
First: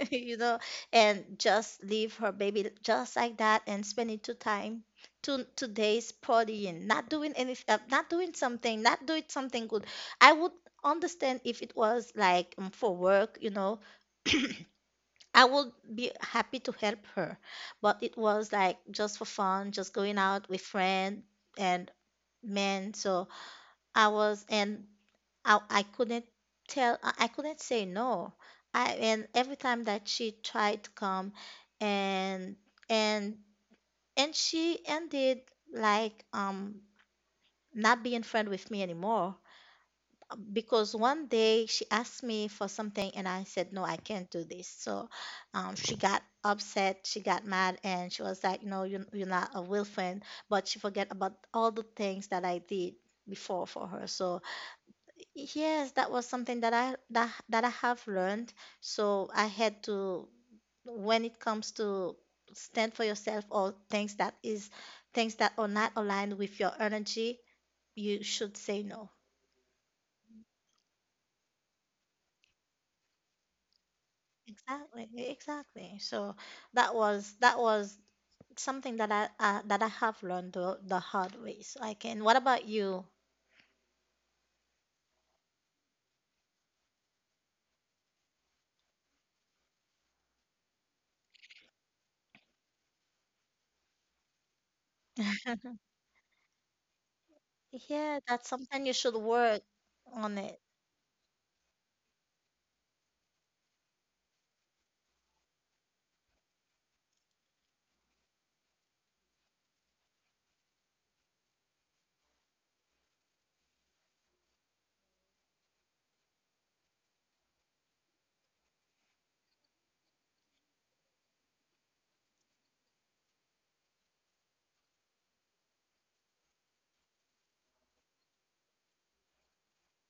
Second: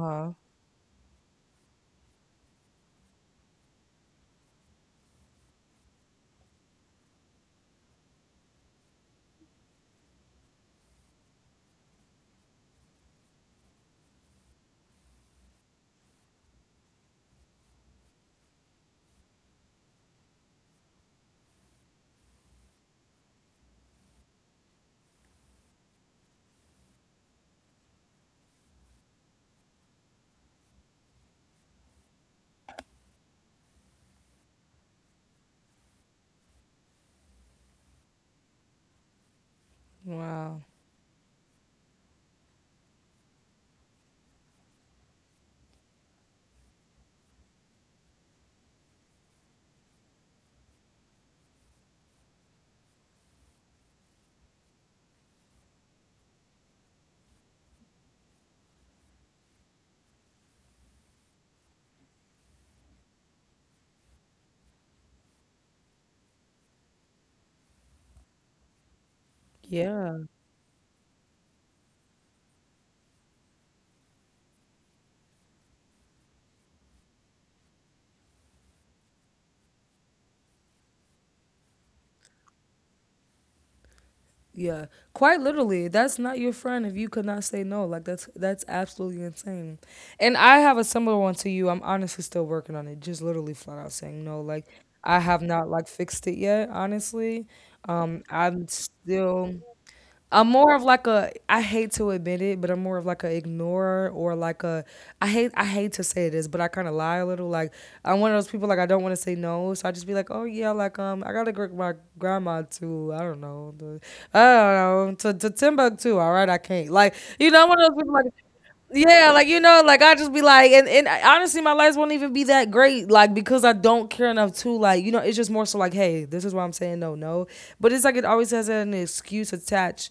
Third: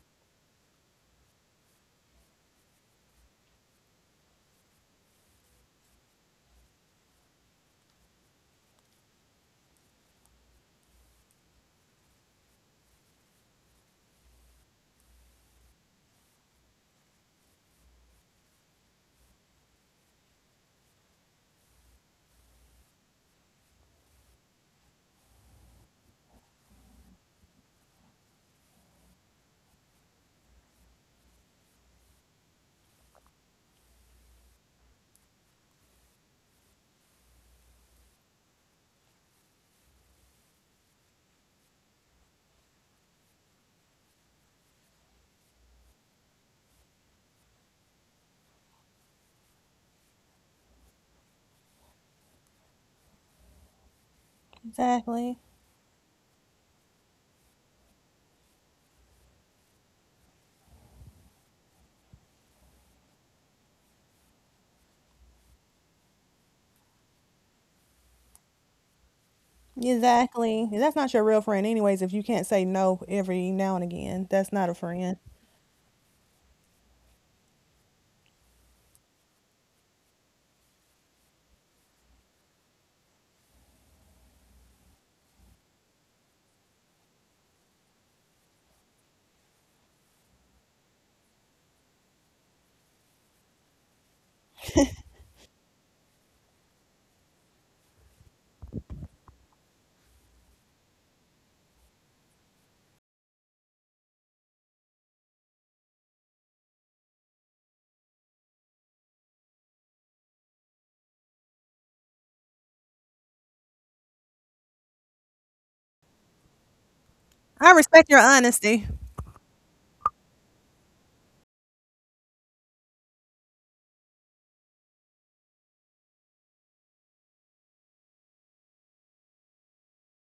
Speaker 1: you know, and just leave her baby just like that and spending two time, two two days partying, not doing anything, not doing something, not doing something good. I would understand if it was like for work, you know. I would be happy to help her, but it was like just for fun, just going out with friends and, man. So i was and I couldn't tell I couldn't say no, I and every time that she tried to come and and and she ended like not being friend with me anymore
Speaker 2: Wow.
Speaker 1: because one day she asked me for something and I said no, I can't do this. So she got upset, she got mad, and she was like, no, you're not a real friend, but she forget about all the things that I did before for her. So
Speaker 3: exactly.
Speaker 1: yes, that was something that I have learned. So I had to, when it comes to stand for yourself or things that is things that are not aligned with your energy, you should say no.
Speaker 2: Yeah.
Speaker 3: Exactly. That's not your real friend, anyways, if you can't say no every now and again. That's not a friend.
Speaker 1: Exactly, exactly. So that was something that I have learned the hard way. So I can. What about you?
Speaker 2: Yeah, quite literally. That's not your friend if you could not say no. Like that's absolutely insane. And I have a similar one to you. I'm honestly still working on it. Just literally flat out saying no. Like I have not like fixed it yet, honestly.
Speaker 1: Yeah, that's
Speaker 2: I'm
Speaker 1: something you should
Speaker 2: still
Speaker 1: work on
Speaker 2: I'm
Speaker 1: it.
Speaker 2: more of like a I hate to admit it, but I'm more of like a ignorer or like a I hate to say this, but I kind of lie a little. Like I'm one of those people like I don't want to say no, so I just be like, oh yeah, like I gotta go with my grandma too. I don't know, the, I don't know to Timbuktu. All right, I can't like you
Speaker 3: I
Speaker 2: know I'm one of
Speaker 3: respect
Speaker 2: those
Speaker 3: your
Speaker 2: people like
Speaker 3: honesty.
Speaker 2: yeah, like you know, like I just be like, and honestly, my life won't even be that great, like because I don't care enough to, like you know, it's just more so like, hey, this is why I'm saying no, no. But it's like it always has an excuse attached.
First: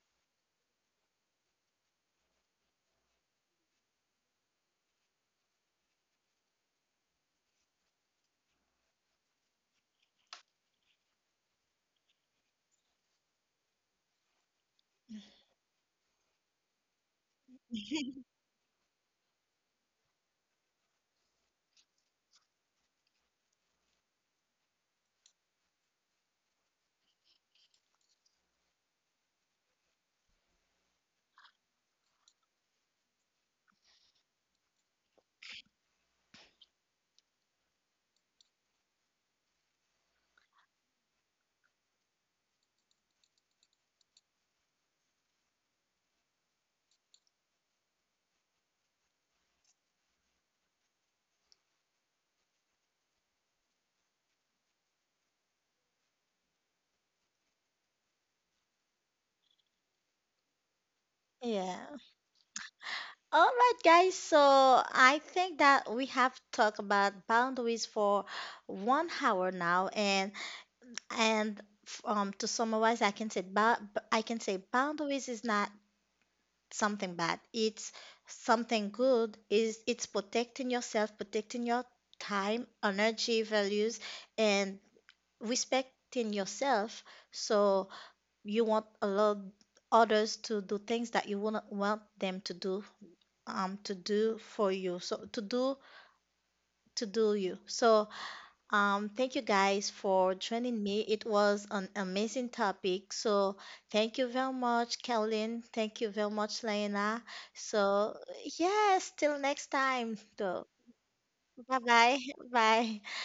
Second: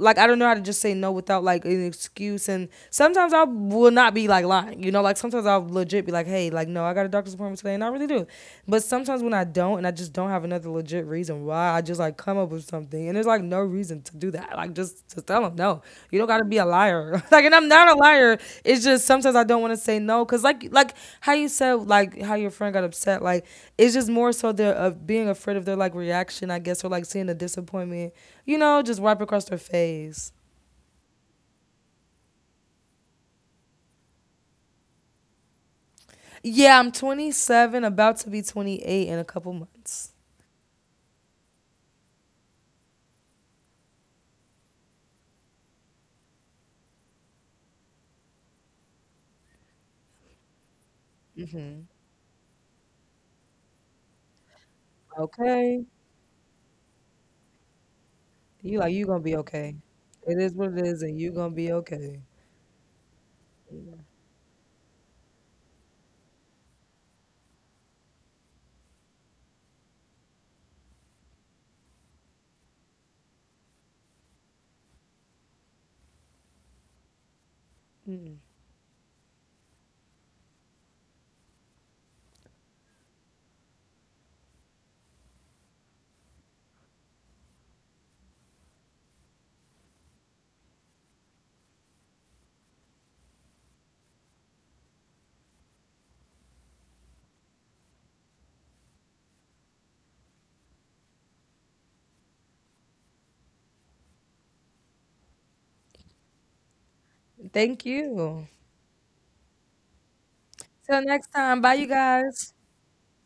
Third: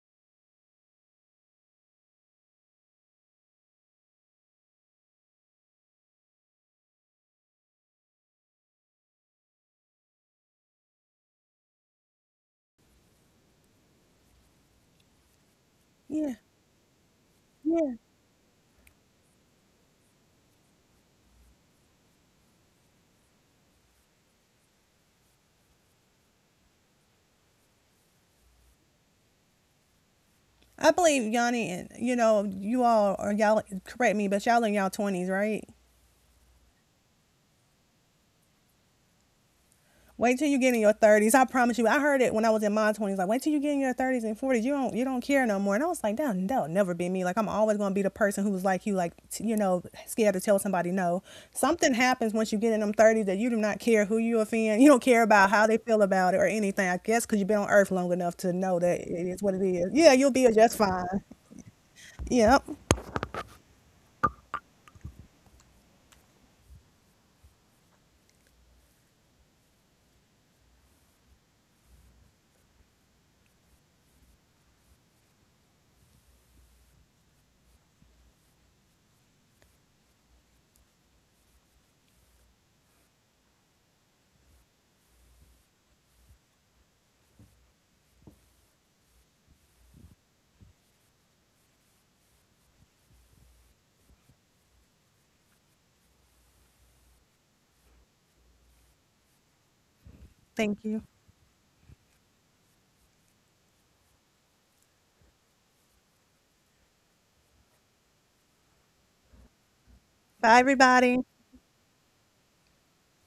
Speaker 2: Like I don't know how to just say no without like an excuse, and sometimes I will not be like lying. You know, like sometimes I'll legit be like, hey, like, no, I got a doctor's appointment today, and I really do. But sometimes when I don't, and I just don't have another legit reason why, I just like come up with something, and there's like no reason to do that. Like, just to tell them no. You don't
Speaker 3: Yeah,
Speaker 2: got to be a liar. like, and I'm not
Speaker 3: yeah.
Speaker 2: a liar. It's just sometimes I don't want to say no, cause like how you said like how your friend got upset. Like, it's just more so they're being afraid of their like reaction, I guess, or like seeing the disappointment. You know, just wipe across their face.
Speaker 3: I believe Yanni, and you all are— y'all correct me, but y'all in y'all twenties, right?
Speaker 2: Yeah, I'm 27, about to be 28 in a couple months.
Speaker 3: Wait till you get in your thirties. I promise you. I heard it when I was in my twenties. Like, wait till you get in your thirties and forties. You don't care no more. And I was like, that'll never be me. Like, I'm always gonna be the person who's like you, like, scared to tell somebody no.
Speaker 2: Mhm.
Speaker 3: Something happens once you get in them thirties that you do not care who you offend. You don't care about how they
Speaker 2: Okay.
Speaker 3: feel about it or anything. I guess because you've been on Earth long enough to know
Speaker 2: You like
Speaker 3: that
Speaker 2: you
Speaker 3: it
Speaker 2: gonna be
Speaker 3: is what it
Speaker 2: okay.
Speaker 3: is. Yeah, you'll
Speaker 2: It
Speaker 3: be
Speaker 2: is
Speaker 3: just
Speaker 2: what it is,
Speaker 3: fine.
Speaker 2: and you gonna be
Speaker 1: Yeah.
Speaker 2: okay.
Speaker 3: Yep.
Speaker 1: All right, guys. So I think that we have talked about boundaries for one hour now, and to summarize, I can say I can say boundaries is not something bad. It's
Speaker 2: Mm.
Speaker 1: something good. Is it's protecting yourself, protecting your time, energy, values, and respecting yourself. So you won't allow others to do things that you wouldn't want them to do for you, so to do, to do you. So thank you guys for
Speaker 3: Thank
Speaker 1: joining
Speaker 3: you.
Speaker 1: me. It was an amazing topic. So thank you very much, Caroline. Thank you very much, Lena. So
Speaker 2: Thank you.
Speaker 1: yes, till next time
Speaker 3: Bye,
Speaker 1: though.
Speaker 2: Till
Speaker 3: everybody.
Speaker 2: next time. Bye,
Speaker 1: Bye
Speaker 2: you
Speaker 1: bye.
Speaker 2: guys.
Speaker 1: Bye.